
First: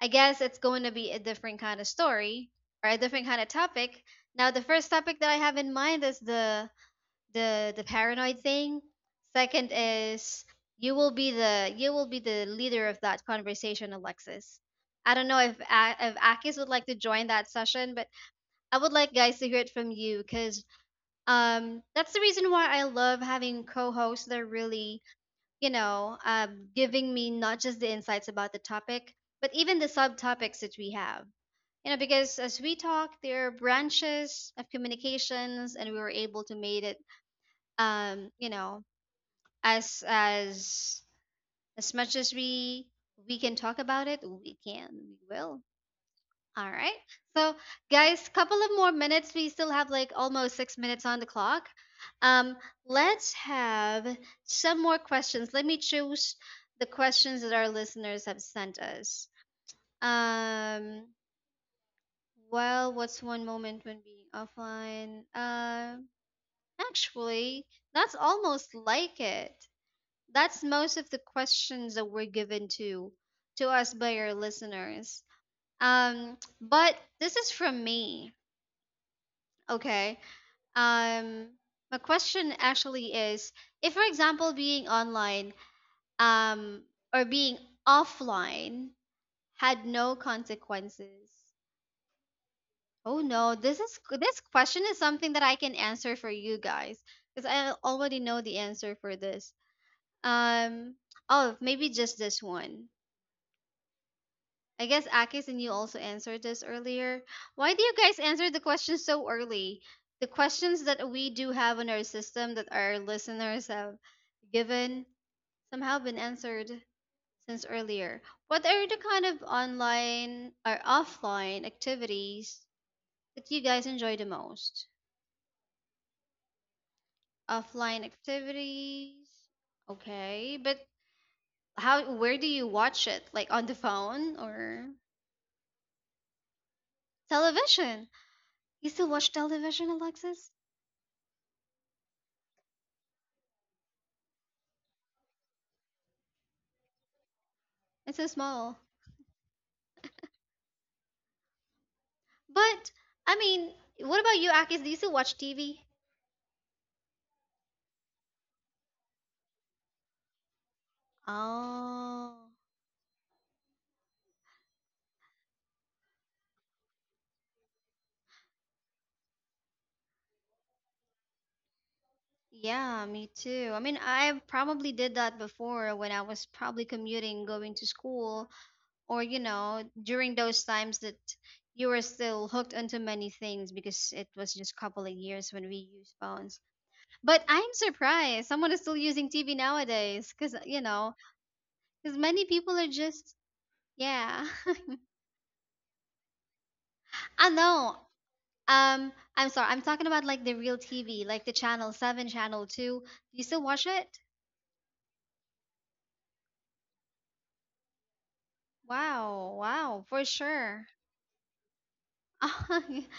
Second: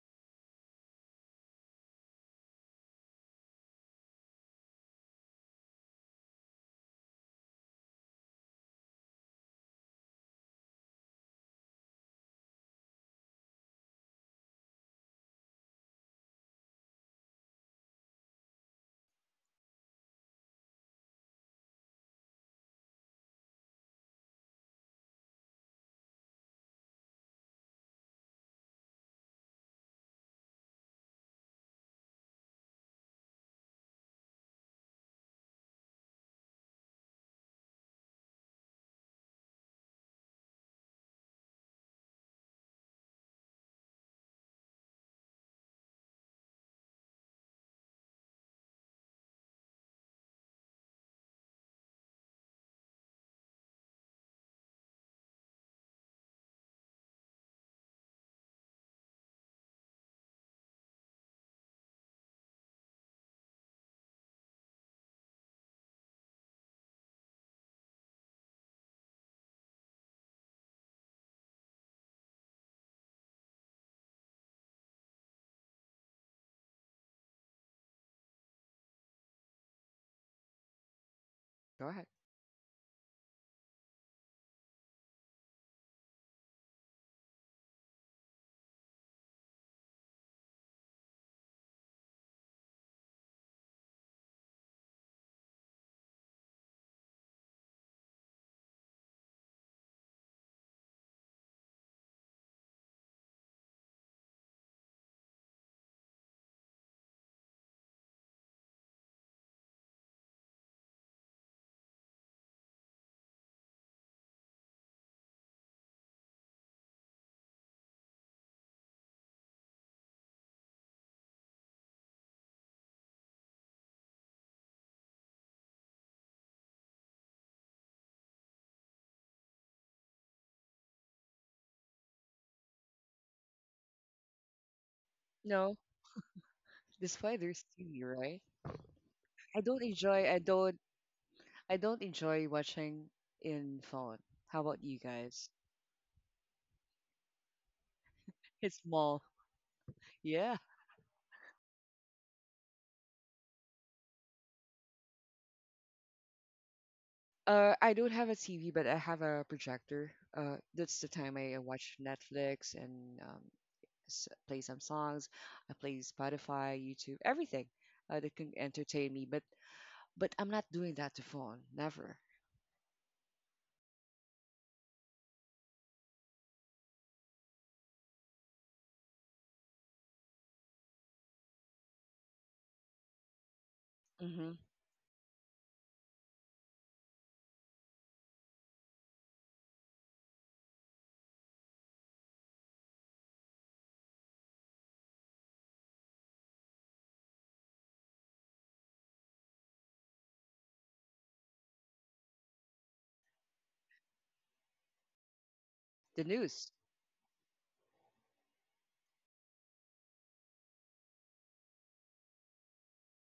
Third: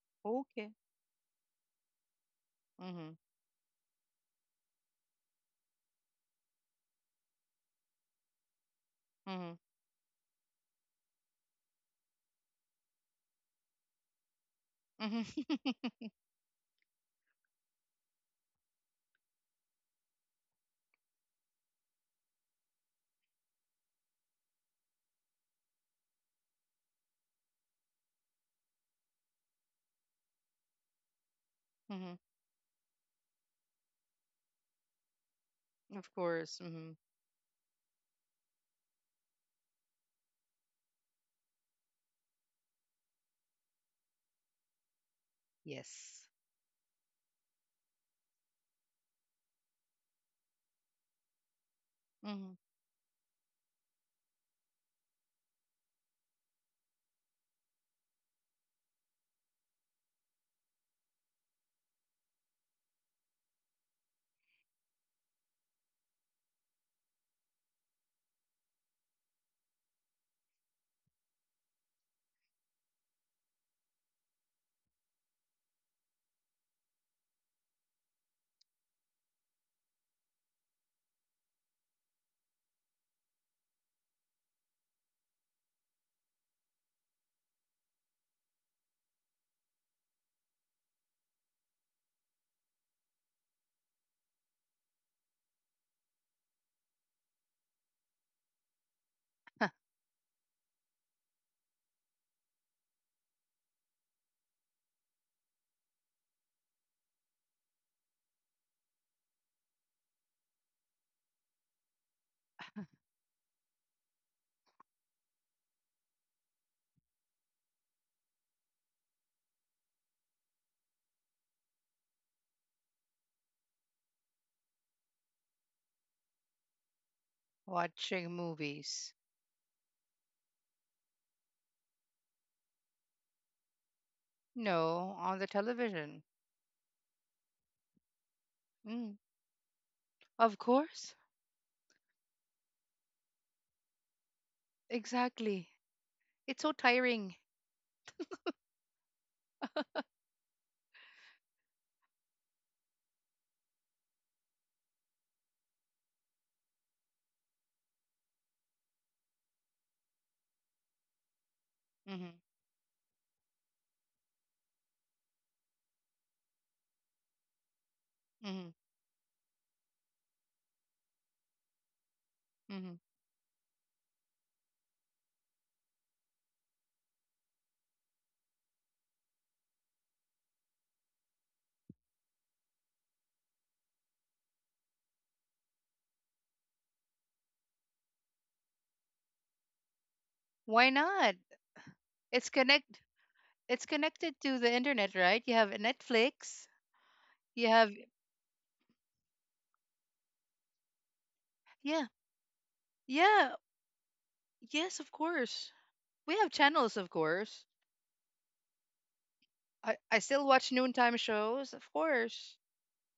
S1: I guess it's
S3: Okay.
S1: going to be a different kind of story or a
S3: Mm-hmm.
S1: different kind of topic. Now the first topic that I have in mind is the paranoid thing.
S3: Mm-hmm.
S1: Second is, you will be the, you will be the leader of that conversation, Alexis. I don't know if
S3: Mm-hmm. [laughs]
S1: If Akis would like to join that session, but I would like guys to hear it from you because, that's the reason why I love having co-hosts that are really, you know, giving me not just the insights about the topic, but even the subtopics that we have, you know,
S3: Mm-hmm.
S1: because as we talk there are branches of communications and we
S3: Of
S1: were able to
S3: course.
S1: made
S3: Mm-hmm.
S1: it. You know, as as much as we can talk about it, we can, we will.
S3: Yes.
S1: All right, so guys, couple of more minutes, we still have like almost 6 minutes on the clock.
S3: Mm-hmm.
S1: um let's have some more questions. Let me choose the questions that our listeners have sent us. um well, what's one moment when being offline, actually, that's almost like it. That's most of the questions that were given to us by our listeners. But this is from me, okay? Um,
S2: Go
S1: my
S2: ahead.
S1: question actually is, if for example being online, um, or being offline had no consequences. Oh no, this is, this question is something that I can answer for you guys because I already know the answer for this. Um, oh, maybe just this one. I guess Akis and you also answered this earlier. Why do you guys answer the questions so early? The questions that we do have in our system that our listeners have given somehow been answered since earlier. What are the kind of online or offline activities that you guys enjoy the most?
S3: [laughs]
S1: Offline
S3: Watching movies.
S1: activities. Okay, but how, where do you watch it? Like on the phone or
S3: No, on the
S2: No,
S3: television.
S2: despite there's TV,
S1: television?
S2: right?
S1: You still
S3: Mm.
S1: watch
S2: I don't
S1: television,
S2: enjoy. I
S1: Alexis?
S3: Of
S2: don't.
S3: course.
S2: I don't enjoy watching in phone. How about you guys?
S3: Exactly. It's so tiring.
S1: It's so
S2: It's
S1: small.
S2: small. Yeah.
S1: But I mean, what about you, Akis? Do you still watch TV?
S2: I don't have a TV, but I have a projector. That's the time I watch
S3: Mm-hmm.
S1: Oh,
S2: Netflix and play some songs. I play Spotify, YouTube, everything that can
S3: Mm-hmm.
S2: entertain me. But I'm not doing that to phone. Never.
S3: Mm-hmm.
S1: yeah, me too. I mean, I probably did that before when I was probably commuting, going to school, or you know, during those times that you were still hooked onto many things because it
S2: Hmm.
S1: was just a couple of years when we used phones. But I'm surprised someone is still using TV nowadays because, you
S3: Why
S1: know,
S3: not?
S1: because many
S3: It's
S1: people are
S3: connect.
S1: just,
S3: It's connected
S1: yeah.
S3: to the internet, right? You have Netflix.
S1: [laughs] I
S3: You have.
S1: know. I'm sorry. I'm talking about like the real TV, like the channel
S3: Yeah,
S1: 7, channel 2. Do you
S3: yeah.
S1: still watch it?
S3: Yes, of course.
S2: The
S3: We have
S2: news.
S3: channels, of course.
S1: Wow,
S3: I
S1: wow,
S3: I
S1: for
S3: still watch
S1: sure.
S3: noontime shows, of course.
S1: [laughs]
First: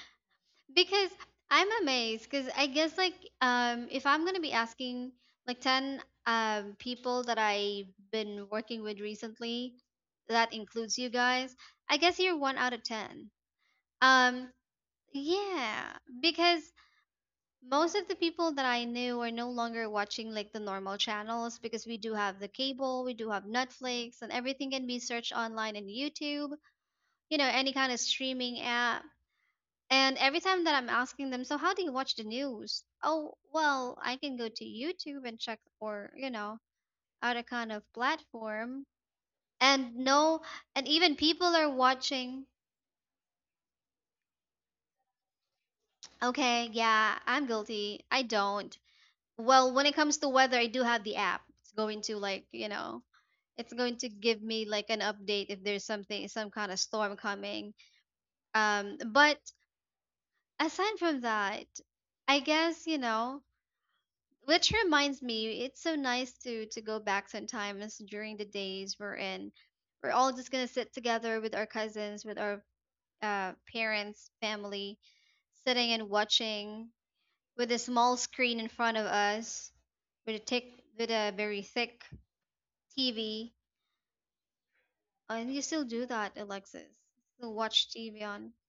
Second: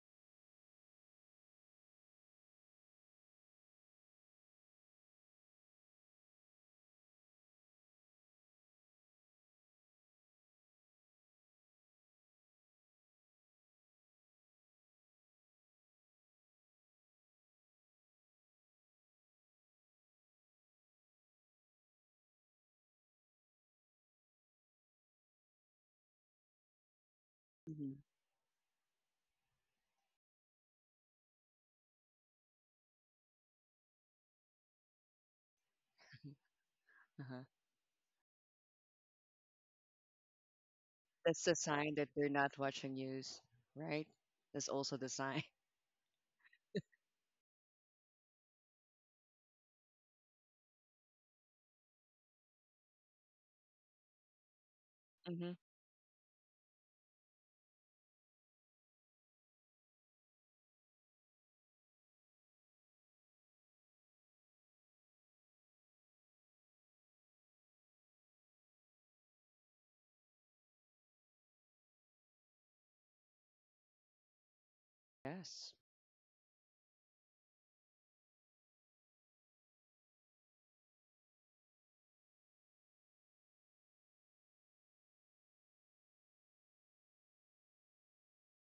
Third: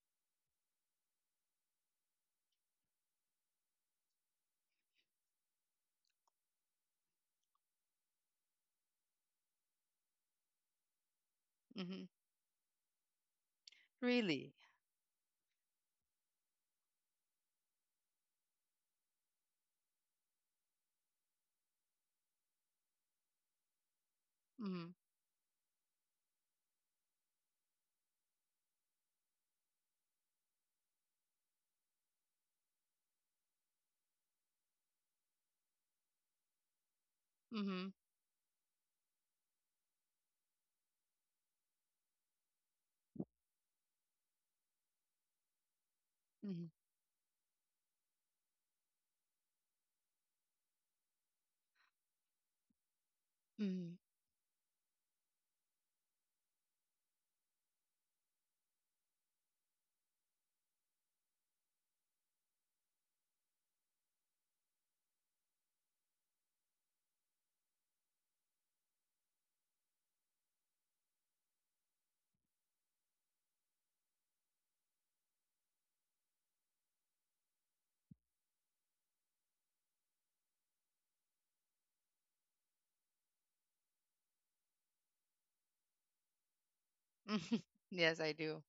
S1: Because I'm amazed because I guess like, if I'm gonna be asking like 10 people that I've been working with recently, that includes you guys, I
S3: Mm-hmm.
S1: guess you're one out of 10. Um,
S3: Really.
S1: yeah, because most of the people that I knew are no longer watching like the normal channels because we do have the cable, we do have Netflix, and everything can
S3: Mm-hmm.
S1: be searched online and YouTube, you know, any kind
S2: Hmm.
S1: of streaming app. And every time that I'm asking them, so how do you watch the news? Oh, well, I can go to YouTube and check or, you know, other
S2: Uh-huh.
S1: kind of
S3: Mm-hmm.
S1: platform. And no, and even
S2: That's a
S1: people are
S2: sign that they're
S1: watching.
S2: not watching news, right? That's also the sign.
S1: Okay, yeah, I'm guilty. I don't. Well, when it comes to weather, I do have the app. It's going to like, you know, it's
S3: Mm-hmm.
S1: going to give me like an
S2: [laughs]
S1: update
S2: Hmm.
S1: if there's something, some kind of storm coming, but aside from that, I guess, you know, which reminds me, it's so nice to go back sometimes during the days we're in, we're all just gonna sit together with our cousins, with our, parents, family,
S2: Yes.
S1: sitting and watching with a small screen in front of us, with a thick, with a very thick TV. And you still do that, Alexis. Still
S3: [laughs]
S1: watch
S3: Yes,
S1: TV
S3: I
S1: on.
S3: do.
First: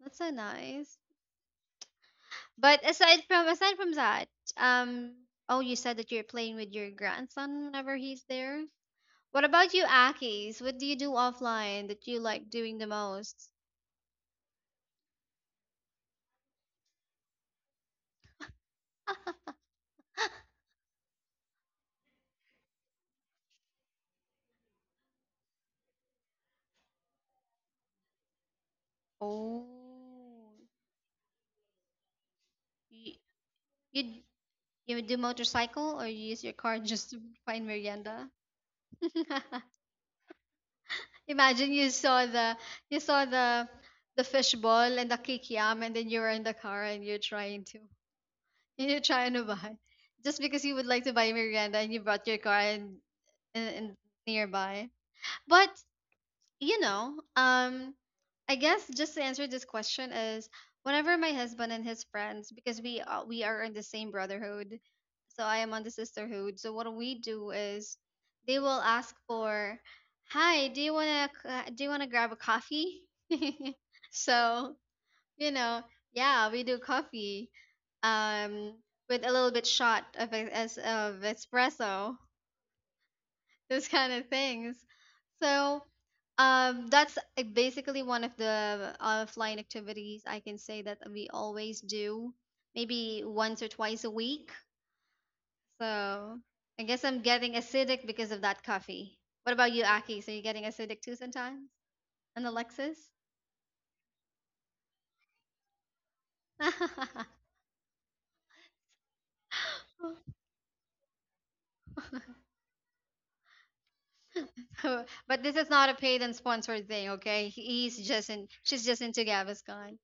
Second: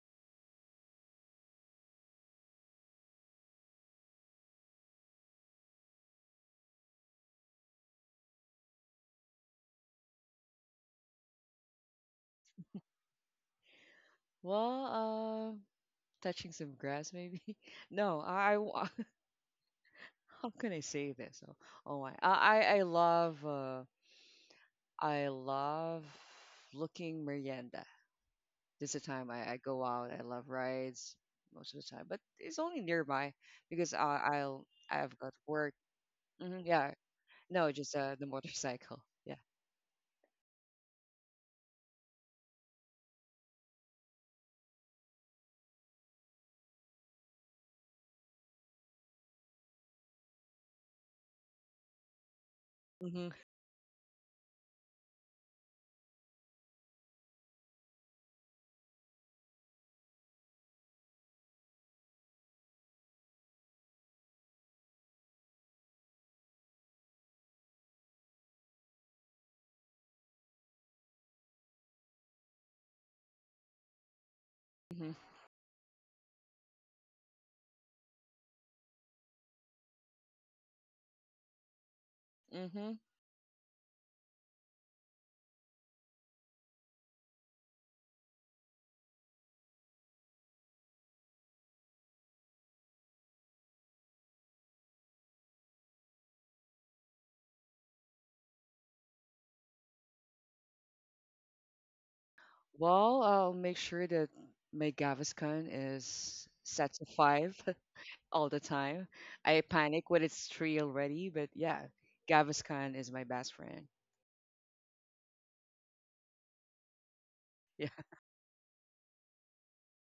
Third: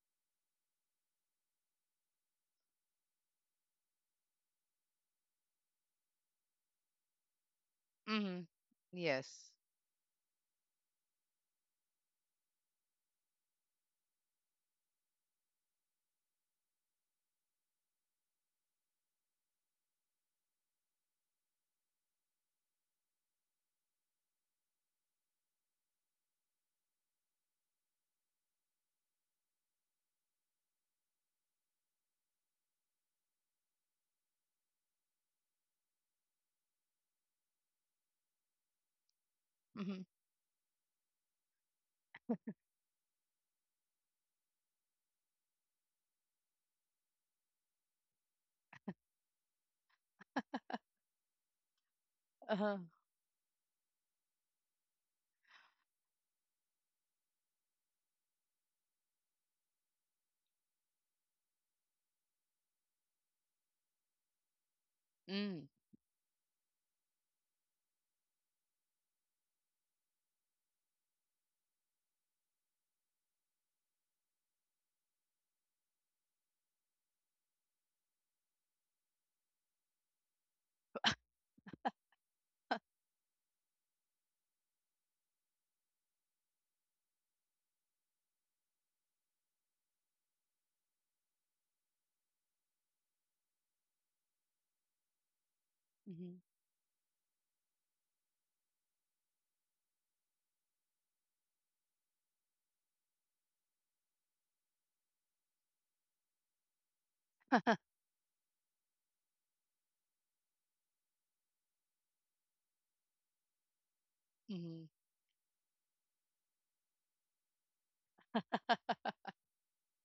S1: That's so nice. But aside from, aside from that, um, oh, you said that you're playing with your grandson whenever he's
S3: Hmm.
S1: there. What
S3: Yes.
S1: about you, Akis? What do you do offline that you like doing the most?
S2: Well, touching some grass maybe. [laughs] No, how can I say this? Oh, oh I, I, I love, uh, I love looking merienda. This is the time I
S1: Oh,
S2: go out. I love rides most of the time, but it's only
S1: you,
S2: nearby because
S1: you,
S2: I'll,
S1: you
S2: I've
S1: do
S2: got work.
S1: motorcycle or you use your
S2: Hmm.
S1: car
S2: Yeah,
S1: [laughs] just to find
S2: no, just the
S1: merienda?
S2: motorcycle. [laughs]
S1: [laughs]
S3: Hmm.
S1: Imagine you saw the, you saw the fish ball and the kikiam and then you were in the car and you're trying to, and you're trying to buy, just because you would like to buy Miranda and you brought your car,
S3: Uh-huh.
S2: Yeah. Hmm.
S1: and nearby. But you know, I guess just to answer this question is, whenever my husband and his friends, because we, we are in the same brotherhood, so I
S3: Mm.
S1: am on the sisterhood. So what we do is they will ask for, "Hi, do you wanna do you wanna grab a coffee?" [laughs] So,
S2: Hmm.
S1: you know, yeah, we do coffee, um, with a little bit shot of of espresso,
S2: Hmm.
S1: [laughs] those kind of things. So that's basically one of the offline activities I can say that we always do, maybe once or twice a week.
S3: Hmm.
S1: So I guess I'm getting acidic because of that coffee. What about you, Aki? So you're getting acidic too sometimes? And Alexis?
S2: Well, I'll make sure that my Gaviscon is set to five. [laughs] All the time. I panic when it's three already, but yeah, Gaviscon is my best friend. [laughs]
S1: [laughs]
S3: Hmm.
S1: [laughs] But this is not a paid and sponsored thing, okay?
S2: Yeah.
S1: He's just in, she's
S3: Like,
S1: just into Gaviscon.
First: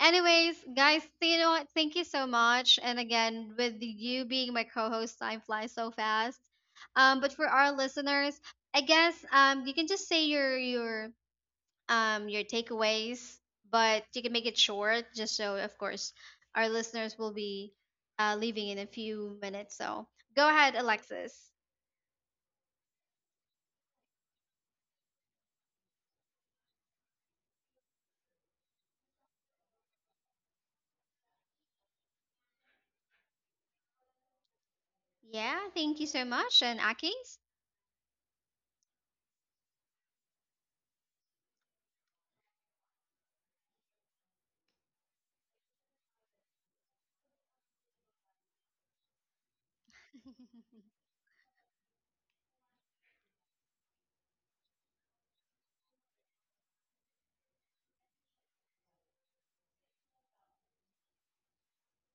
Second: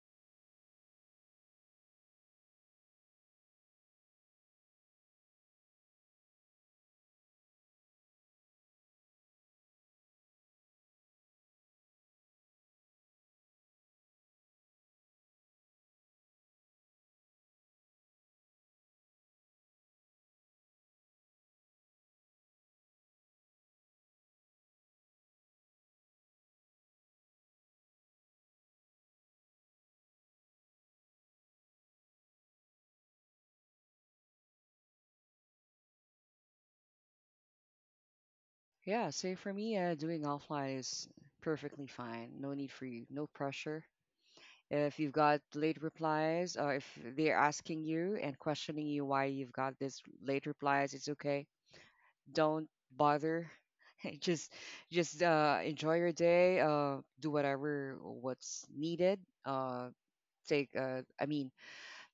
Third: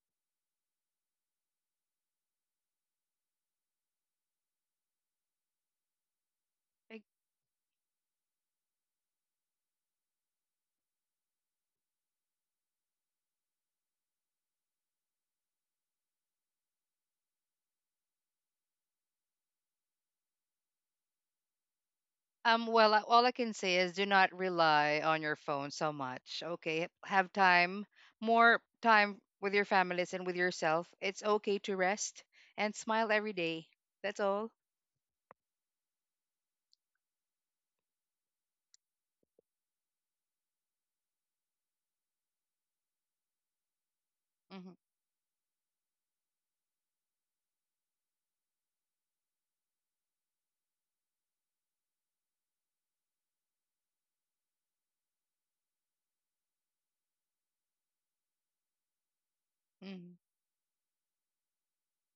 S1: Anyways, guys, so you know what? Thank you so much. And again, with you being my co-host, time flies so fast.
S3: [laughs]
S1: But for our listeners, I guess, you can just say your, your takeaways, but you can make it short, just so of course our listeners will be, leaving in a few minutes. So go ahead, Alexis.
S3: Well, all I can say is do not rely on your phone so much. Okay. Have time, more time with your families and with yourself. It's okay to rest and smile every day. That's all.
S1: Yeah, thank you so much, and Akis.
S2: Yeah, so for me, doing offline is perfectly fine. No need for you, no pressure.
S3: Mm-hmm.
S2: If you've got late replies or if they're asking you and questioning you why you've got this late
S1: [laughs]
S2: replies, it's okay. Don't bother. [laughs] Just enjoy your day. Do whatever what's needed.
S3: Hmm.
S2: Take I mean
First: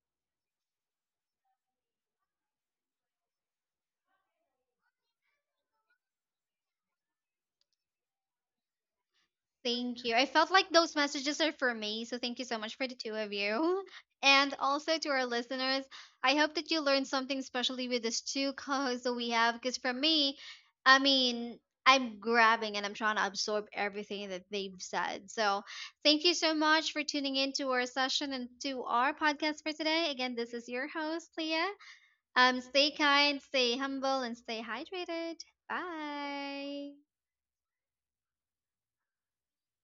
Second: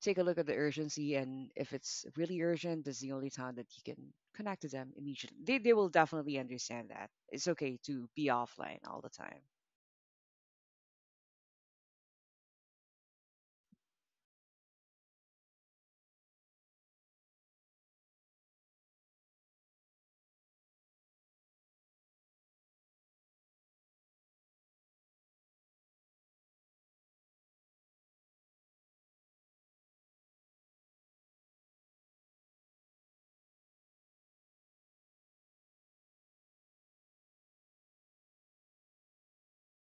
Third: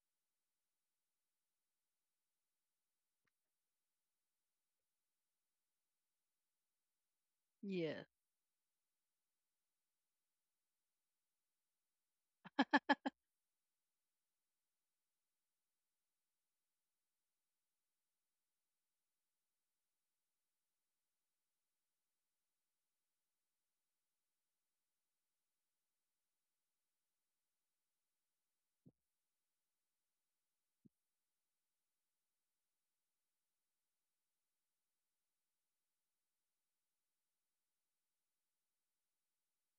S2: take a look at the urgency, and if it's really urgent, this is the only time that you can connect to them immediately. They will definitely understand that. It's okay to
S3: Yes.
S2: be offline all the time.
S1: Thank you. I felt like those messages are for me, so thank you so much for the two of you. [laughs] And also to our listeners, I hope that you learned something, especially with these two co-hosts that we have. Because for me, I mean, I'm grabbing and I'm trying to absorb everything that they've said. So thank you so much for tuning in to our session and to our podcast for today. Again, this is your host, Leah. Stay kind, stay humble, and stay hydrated. Bye.